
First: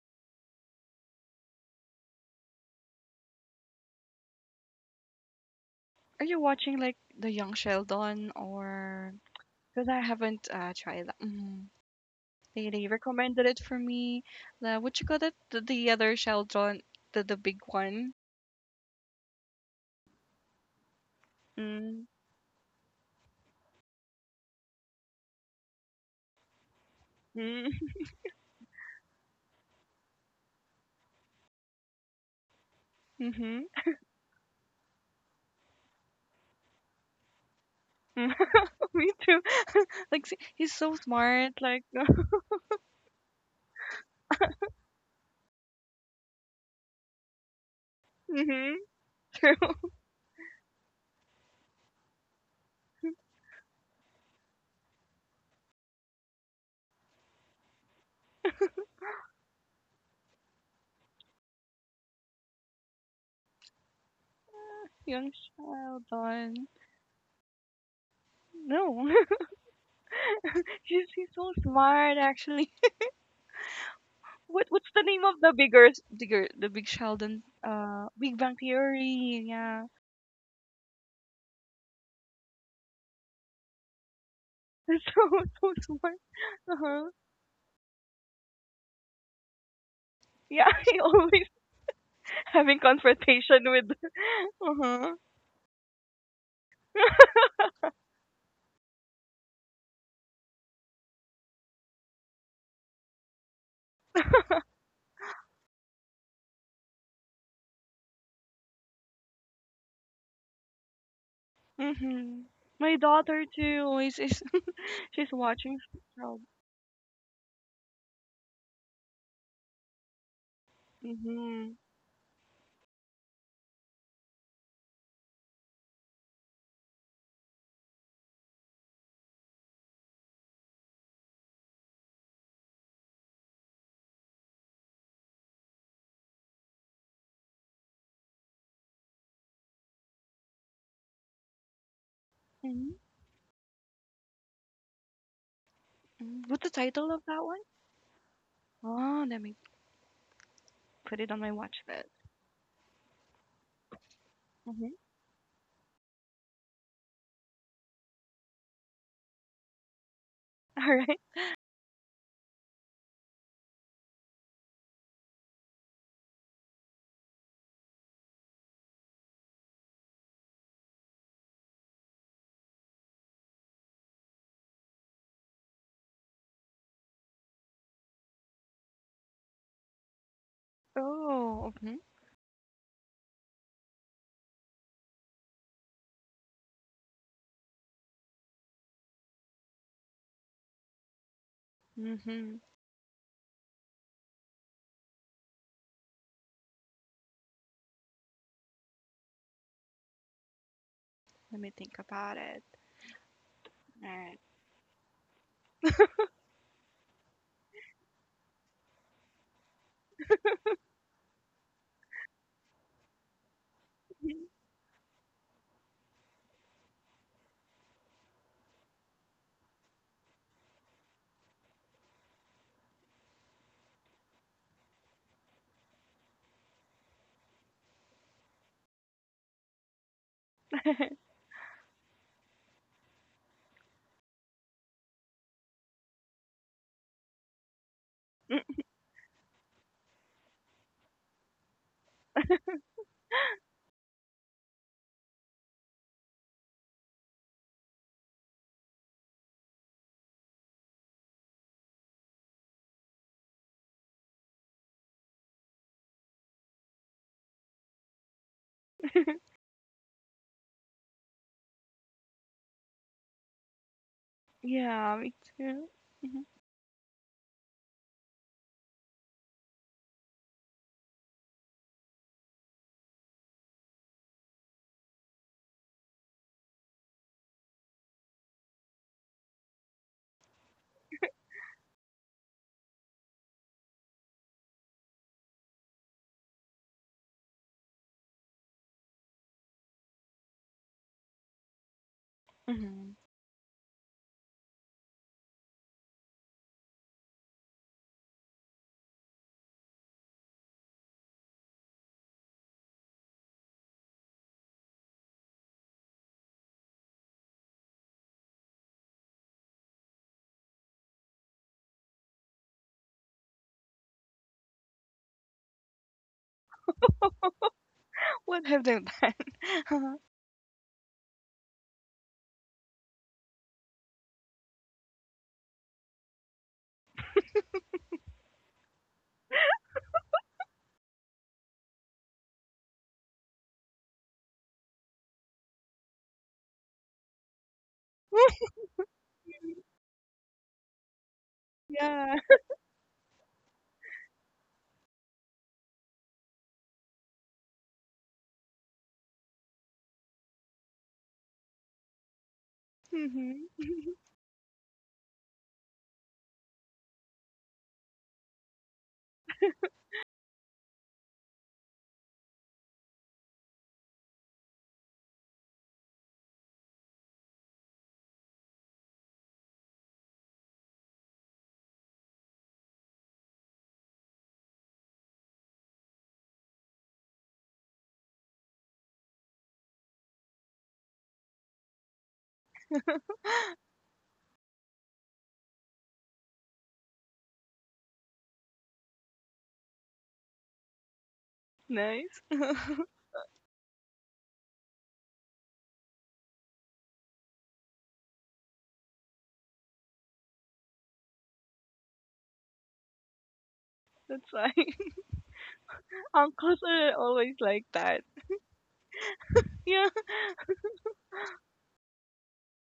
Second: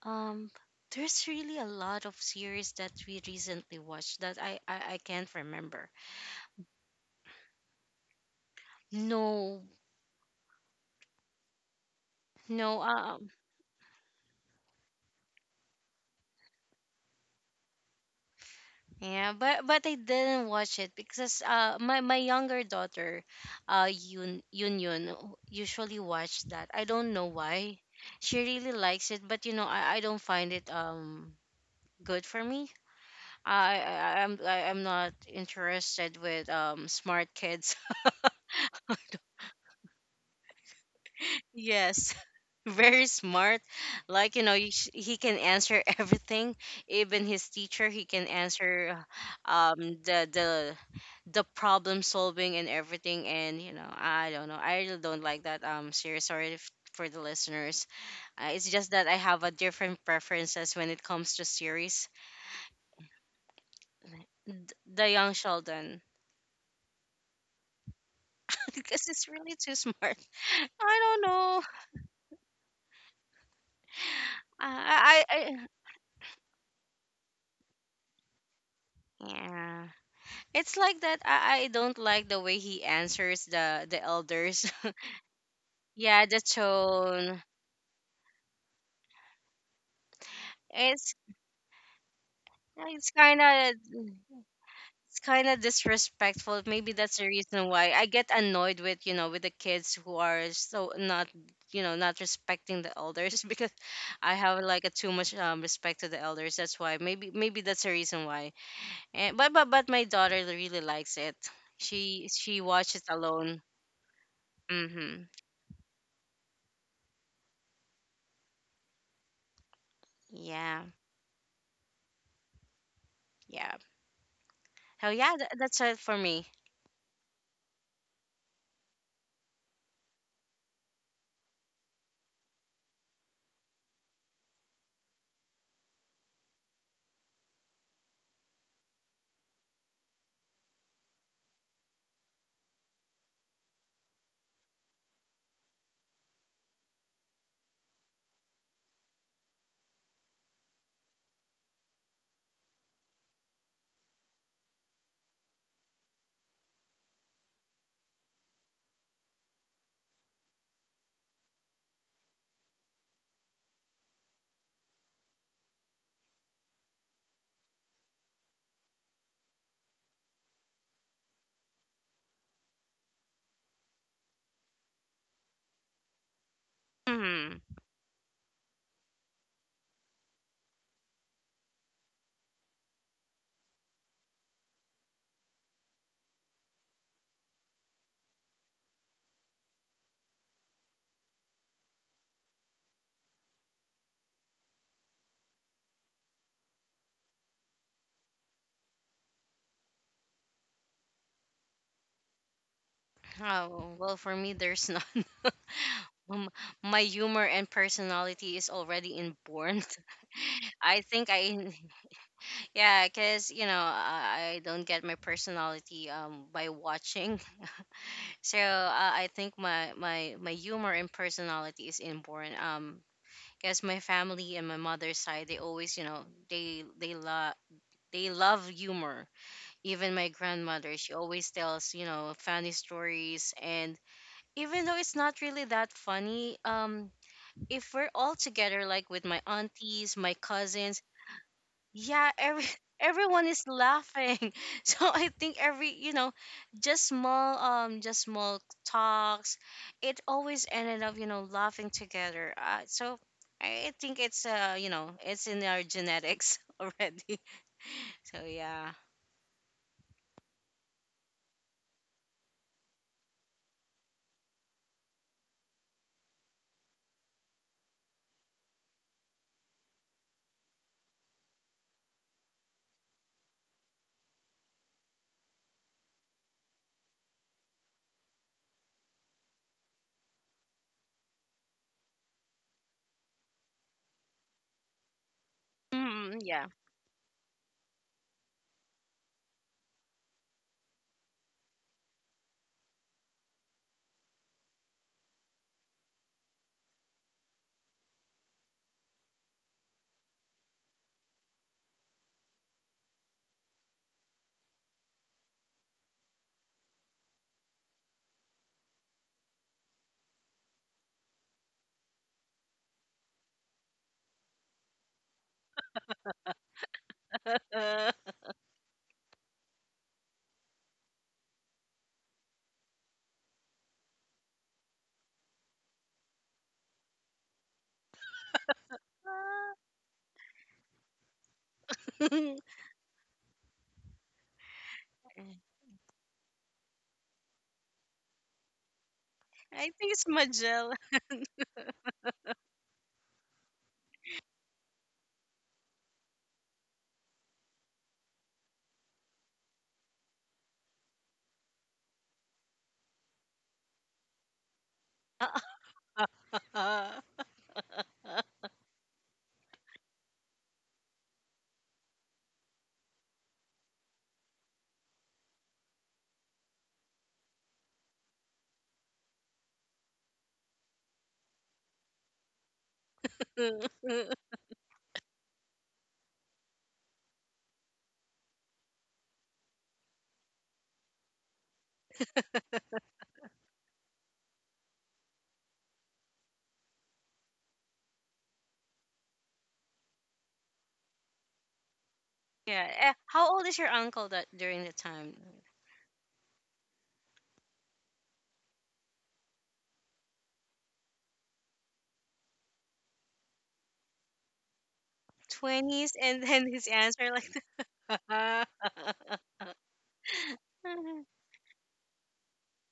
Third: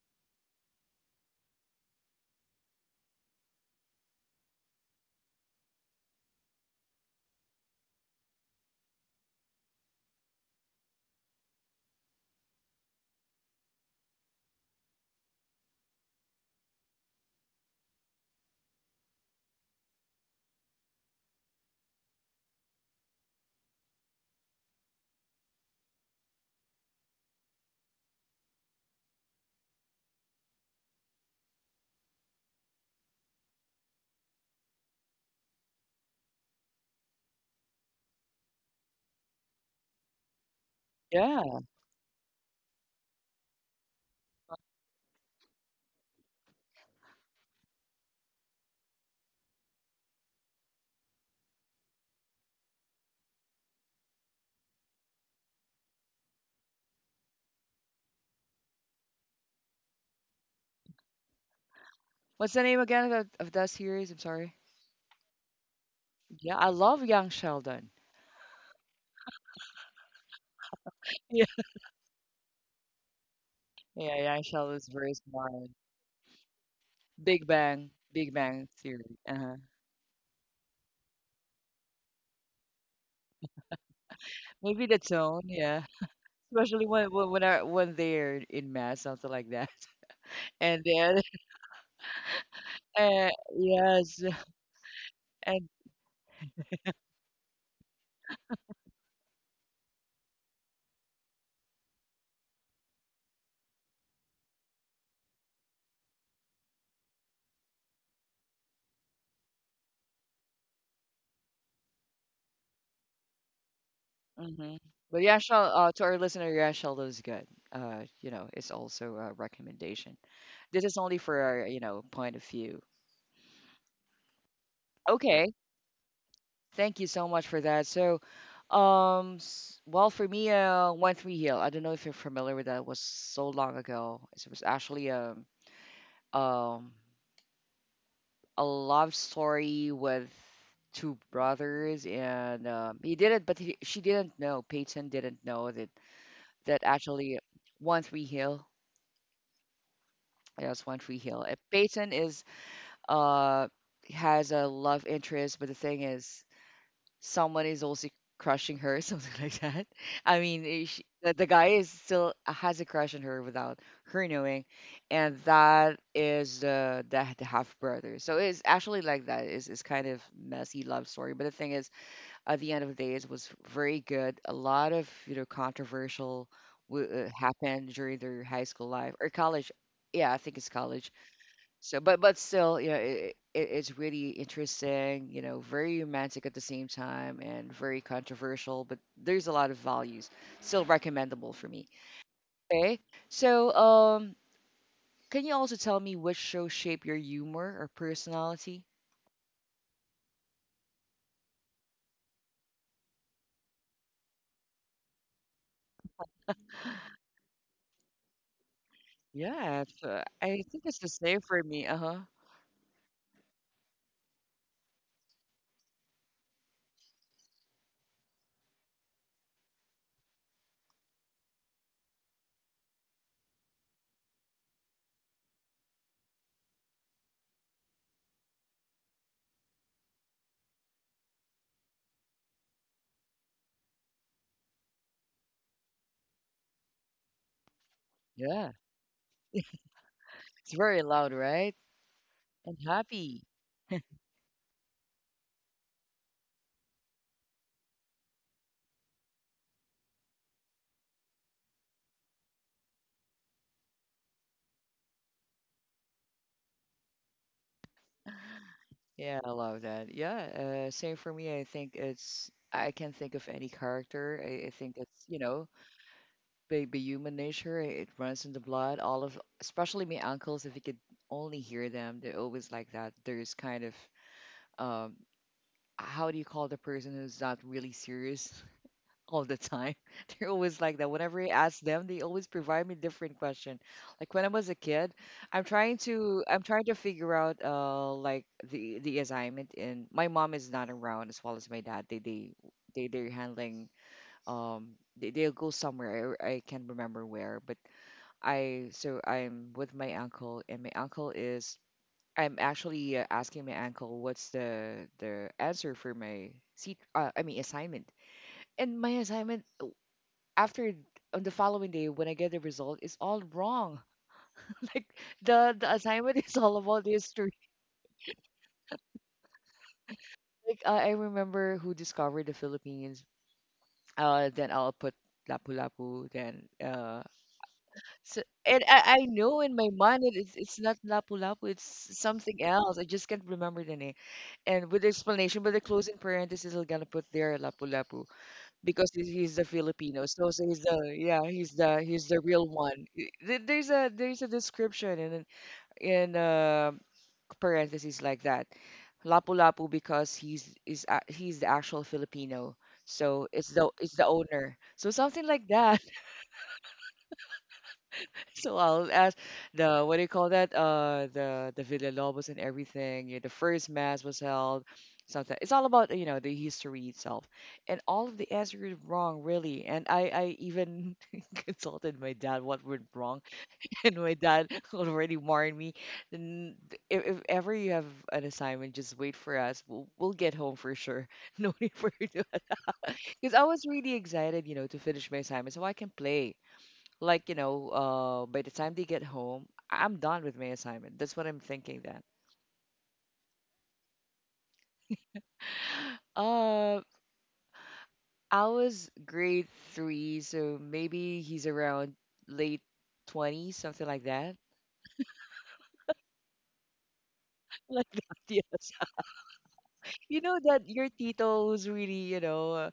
[SPEAKER 3] Um, there's really a lot of series that we recently watched that I I, I can't remember.
[SPEAKER 2] Are you watching like the Young Sheldon or
[SPEAKER 3] No,
[SPEAKER 2] because I haven't uh, tried that. Mhm. They
[SPEAKER 3] no.
[SPEAKER 2] they
[SPEAKER 3] Um,
[SPEAKER 2] recommended it for me. The what you call it? The, the other Sheldon, the the big one.
[SPEAKER 3] yeah, but but I didn't watch it because uh my
[SPEAKER 2] Mm.
[SPEAKER 3] my younger daughter, uh Yun Yunyun usually watch that. I don't know why.
[SPEAKER 2] Mm.
[SPEAKER 3] She really likes it, but you know I I don't find it um good for me.
[SPEAKER 2] Mm-hmm.
[SPEAKER 3] I, I I'm I, I'm not interested with um smart kids.
[SPEAKER 2] Me too. Like see, he's so smart.
[SPEAKER 1] Yeah.
[SPEAKER 2] Like
[SPEAKER 3] Yes, very smart. Like, you know, you sh- he can answer everything. Even his teacher, he can
[SPEAKER 2] mm-hmm.
[SPEAKER 3] answer um the the the problem solving and everything. And you know, I don't know. I really don't like that. Um, series. Sorry if, for the listeners. Uh, it's just that I have a different preferences when it comes to series.
[SPEAKER 1] What's the name again of that, of that series? I'm sorry.
[SPEAKER 3] The
[SPEAKER 2] Young
[SPEAKER 3] Young Sheldon,
[SPEAKER 1] Yeah,
[SPEAKER 2] Sheldon.
[SPEAKER 1] I love Young Sheldon.
[SPEAKER 2] No,
[SPEAKER 3] because it's really too smart.
[SPEAKER 2] he's
[SPEAKER 3] I
[SPEAKER 2] he's
[SPEAKER 3] don't
[SPEAKER 1] Yeah.
[SPEAKER 2] so
[SPEAKER 3] know.
[SPEAKER 2] smart actually.
[SPEAKER 1] Yeah, Young
[SPEAKER 2] What
[SPEAKER 1] Sheldon is
[SPEAKER 2] what's the
[SPEAKER 1] very
[SPEAKER 2] name
[SPEAKER 3] I
[SPEAKER 2] of
[SPEAKER 1] smart.
[SPEAKER 2] the
[SPEAKER 3] I,
[SPEAKER 2] bigger bigger the big Sheldon,
[SPEAKER 1] Big Bang.
[SPEAKER 2] uh,
[SPEAKER 1] Big
[SPEAKER 2] Big Bang
[SPEAKER 1] Bang Theory.
[SPEAKER 3] I
[SPEAKER 2] Theory,
[SPEAKER 1] Uh-huh.
[SPEAKER 2] yeah.
[SPEAKER 3] yeah. It's like that. I, I don't like the way he answers the the elders.
[SPEAKER 1] Maybe the
[SPEAKER 2] So
[SPEAKER 1] tone.
[SPEAKER 2] so
[SPEAKER 1] Yeah.
[SPEAKER 2] smart.
[SPEAKER 3] Yeah, the
[SPEAKER 1] Especially
[SPEAKER 2] Uh-huh.
[SPEAKER 1] when when when,
[SPEAKER 3] tone.
[SPEAKER 1] I, when they're in mass, something like that.
[SPEAKER 2] Yeah,
[SPEAKER 1] And
[SPEAKER 2] I
[SPEAKER 3] It's
[SPEAKER 1] then,
[SPEAKER 2] always having
[SPEAKER 3] it's
[SPEAKER 1] uh,
[SPEAKER 3] kind
[SPEAKER 2] confrontation
[SPEAKER 3] of
[SPEAKER 2] with
[SPEAKER 1] yes,
[SPEAKER 2] uh-huh.
[SPEAKER 3] it's kind of
[SPEAKER 1] and
[SPEAKER 3] disrespectful. Maybe that's the reason why I get annoyed with you know with the kids who are so not you know not respecting the elders because I have like a too much um, respect to the elders. That's why maybe maybe that's the reason why. And, but but but my daughter really likes it. She
[SPEAKER 2] Mm-hmm.
[SPEAKER 3] she
[SPEAKER 2] My
[SPEAKER 3] watches
[SPEAKER 2] daughter
[SPEAKER 3] alone.
[SPEAKER 2] too always is
[SPEAKER 1] mhm. But
[SPEAKER 3] Mhm.
[SPEAKER 2] she's
[SPEAKER 1] Yashal,
[SPEAKER 2] watching
[SPEAKER 1] uh, to our
[SPEAKER 2] Sheldon.
[SPEAKER 1] listener, Yashal is good. Uh, you know, it's also a recommendation. This
[SPEAKER 3] Yeah.
[SPEAKER 1] is only for our,
[SPEAKER 2] Mm-hmm.
[SPEAKER 1] you know, point of view.
[SPEAKER 3] Yeah. So yeah, tha
[SPEAKER 1] Okay,
[SPEAKER 3] that's it for me.
[SPEAKER 1] thank you so much for that. So, um, s- well, for me, uh, One Three Hill. I don't know if you're familiar with that. It was so long ago. It was actually um um a love story with two brothers, and
[SPEAKER 2] Mm-hmm.
[SPEAKER 1] um, he didn't, but he, she didn't know. Peyton didn't know that
[SPEAKER 2] Mm-hmm. What's the
[SPEAKER 1] that
[SPEAKER 2] title of
[SPEAKER 1] actually
[SPEAKER 2] that one?
[SPEAKER 1] One Tree Hill.
[SPEAKER 2] Oh, let me
[SPEAKER 1] Yes, One Tree
[SPEAKER 2] put it on
[SPEAKER 1] Hill.
[SPEAKER 2] my
[SPEAKER 1] Uh,
[SPEAKER 2] watch list.
[SPEAKER 1] Peyton is uh has a
[SPEAKER 2] Mm-hmm.
[SPEAKER 1] love interest, but the thing is, someone is also crushing her, something like that. I mean, eh,
[SPEAKER 2] All
[SPEAKER 1] she,
[SPEAKER 2] right.
[SPEAKER 1] the, the guy is still has a crush on her without her knowing, and that is the the, the half brother. So it's actually like that. It's, it's kind of messy love story, but the thing is, at the end of the day, it was very good. A lot of you know controversial w- uh,
[SPEAKER 3] Hmm.
[SPEAKER 1] happened during their high school life or college. Yeah, I think it's college
[SPEAKER 2] Oh,
[SPEAKER 1] so, but but still, you know, it, it it's really interesting. You know, very romantic at the same time and very controversial. But there's a lot of values. Still recommendable for me.
[SPEAKER 2] mm-hmm. Hmm.
[SPEAKER 1] Okay. So, um, can you also tell me which show shape your humor or personality?
[SPEAKER 2] Let me think about it.
[SPEAKER 3] Oh, well, for
[SPEAKER 2] All
[SPEAKER 3] me, there's none. Um, My humor and personality is already
[SPEAKER 1] Yeah,
[SPEAKER 3] inborn.
[SPEAKER 1] it's, uh, I think it's
[SPEAKER 3] I
[SPEAKER 1] the
[SPEAKER 3] think
[SPEAKER 1] same for
[SPEAKER 3] I,
[SPEAKER 1] me. Uh huh.
[SPEAKER 3] yeah, because, you know,
[SPEAKER 2] right.
[SPEAKER 3] I, I don't get my personality um, by watching. So uh, I think my, my, my humor and personality is inborn. Um, because my family and my mother's side, they always, you know, they, they, lo- they love humor. Even my grandmother, she always tells you know funny stories, and even though it's not really that funny, um if we're all
[SPEAKER 1] Yeah,
[SPEAKER 3] together like with my aunties, my
[SPEAKER 1] it's
[SPEAKER 3] cousins,
[SPEAKER 1] very loud, right?
[SPEAKER 3] yeah, every
[SPEAKER 1] And happy.
[SPEAKER 3] everyone is laughing. So I think every you know just small um just small talks, it always ended up you know laughing together. Uh, so I think it's uh you know it's in our genetics already, so yeah.
[SPEAKER 1] Yeah, I love that. Yeah, uh, same for me. I think it's. I can't think of any character. I, I think
[SPEAKER 2] Yeah,
[SPEAKER 1] it's
[SPEAKER 2] me
[SPEAKER 1] you know
[SPEAKER 2] too. Mhm,
[SPEAKER 1] baby human nature. It runs in the blood. All of, especially my uncles, if you could only hear them, they're always like that. There's kind of, um, how do you call the person who's not really serious all the time? They're always like that. Whenever I ask them, they always provide me different question. Like when I was a kid, I'm trying
[SPEAKER 3] Mm,
[SPEAKER 1] to, I'm
[SPEAKER 3] yeah.
[SPEAKER 1] trying to figure out, uh, like the the assignment. And my mom is not around as well as my dad. They they they
[SPEAKER 2] mhm.
[SPEAKER 1] they're handling um they, they'll go somewhere I, I can't remember where but I so I'm with my uncle, and my uncle is I'm actually uh, asking my uncle what's the the answer for my seat. Uh, I mean assignment. And my assignment uh, after on the following day when I get the result is all wrong. Like the the assignment is all about history.
[SPEAKER 2] What have they done?
[SPEAKER 1] Like uh, I remember who discovered the Philippines. Uh, then I'll put Lapu-Lapu. Then uh, So, and I, I know in my mind that it's, it's not Lapu-Lapu, it's
[SPEAKER 3] I
[SPEAKER 1] something else. I just can't remember the name. And with the explanation, but the closing parenthesis, I'm gonna put there Lapu-Lapu because he's, he's the
[SPEAKER 3] think
[SPEAKER 1] Filipino.
[SPEAKER 3] it's
[SPEAKER 1] So, so he's
[SPEAKER 3] Majel.
[SPEAKER 1] the yeah, he's the he's
[SPEAKER 2] Yeah.
[SPEAKER 1] the real one. I- there- There's a there's a description in in uh, parentheses like that. Lapu-Lapu because he's is a- he's the actual Filipino. So it's
[SPEAKER 2] Hmm.
[SPEAKER 1] the it's the owner. So something like that.
[SPEAKER 3] Yeah.
[SPEAKER 1] So I'll ask the what do you call that? Uh, the the Villalobos and everything. You know, the first mass was held. Something. It's all about you know the history itself, and all of the answers were wrong really. And I I even consulted my dad what went wrong, and my dad already warned me. "N- If, if ever you have an assignment, just wait for us. We'll we'll get home for sure. No need for you to. Because I was really excited, you know, to finish my assignment so I can play like you know uh by the time they get home I- I'm done with my assignment. That's what I'm thinking then.
[SPEAKER 2] Nice.
[SPEAKER 3] eh, How old is your uncle that during the time?
[SPEAKER 1] uh I was grade three, so maybe he's around late twenties, something like
[SPEAKER 2] That's
[SPEAKER 1] that.
[SPEAKER 2] why,
[SPEAKER 3] Twenties, and then
[SPEAKER 2] uncles
[SPEAKER 3] his
[SPEAKER 2] are
[SPEAKER 3] answer like
[SPEAKER 2] always like
[SPEAKER 1] Like
[SPEAKER 2] that.
[SPEAKER 1] that,
[SPEAKER 3] that.
[SPEAKER 1] yes.
[SPEAKER 2] Yeah.
[SPEAKER 1] You know that your tito who's really you know uh,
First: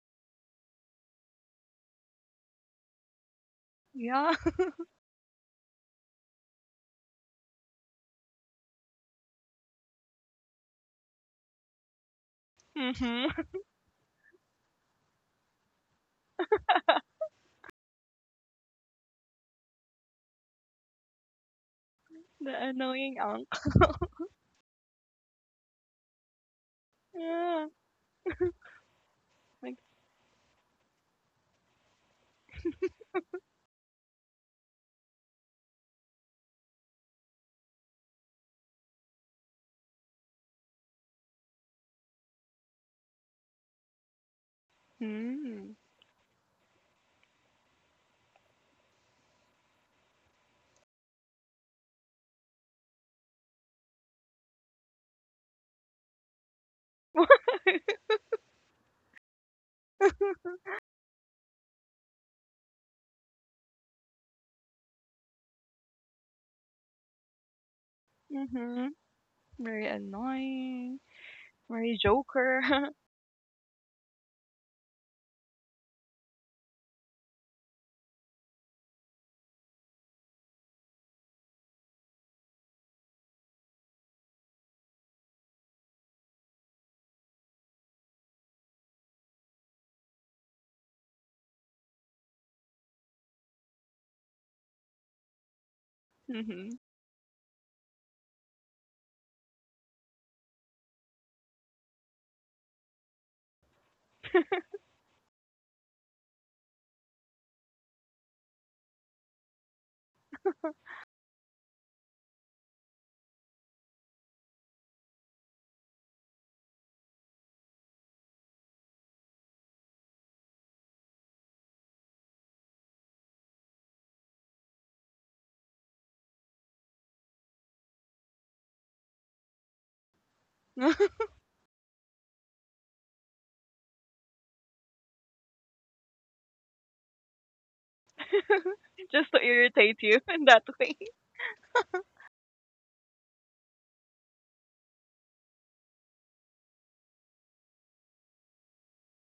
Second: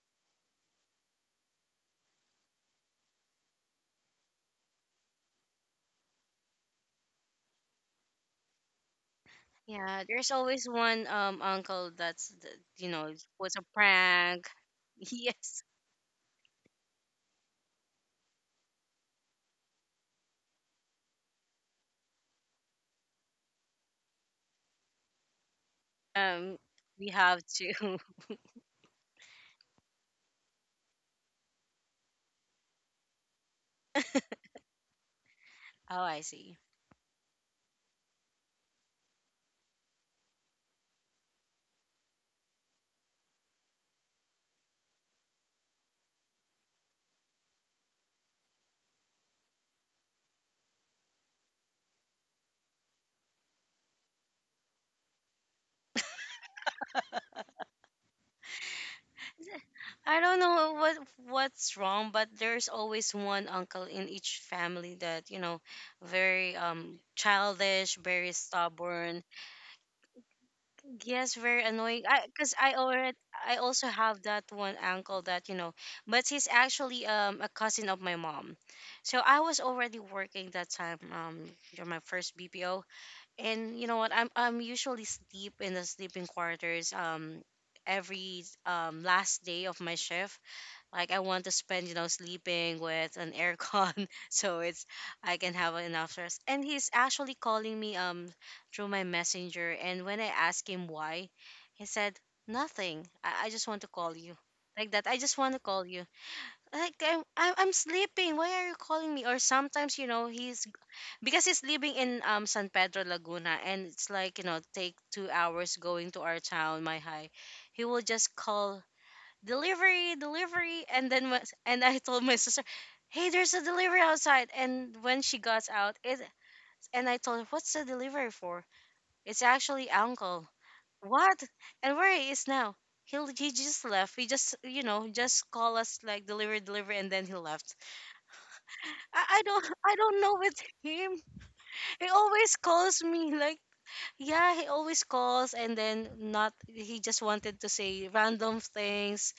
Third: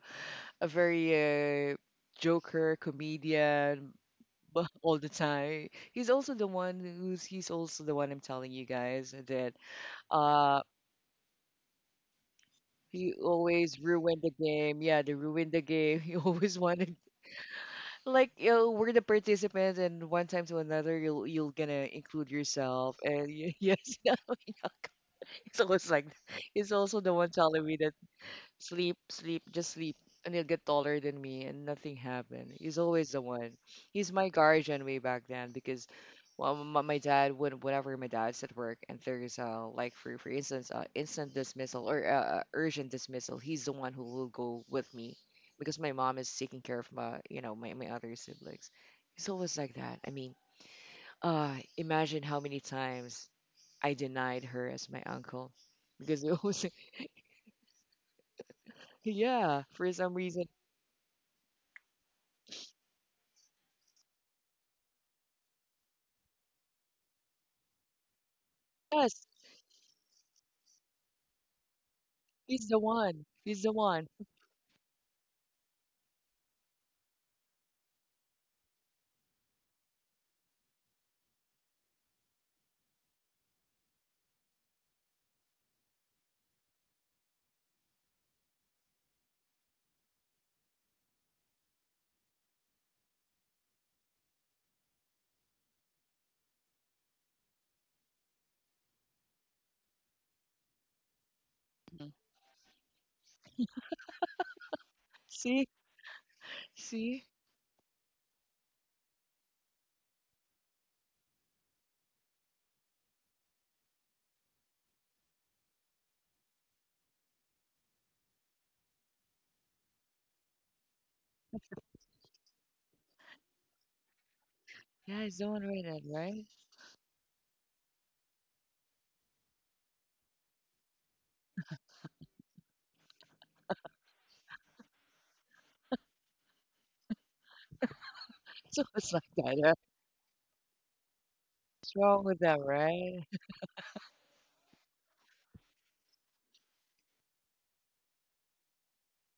[SPEAKER 1] a very uh, joker comedian
[SPEAKER 2] Yeah.
[SPEAKER 1] bu- all the time. He's also the one who's he's also the one I'm telling you guys that
[SPEAKER 3] Yeah. There's
[SPEAKER 1] uh
[SPEAKER 3] always one um uncle that's the- you know
[SPEAKER 1] he
[SPEAKER 2] Hmm.
[SPEAKER 3] was a
[SPEAKER 1] always ruined the
[SPEAKER 3] prank.
[SPEAKER 1] game. Yeah, they ruined the
[SPEAKER 3] Yes.
[SPEAKER 1] game. He always wanted like you know, we're the participants, and one time to another, you'll you'll gonna include
[SPEAKER 2] The
[SPEAKER 1] yourself.
[SPEAKER 2] annoying
[SPEAKER 1] And y-
[SPEAKER 2] uncle.
[SPEAKER 1] yes, no, it's always like
[SPEAKER 3] Um,
[SPEAKER 1] it's also
[SPEAKER 3] we
[SPEAKER 1] the one
[SPEAKER 3] have
[SPEAKER 2] Yeah.
[SPEAKER 1] telling me that
[SPEAKER 3] to.
[SPEAKER 1] sleep, sleep, just
[SPEAKER 2] Like,
[SPEAKER 1] sleep, and he'll get taller than me, and nothing happened. He's always the one. He's my guardian way back then because,
[SPEAKER 3] Oh, I
[SPEAKER 1] well,
[SPEAKER 3] see.
[SPEAKER 1] my, my dad would whenever my dad's at work and there's uh like for for instance uh instant dismissal or uh, uh, urgent dismissal, he's the one who will go with me
[SPEAKER 2] hmm.
[SPEAKER 1] because my mom is taking care of my you know my my other siblings. He's always like that. I mean, uh, imagine how many times I denied her as my uncle because it was yeah for some
[SPEAKER 3] I don't
[SPEAKER 1] reason.
[SPEAKER 3] know what what's wrong, but there's always one uncle in each family that you know, very um childish, very
[SPEAKER 2] Hmm.
[SPEAKER 3] stubborn.
[SPEAKER 1] Yes,
[SPEAKER 2] Very annoying.
[SPEAKER 3] Yes, very
[SPEAKER 2] Very
[SPEAKER 3] annoying. I because
[SPEAKER 2] joker.
[SPEAKER 1] he's
[SPEAKER 3] I
[SPEAKER 1] the
[SPEAKER 3] already
[SPEAKER 1] one.
[SPEAKER 3] I
[SPEAKER 1] He's the
[SPEAKER 3] also
[SPEAKER 1] one.
[SPEAKER 3] have that one uncle that you know, but he's actually um a cousin of my mom. So I was already working that time um during my first B P O, and you know what? I'm I'm usually sleep in the sleeping quarters um every um last day of my shift, like I want to spend, you know, sleeping with an aircon, so it's I can have enough rest. And
[SPEAKER 2] Hmm.
[SPEAKER 3] he's actually calling me um through my messenger. And when I asked him why, he
[SPEAKER 1] Mhm.
[SPEAKER 3] said nothing. I, I just want to call you, like that. I just want to
[SPEAKER 1] See?
[SPEAKER 3] call you. Like I'm,
[SPEAKER 1] See?
[SPEAKER 3] I'm I'm sleeping. Why are you calling me? Or sometimes you know he's because he's living in um San Pedro Laguna, and it's like you know take two hours going to our town, my high he will just call delivery, delivery. And then was- and I told my sister, hey, there's a delivery outside. And when
[SPEAKER 1] Yeah,
[SPEAKER 3] she
[SPEAKER 1] he's the one
[SPEAKER 3] got out,
[SPEAKER 1] rated,
[SPEAKER 3] it
[SPEAKER 1] right?
[SPEAKER 3] and I told her, what's the delivery for? It's actually uncle. What? And where he is now? He he just left. He just you know just call us like delivery, delivery, and then he left.
[SPEAKER 1] So it's like
[SPEAKER 3] I,
[SPEAKER 2] Just to
[SPEAKER 3] I don't
[SPEAKER 1] that. uh,
[SPEAKER 3] I
[SPEAKER 2] irritate you
[SPEAKER 3] don't know
[SPEAKER 2] in
[SPEAKER 3] with
[SPEAKER 2] that way.
[SPEAKER 3] him.
[SPEAKER 1] What's
[SPEAKER 3] He
[SPEAKER 1] wrong with
[SPEAKER 3] always
[SPEAKER 1] that,
[SPEAKER 3] calls
[SPEAKER 1] right?
[SPEAKER 3] me like yeah, he always calls and then not he just wanted to say random things,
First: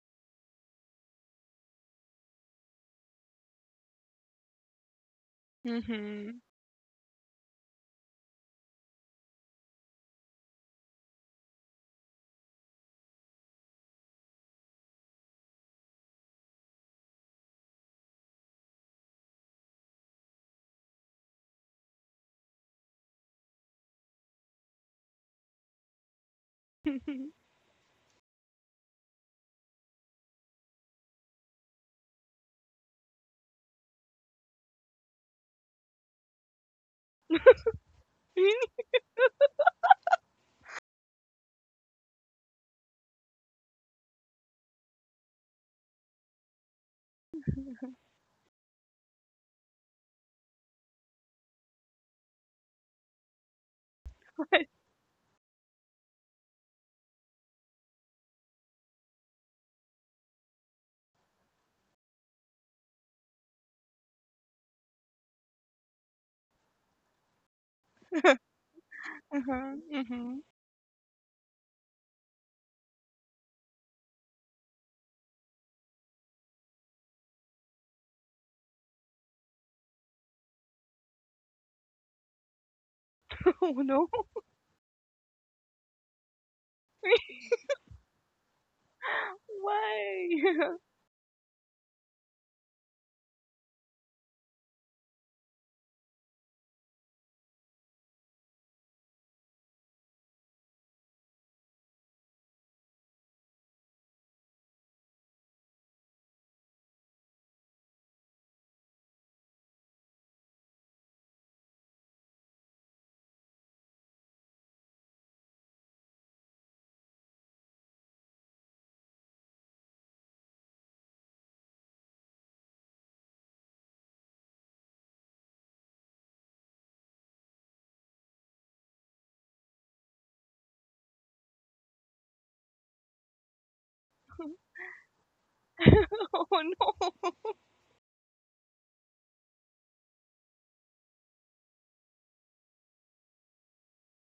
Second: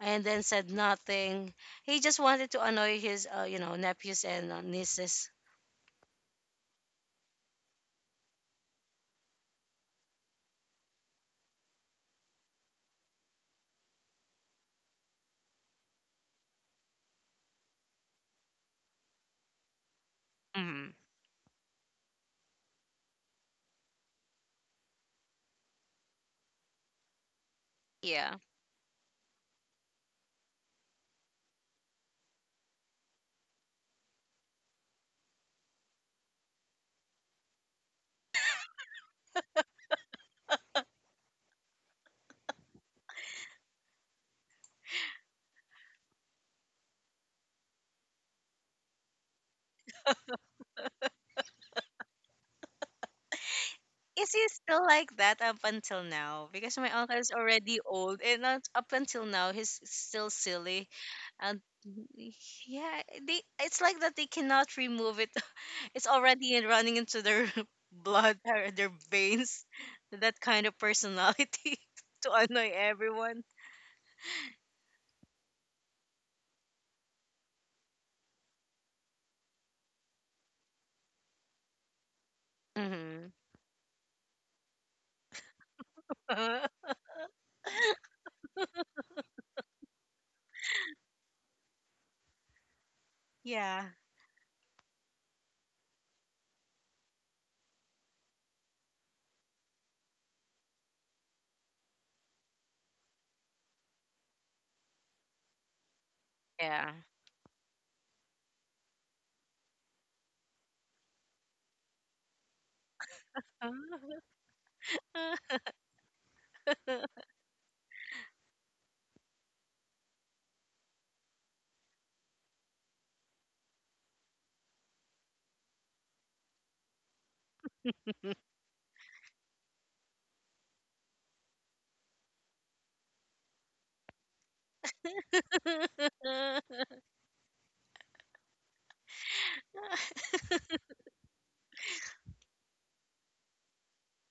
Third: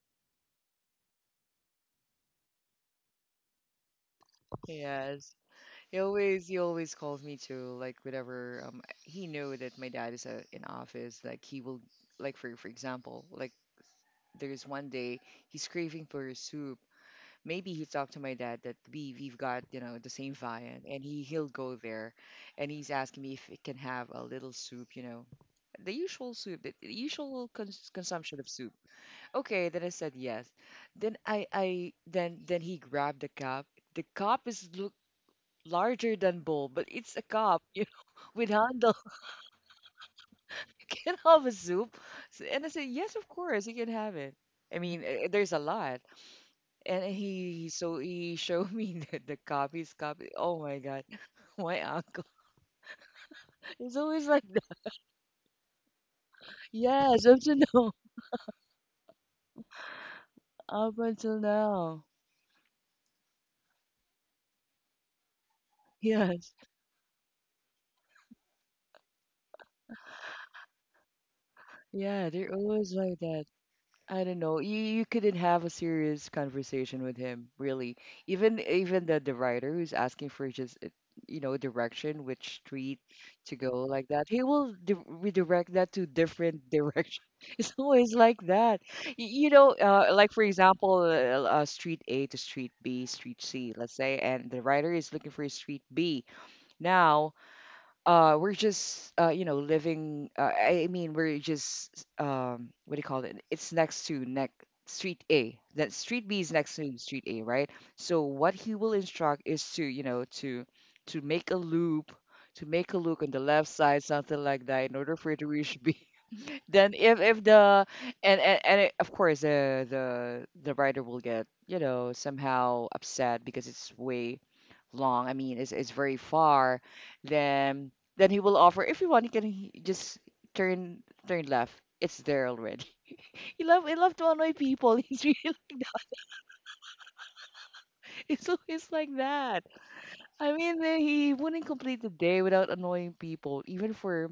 [SPEAKER 3] and then said nothing. He just wanted to annoy his, uh, you know, nephews and uh, nieces.
[SPEAKER 1] Yes. He
[SPEAKER 2] Hmm.
[SPEAKER 1] always he always calls me to like whatever um he knew that my dad is uh, in office. Like he will like for for example like there's one day he's craving for a soup. Maybe he talked to my dad that we we've got you know the same viand
[SPEAKER 3] Hmm
[SPEAKER 1] and he he'll go there and he's asking me if it can have a little soup, you know, the usual soup, the the usual cons-
[SPEAKER 3] Yeah.
[SPEAKER 1] consumption of soup. Okay, then I said yes. Then i i then then he grabbed the cup. The cup is look larger than bowl, but it's a cup you know, with
[SPEAKER 2] Uh-huh,
[SPEAKER 1] handle. You can have a soup. So- and I said yes, of course you can have it. I mean eh, there's a lot. And he so he showed me the, the copies, copy. Oh my God, my uncle. It's always
[SPEAKER 3] Is
[SPEAKER 1] like
[SPEAKER 3] he still
[SPEAKER 1] that.
[SPEAKER 3] like that up until now? Because my uncle
[SPEAKER 1] Yes,
[SPEAKER 3] is
[SPEAKER 1] up to
[SPEAKER 3] already
[SPEAKER 1] now,
[SPEAKER 3] old, and not up until now, he's still silly.
[SPEAKER 1] up until
[SPEAKER 3] And
[SPEAKER 1] now.
[SPEAKER 3] yeah, they it's like that they cannot remove it. It's already
[SPEAKER 1] Yes,
[SPEAKER 3] in- running into their blood or their veins. That
[SPEAKER 2] hmm.
[SPEAKER 3] kind of personality
[SPEAKER 1] yeah,
[SPEAKER 3] to
[SPEAKER 1] they're
[SPEAKER 3] annoy
[SPEAKER 1] always like
[SPEAKER 3] everyone.
[SPEAKER 1] that. I don't know. You you couldn't have a serious conversation with him, really. Even even the the writer who's asking for just uh, you know direction, which street
[SPEAKER 3] Hmm.
[SPEAKER 1] to
[SPEAKER 2] Oh
[SPEAKER 1] go, like
[SPEAKER 2] no.
[SPEAKER 1] that. He will di redirect that to different direction. It's always like that. Y- You know, uh,
[SPEAKER 2] Why?
[SPEAKER 1] like for example, uh, uh, street A to street B, street C,
[SPEAKER 3] Yeah.
[SPEAKER 1] let's say, and the writer is looking for street B. Now, uh we're just uh you know living uh, I mean, we're just um what do you call it, it's next to next street A, that street B is next
[SPEAKER 3] Yeah.
[SPEAKER 1] to street A, right? So what he will instruct is to you know to to make a loop, to make a loop on the left side, something like that, in order for it to reach B. Then if if the and and, and it, of course the the the writer will get you know somehow upset because it's way long. I mean, it's, it's very far. then then he will offer, if you want you can, he- just turn turn left. It's there already. He love he love to annoy people. He's really,
[SPEAKER 2] Oh no.
[SPEAKER 1] it's always like that. I mean, then he wouldn't complete the day without annoying people, even for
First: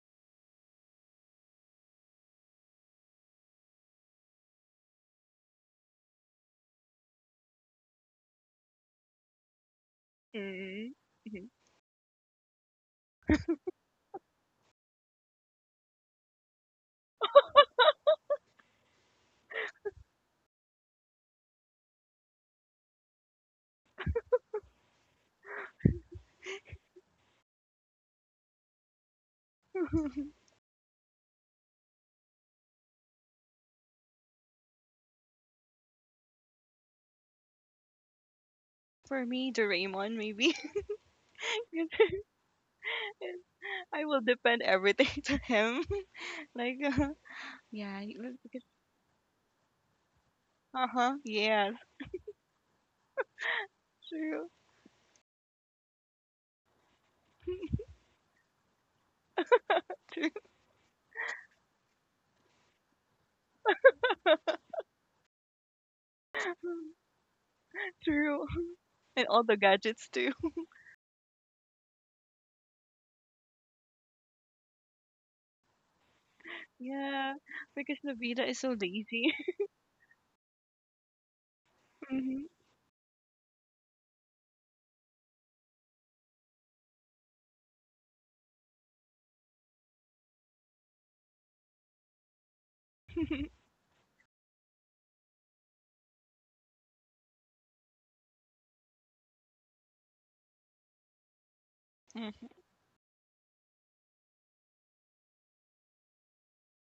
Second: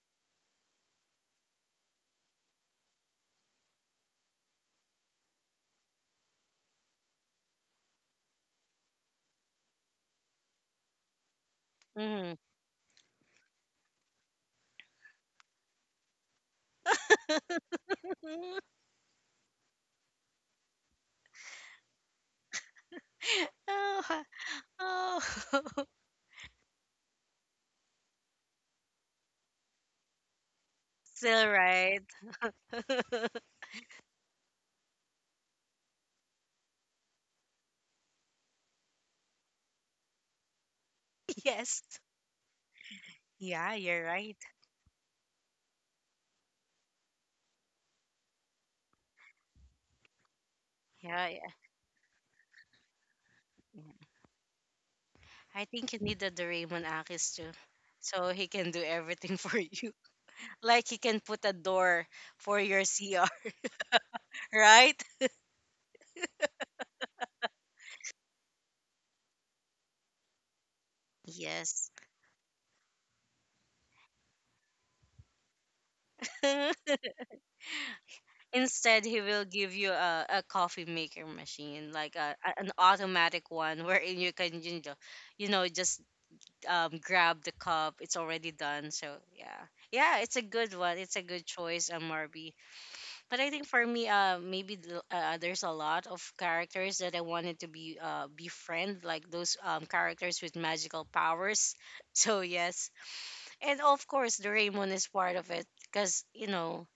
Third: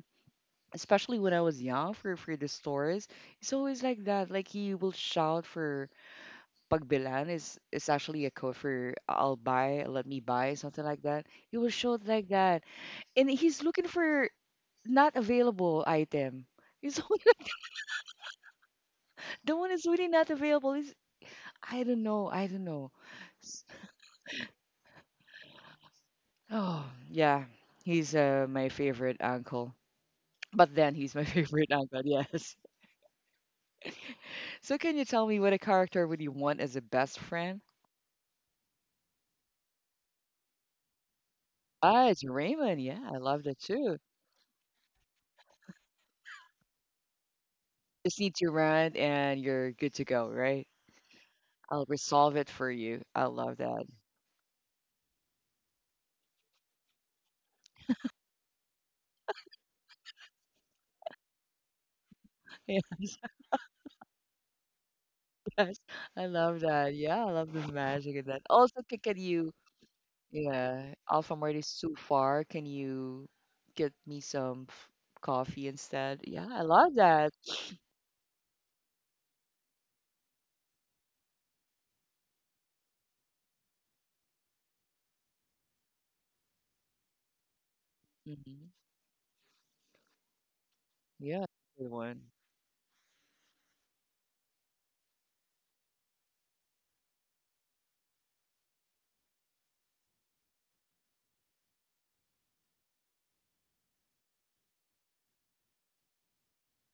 [SPEAKER 1] especially when I was young for for the stores. It's always like that. Like he will shout for pagbilan is is actually a code for I'll buy, let me buy, something
[SPEAKER 2] Mm.
[SPEAKER 1] like that. He was showed like
[SPEAKER 3] Mhm.
[SPEAKER 1] that, and he's looking for not available item. He's the one is really not available. Is I don't know, I don't know. S-
[SPEAKER 3] Oh, ha- oh.
[SPEAKER 1] Oh yeah, he's uh, my favorite uncle. But then he's my
[SPEAKER 3] Still
[SPEAKER 1] favorite
[SPEAKER 3] right.
[SPEAKER 1] uncle, yes. So can you tell me what a character would you want as a best friend?
[SPEAKER 2] For me, Doraemon, maybe.
[SPEAKER 3] Yes.
[SPEAKER 1] Ah, it's Raymond. Yeah, I love that
[SPEAKER 3] Yeah,
[SPEAKER 1] too.
[SPEAKER 3] you're
[SPEAKER 2] I will
[SPEAKER 3] right.
[SPEAKER 2] depend everything to him. Like, uh, yeah,
[SPEAKER 1] Just need to run and you're good to go, right?
[SPEAKER 2] uh huh,
[SPEAKER 3] Yeah, yeah.
[SPEAKER 2] yeah,
[SPEAKER 1] I'll resolve it for you. I love that.
[SPEAKER 3] Yeah.
[SPEAKER 2] true,
[SPEAKER 3] I think you need a Doraemon Akis too. So he can do everything for you.
[SPEAKER 2] true,
[SPEAKER 3] Like he can put a door for your C R, right?
[SPEAKER 1] Yes, I love that. Yeah, I love the magic of that.
[SPEAKER 2] true,
[SPEAKER 1] Also, c- can
[SPEAKER 2] and all
[SPEAKER 1] you,
[SPEAKER 2] the gadgets too.
[SPEAKER 1] yeah, Alpha Mart is
[SPEAKER 3] Yes.
[SPEAKER 1] too far. Can you get me some f- coffee instead? Yeah, I love that.
[SPEAKER 2] Yeah, because Nobita is so
[SPEAKER 3] Instead, he
[SPEAKER 2] lazy.
[SPEAKER 3] will give you a, a coffee maker machine, like a,
[SPEAKER 2] Mhm.
[SPEAKER 3] a- an automatic one, wherein you can, you know, you know, just um, grab the cup. It's already
[SPEAKER 1] Hmm
[SPEAKER 3] done. So yeah, yeah, it's a good one. It's a good
[SPEAKER 1] Yeah,
[SPEAKER 3] choice,
[SPEAKER 1] good
[SPEAKER 3] um,
[SPEAKER 1] one.
[SPEAKER 3] Marby. But I think for me, uh, maybe the, uh, there's a lot of characters that I wanted to be uh befriend, like those um characters with magical powers. So
[SPEAKER 2] Mhm.
[SPEAKER 3] yes, and of course, the Doraemon is part of it because you know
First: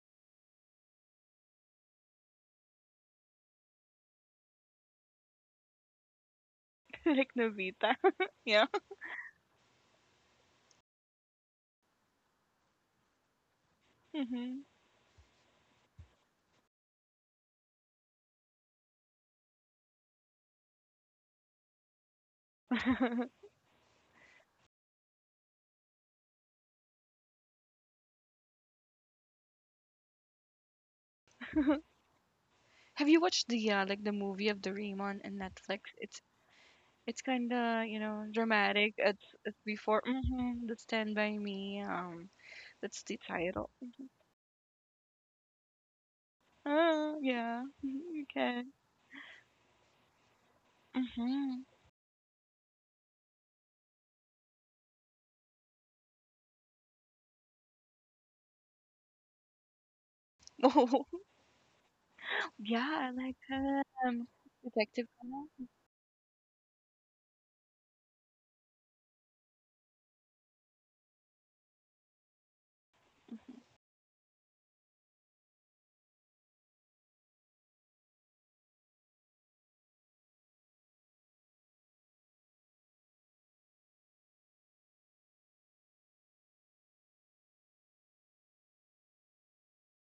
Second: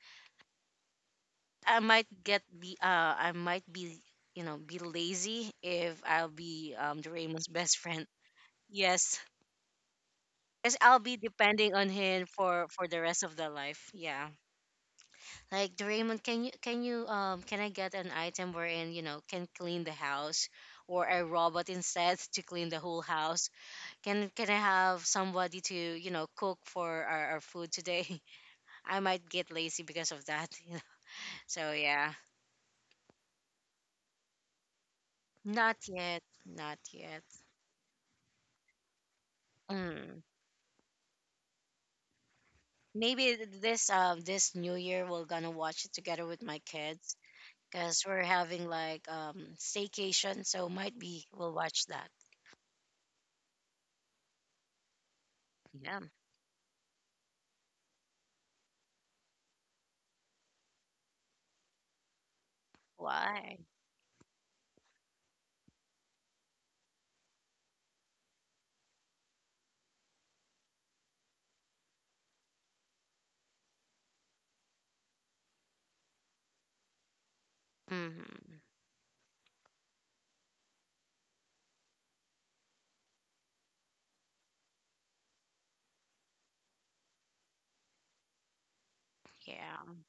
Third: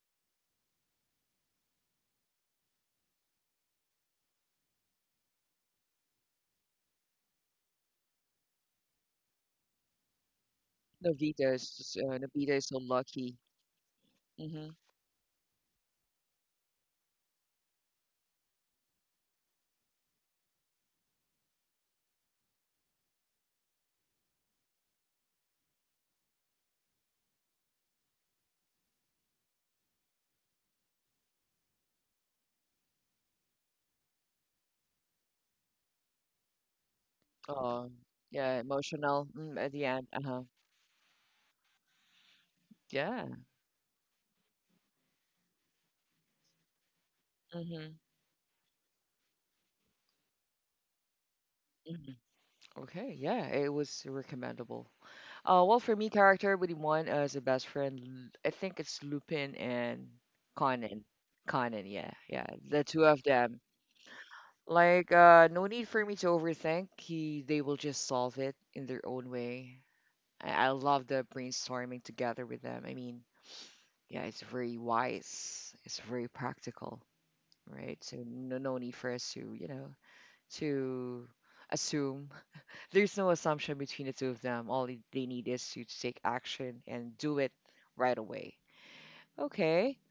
[SPEAKER 3] I might get the uh I might be you know be lazy if I'll be um
[SPEAKER 2] Like
[SPEAKER 3] Doraemon's best
[SPEAKER 2] Nobita.
[SPEAKER 3] friend.
[SPEAKER 2] Yeah.
[SPEAKER 3] Yes. Because I'll be
[SPEAKER 1] Novita is
[SPEAKER 3] depending on
[SPEAKER 1] just, uh,
[SPEAKER 3] him
[SPEAKER 1] Novita is
[SPEAKER 3] for
[SPEAKER 1] so
[SPEAKER 3] for the rest
[SPEAKER 1] lucky.
[SPEAKER 3] of the life. Yeah.
[SPEAKER 2] Hmm.
[SPEAKER 1] Mm-hmm.
[SPEAKER 3] Like Doraemon, can you can you um can I get an item wherein you know can clean the house, or a robot instead to clean the whole house? Can can I have somebody to you know cook for our, our food today? I might get lazy because of that. You know? So yeah,
[SPEAKER 2] Have you watched the uh, like the movie of Doraemon on Netflix?
[SPEAKER 3] not
[SPEAKER 2] It's
[SPEAKER 3] yet, not
[SPEAKER 2] It's
[SPEAKER 3] yet.
[SPEAKER 2] kind of,
[SPEAKER 1] Oh,
[SPEAKER 2] you know,
[SPEAKER 1] yeah,
[SPEAKER 2] dramatic.
[SPEAKER 1] emotional
[SPEAKER 2] It's,
[SPEAKER 1] mm,
[SPEAKER 2] it's
[SPEAKER 1] at the
[SPEAKER 2] before,
[SPEAKER 1] end.
[SPEAKER 3] Mm.
[SPEAKER 1] Uh-huh.
[SPEAKER 2] mm-hmm, that's Stand By Me. Um, that's the
[SPEAKER 1] Yeah.
[SPEAKER 3] Maybe th-
[SPEAKER 2] title.
[SPEAKER 3] this
[SPEAKER 2] Mm-hmm.
[SPEAKER 3] um this new year we're gonna watch it together with my kids,
[SPEAKER 2] Oh, yeah.
[SPEAKER 1] Mm-hmm.
[SPEAKER 3] because
[SPEAKER 2] Mhm,
[SPEAKER 3] we're
[SPEAKER 2] okay.
[SPEAKER 3] having like um staycation, so might be we'll
[SPEAKER 2] Mm-hmm.
[SPEAKER 3] watch
[SPEAKER 1] hmm
[SPEAKER 3] that.
[SPEAKER 1] Okay. Yeah, it was recommendable. Uh, well, for
[SPEAKER 3] Yeah.
[SPEAKER 1] me, character with one as a best friend, L- I think it's Lupin and Conan.
[SPEAKER 2] Oh,
[SPEAKER 1] Conan, yeah, yeah, the two
[SPEAKER 2] yeah, I
[SPEAKER 1] of
[SPEAKER 2] like
[SPEAKER 1] them.
[SPEAKER 3] Why?
[SPEAKER 2] um, Detective
[SPEAKER 1] Like, uh, no
[SPEAKER 2] Conan.
[SPEAKER 1] need for me to overthink. He, they will just solve it in their own way. I, I love the brainstorming together with them. I mean, yeah, it's very wise. It's very practical, right? So no,
[SPEAKER 3] Mm-hmm.
[SPEAKER 1] no need for us to, you know, to assume. There's no assumption between the two of them. All they they need is you to take action and do it right away. Okay.
[SPEAKER 3] Yeah.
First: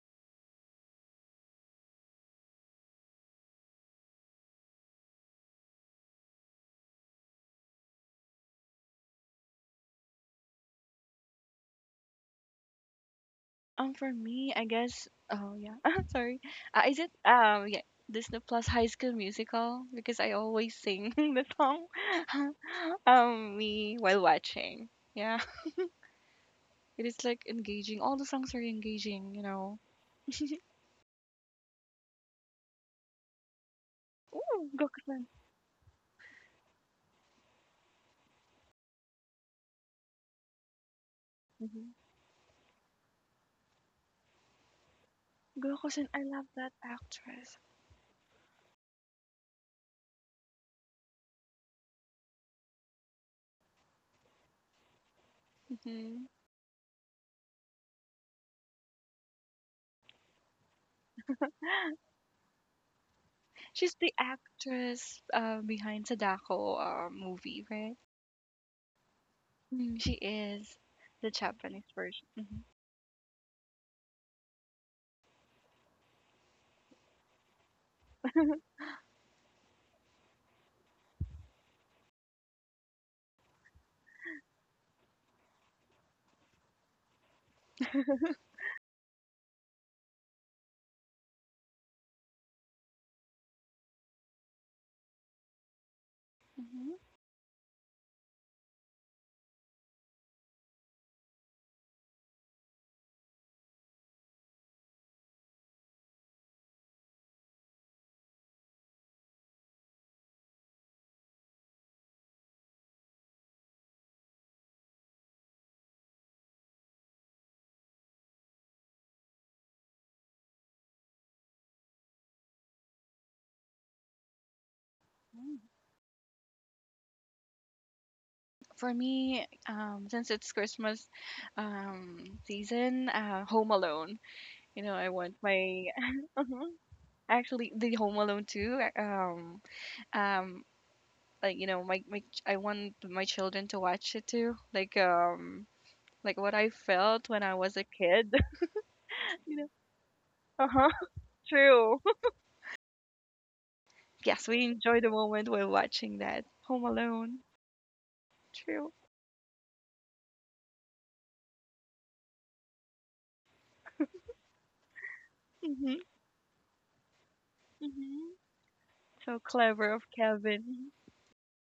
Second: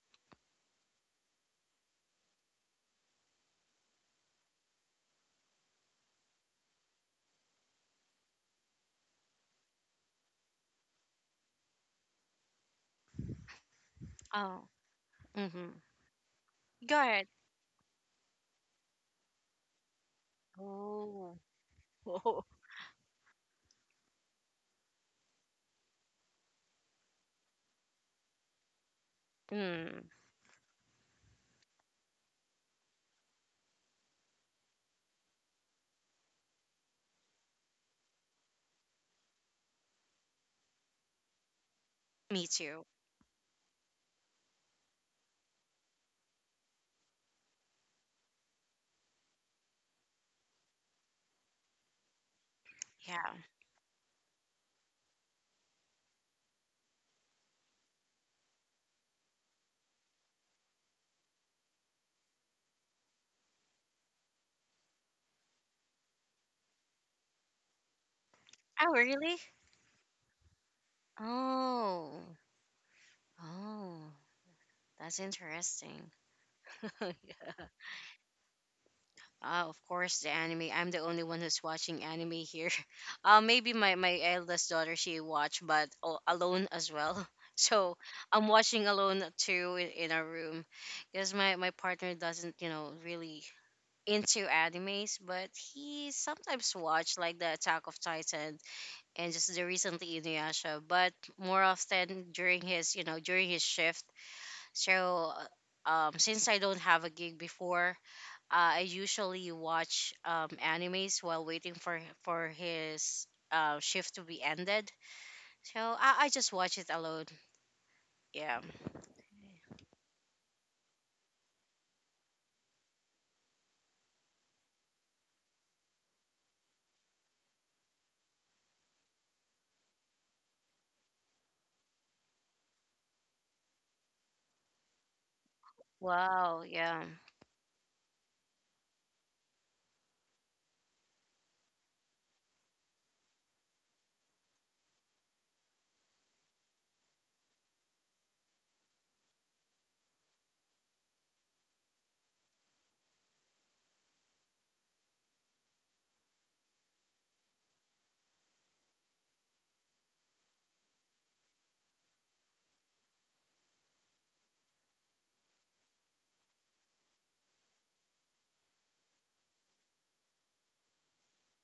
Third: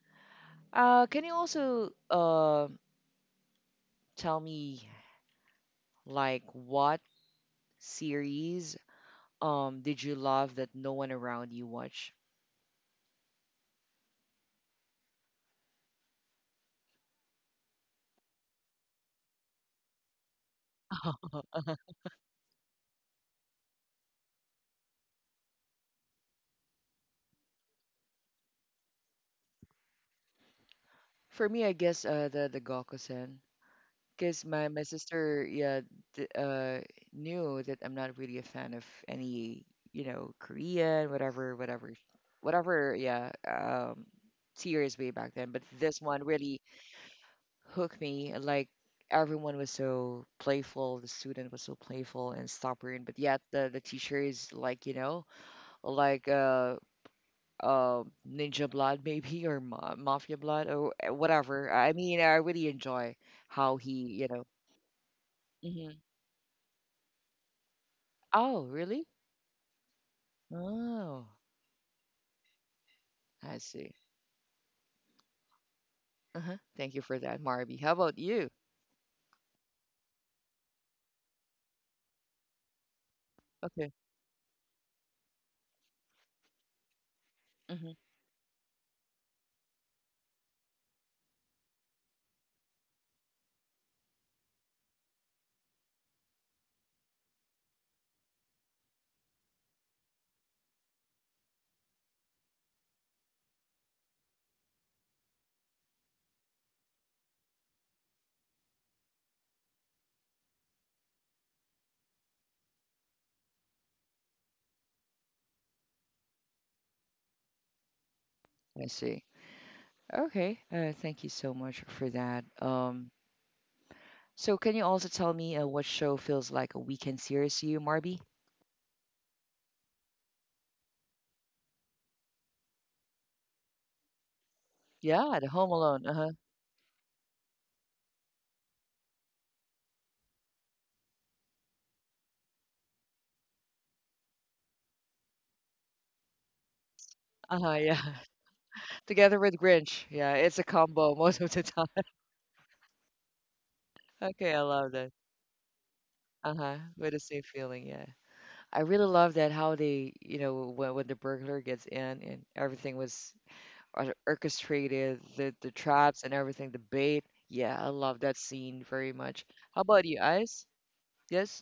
[SPEAKER 1] Uh, can you also uh, tell me like what series um did you love that no one around you watched?
[SPEAKER 2] Um, for me,
[SPEAKER 3] Oh.
[SPEAKER 2] I guess. Oh
[SPEAKER 3] Mm-hmm.
[SPEAKER 2] yeah, sorry. Uh,
[SPEAKER 3] Go
[SPEAKER 2] is it
[SPEAKER 3] ahead.
[SPEAKER 2] um yeah Disney Plus High School Musical because I always sing
[SPEAKER 3] Oh.
[SPEAKER 2] the song um me while watching. Yeah, it is like engaging. All the songs are engaging. You know,
[SPEAKER 3] Mm,
[SPEAKER 1] For me, I guess uh, the the Gokusen. Because my,
[SPEAKER 2] ooh,
[SPEAKER 1] my
[SPEAKER 2] go
[SPEAKER 1] sister, yeah, d uh, knew that I'm not really a fan of any, you know, Korean, whatever,
[SPEAKER 2] mhm.
[SPEAKER 1] whatever,
[SPEAKER 3] me too.
[SPEAKER 1] whatever, yeah, um, series way back then. But
[SPEAKER 2] Go
[SPEAKER 1] this
[SPEAKER 2] Joseon,
[SPEAKER 1] one
[SPEAKER 2] I love
[SPEAKER 1] really
[SPEAKER 2] that actress.
[SPEAKER 1] hooked me. Like everyone was so playful, the student was so playful and stubborn, but
[SPEAKER 3] Yeah.
[SPEAKER 1] yet the the teacher is like, you know,
[SPEAKER 2] Mhm.
[SPEAKER 1] like uh, uh, Ninja Blood maybe or Ma Mafia Blood or eh, whatever. I mean, I really enjoy how he,
[SPEAKER 2] She's the
[SPEAKER 1] you know.
[SPEAKER 2] actress uh,
[SPEAKER 1] Mm-hmm.
[SPEAKER 2] behind Sadako uh, movie, right?
[SPEAKER 1] Oh,
[SPEAKER 3] Oh,
[SPEAKER 1] really?
[SPEAKER 3] really?
[SPEAKER 2] Mm, she is
[SPEAKER 1] Oh,
[SPEAKER 2] the Japanese version.
[SPEAKER 3] Oh.
[SPEAKER 2] Mhm.
[SPEAKER 1] I see.
[SPEAKER 3] Oh. That's interesting.
[SPEAKER 1] Uh-huh. Thank you
[SPEAKER 3] Yeah.
[SPEAKER 1] for that, Marby. How about you?
[SPEAKER 3] Uh, of course, the anime. I'm the only one who's watching anime here. Uh, maybe
[SPEAKER 1] Okay.
[SPEAKER 3] my, my eldest daughter, she watch, but al- alone as well.
[SPEAKER 1] hmm
[SPEAKER 3] So I'm watching alone too in, in our room because my, my partner doesn't, you know, really into animes, but he sometimes
[SPEAKER 2] Mhm.
[SPEAKER 3] watch like the Attack of Titan, and just the recently Inuyasha, but more often during his, you know, during his shift. So uh, um, since I don't have a gig before, uh, I usually watch um, animes while waiting for for his uh, shift to be ended. So I, I just watch it alone. Yeah.
[SPEAKER 1] I see. Okay. Uh, thank you so much for that. Um, so can you also tell me
[SPEAKER 2] Mm.
[SPEAKER 1] uh, what show feels like a weekend series to you, Marby?
[SPEAKER 2] For me, um, since it's Christmas um, season, uh, Home Alone. You know, I want
[SPEAKER 1] Yeah, The Home
[SPEAKER 2] my
[SPEAKER 1] Alone. Uh-huh.
[SPEAKER 3] Wow.
[SPEAKER 2] mhm,
[SPEAKER 3] Yeah.
[SPEAKER 2] actually the Home Alone too. Um, um, like you know, my, my ch- I want my children to watch it too. Like um, like what I felt when I
[SPEAKER 1] Uh-huh,
[SPEAKER 2] was a
[SPEAKER 1] yeah.
[SPEAKER 2] kid.
[SPEAKER 1] Together
[SPEAKER 2] You
[SPEAKER 1] with
[SPEAKER 2] know?
[SPEAKER 1] Grinch. Yeah, it's a
[SPEAKER 2] Uh-huh.
[SPEAKER 1] combo most of the time.
[SPEAKER 2] True. Yes,
[SPEAKER 1] Okay, I
[SPEAKER 2] we
[SPEAKER 1] love
[SPEAKER 2] enjoy the
[SPEAKER 1] that.
[SPEAKER 2] moment while watching that.
[SPEAKER 1] Uh-huh.
[SPEAKER 2] Home
[SPEAKER 1] With the
[SPEAKER 2] Alone.
[SPEAKER 1] same feeling, yeah. I
[SPEAKER 2] True.
[SPEAKER 1] really love that how they, you know, when, when the burglar gets in and everything was or- orchestrated the the
[SPEAKER 2] Mhm.
[SPEAKER 1] traps and everything, the bait. Yeah, I love
[SPEAKER 2] Mhm.
[SPEAKER 1] that scene very
[SPEAKER 2] So
[SPEAKER 1] much. How
[SPEAKER 2] clever
[SPEAKER 1] about
[SPEAKER 2] of
[SPEAKER 1] you, Ice?
[SPEAKER 2] Kevin.
[SPEAKER 1] Yes.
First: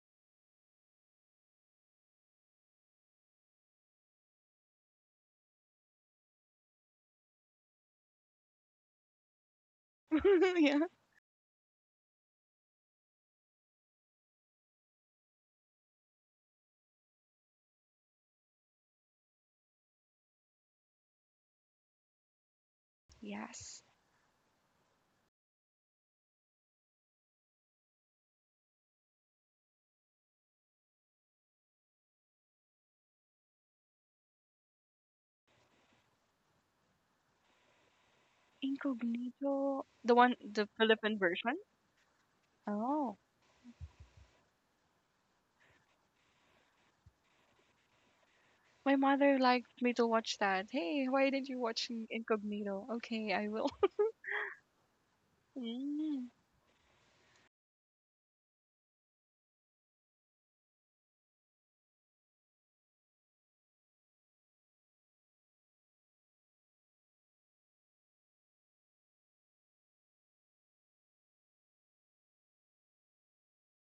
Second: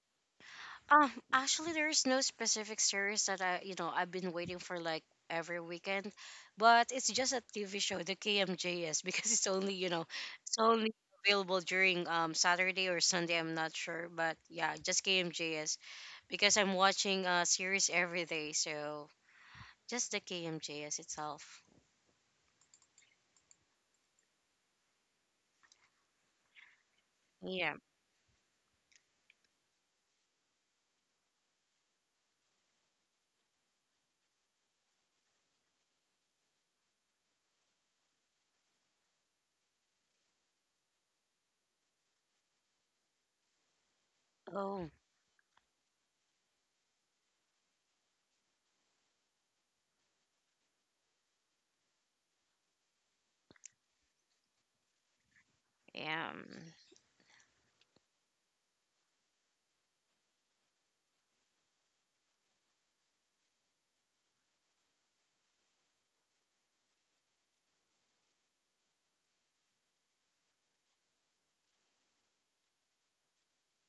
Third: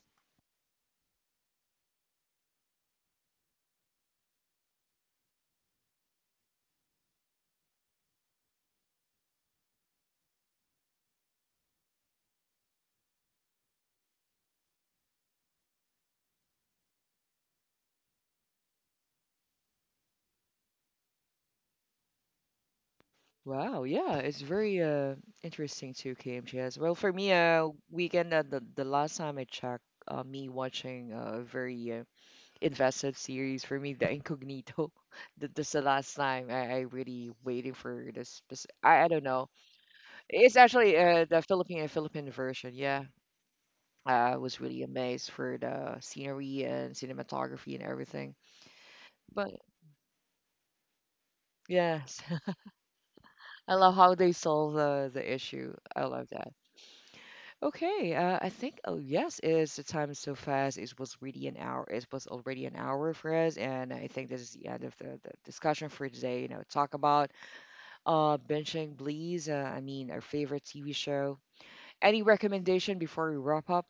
[SPEAKER 3] Um. Actually, there is no specific series that I you know I've been waiting for like every weekend, but it's just a T V show, the K M J S, because it's only you know it's
[SPEAKER 2] Yeah.
[SPEAKER 3] only available during um Saturday or Sunday. I'm not sure, but yeah, just K M J S because I'm watching a series every day. So just the K M J S itself.
[SPEAKER 2] Yes.
[SPEAKER 1] Wow. Yeah, it's very uh interesting too, K M Gs. Well, for me, uh,
[SPEAKER 3] Yeah.
[SPEAKER 1] weekend uh, the the last time I checked, uh, me watching a very uh, invested series for me, The Incognito. Th- That's the last time I, I really waiting for this. spec- I I don't know.
[SPEAKER 2] Incognito. The one
[SPEAKER 1] It's
[SPEAKER 2] the
[SPEAKER 1] actually
[SPEAKER 2] Philippine
[SPEAKER 1] uh, the
[SPEAKER 2] version?
[SPEAKER 1] Philippine Philippine version. Yeah,
[SPEAKER 2] Oh.
[SPEAKER 1] I was really
[SPEAKER 3] Oh,
[SPEAKER 1] amazed for the scenery and cinematography and everything.
[SPEAKER 2] My mother
[SPEAKER 1] But
[SPEAKER 2] liked me to watch that. Hey, why didn't you watch In-
[SPEAKER 1] yes,
[SPEAKER 2] Incognito? Okay, I will.
[SPEAKER 1] I love how they solve the the issue. I love
[SPEAKER 2] Mm.
[SPEAKER 3] yeah.
[SPEAKER 1] that. Okay, uh, I think oh yes, it's the time is so fast. It was really an hour. It was already an hour for us, and I think this is the end of the, the discussion for today. You know, talk about uh binging, please. Uh, I mean, our favorite T V show. Any recommendation before we wrap up,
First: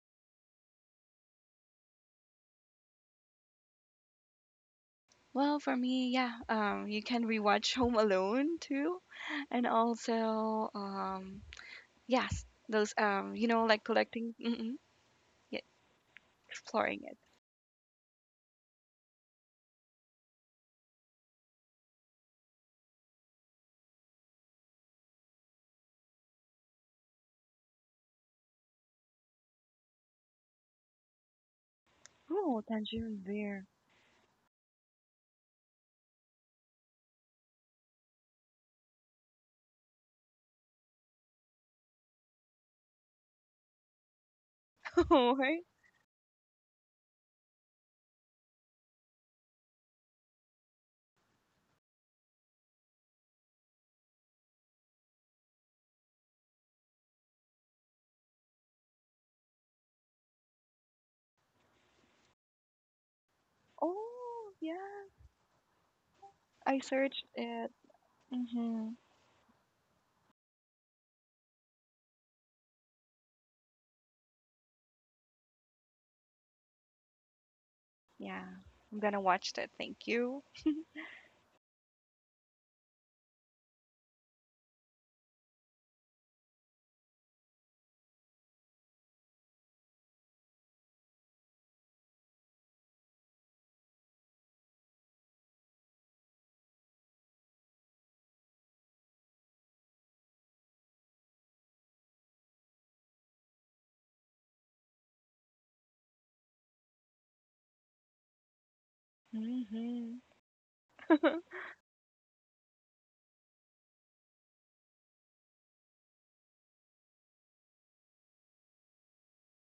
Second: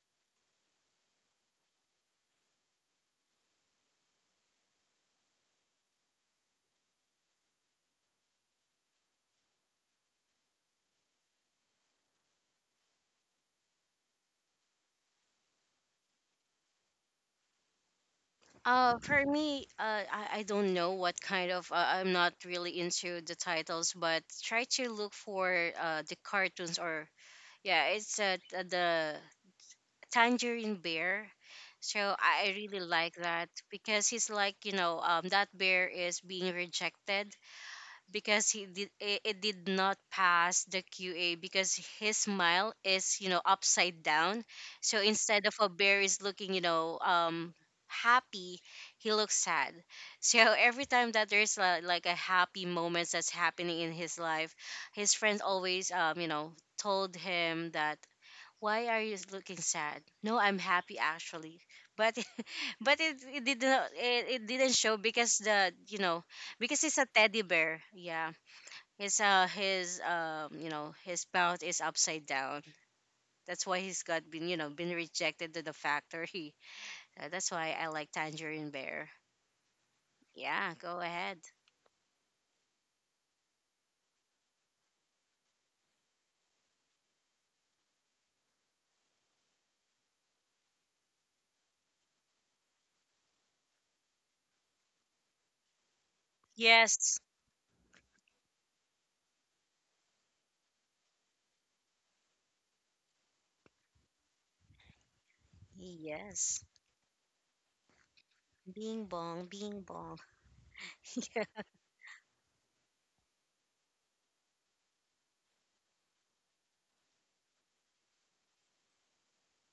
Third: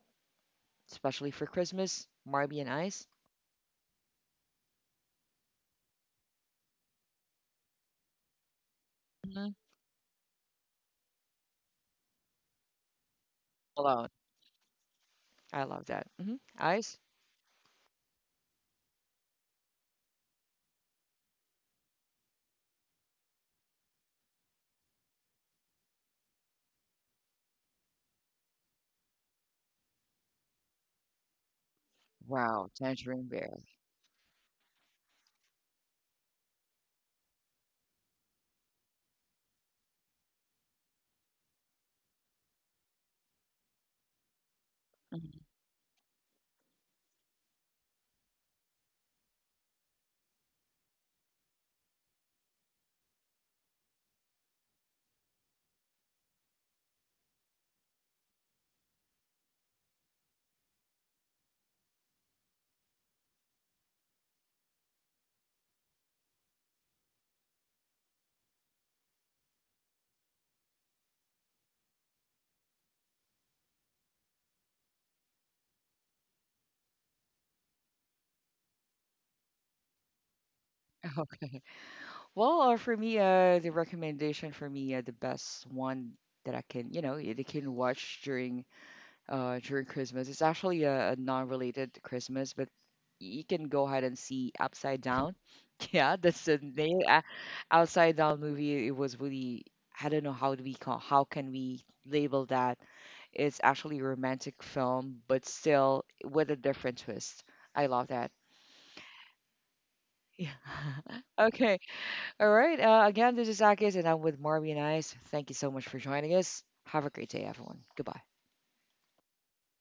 [SPEAKER 1] especially for Christmas? Marby and Ice.
[SPEAKER 2] Well, for me, yeah, um, you can rewatch Home Alone too,
[SPEAKER 1] Mhm.
[SPEAKER 2] and also um, yes, those um, you know, like
[SPEAKER 1] Alone.
[SPEAKER 2] collecting, mm-mm, yeah,
[SPEAKER 1] I love that. Hmm Ice.
[SPEAKER 2] exploring it.
[SPEAKER 3] Uh, for me, uh, I, I don't know what kind of. Uh, I'm not really into the titles, but try to look for uh, the cartoons or yeah, it's uh, t- the Tangerine Bear. So I I
[SPEAKER 2] Oh,
[SPEAKER 1] Wow,
[SPEAKER 3] really like
[SPEAKER 2] tangerine
[SPEAKER 1] Tangerine
[SPEAKER 3] that
[SPEAKER 1] Bear.
[SPEAKER 2] beer.
[SPEAKER 3] because he's like you know um, that bear is being rejected because he did it, it did not pass the Q A because his smile is you know upside down, so
[SPEAKER 2] Oh,
[SPEAKER 1] Mhm.
[SPEAKER 3] instead of
[SPEAKER 2] right?
[SPEAKER 3] a bear is looking you know um happy, he looks sad. So every time that there's a, like a happy moments that's happening in his life, his friends always um you know told him that why are you looking sad, no I'm happy actually, but but it, it didn't it, it
[SPEAKER 2] Oh,
[SPEAKER 3] didn't show
[SPEAKER 2] yeah.
[SPEAKER 3] because the you know
[SPEAKER 2] I
[SPEAKER 3] because it's a
[SPEAKER 2] searched
[SPEAKER 3] teddy
[SPEAKER 2] it.
[SPEAKER 3] bear. Yeah,
[SPEAKER 2] Mm-hmm.
[SPEAKER 3] his uh his um you know his bout is upside down, that's why he's got been you know been rejected to the factory. Uh, that's why I like
[SPEAKER 2] Yeah,
[SPEAKER 3] tangerine
[SPEAKER 2] I'm
[SPEAKER 3] bear.
[SPEAKER 2] gonna watch that. Thank you.
[SPEAKER 3] Yeah, go ahead.
[SPEAKER 1] Okay. Well, uh, for me, uh, the recommendation for me, uh, the best one that I can, you know, that I can watch during, uh, during Christmas. It's actually a, a non-related Christmas, but you can go ahead and see Upside Down. Yeah, that's the name.
[SPEAKER 3] Yes.
[SPEAKER 1] Uh, Upside Down movie. It was really, I don't know how do we call, how can we label that? It's actually a romantic film, but still with a
[SPEAKER 3] Yes,
[SPEAKER 1] different twist. I love that.
[SPEAKER 3] bing bong bing bong.
[SPEAKER 2] Mm-hmm.
[SPEAKER 1] Yeah. Okay. All right. Uh, again, this is Akis, and I'm with Marby and Ice. Thank you so much for joining us. Have a great day, everyone. Goodbye.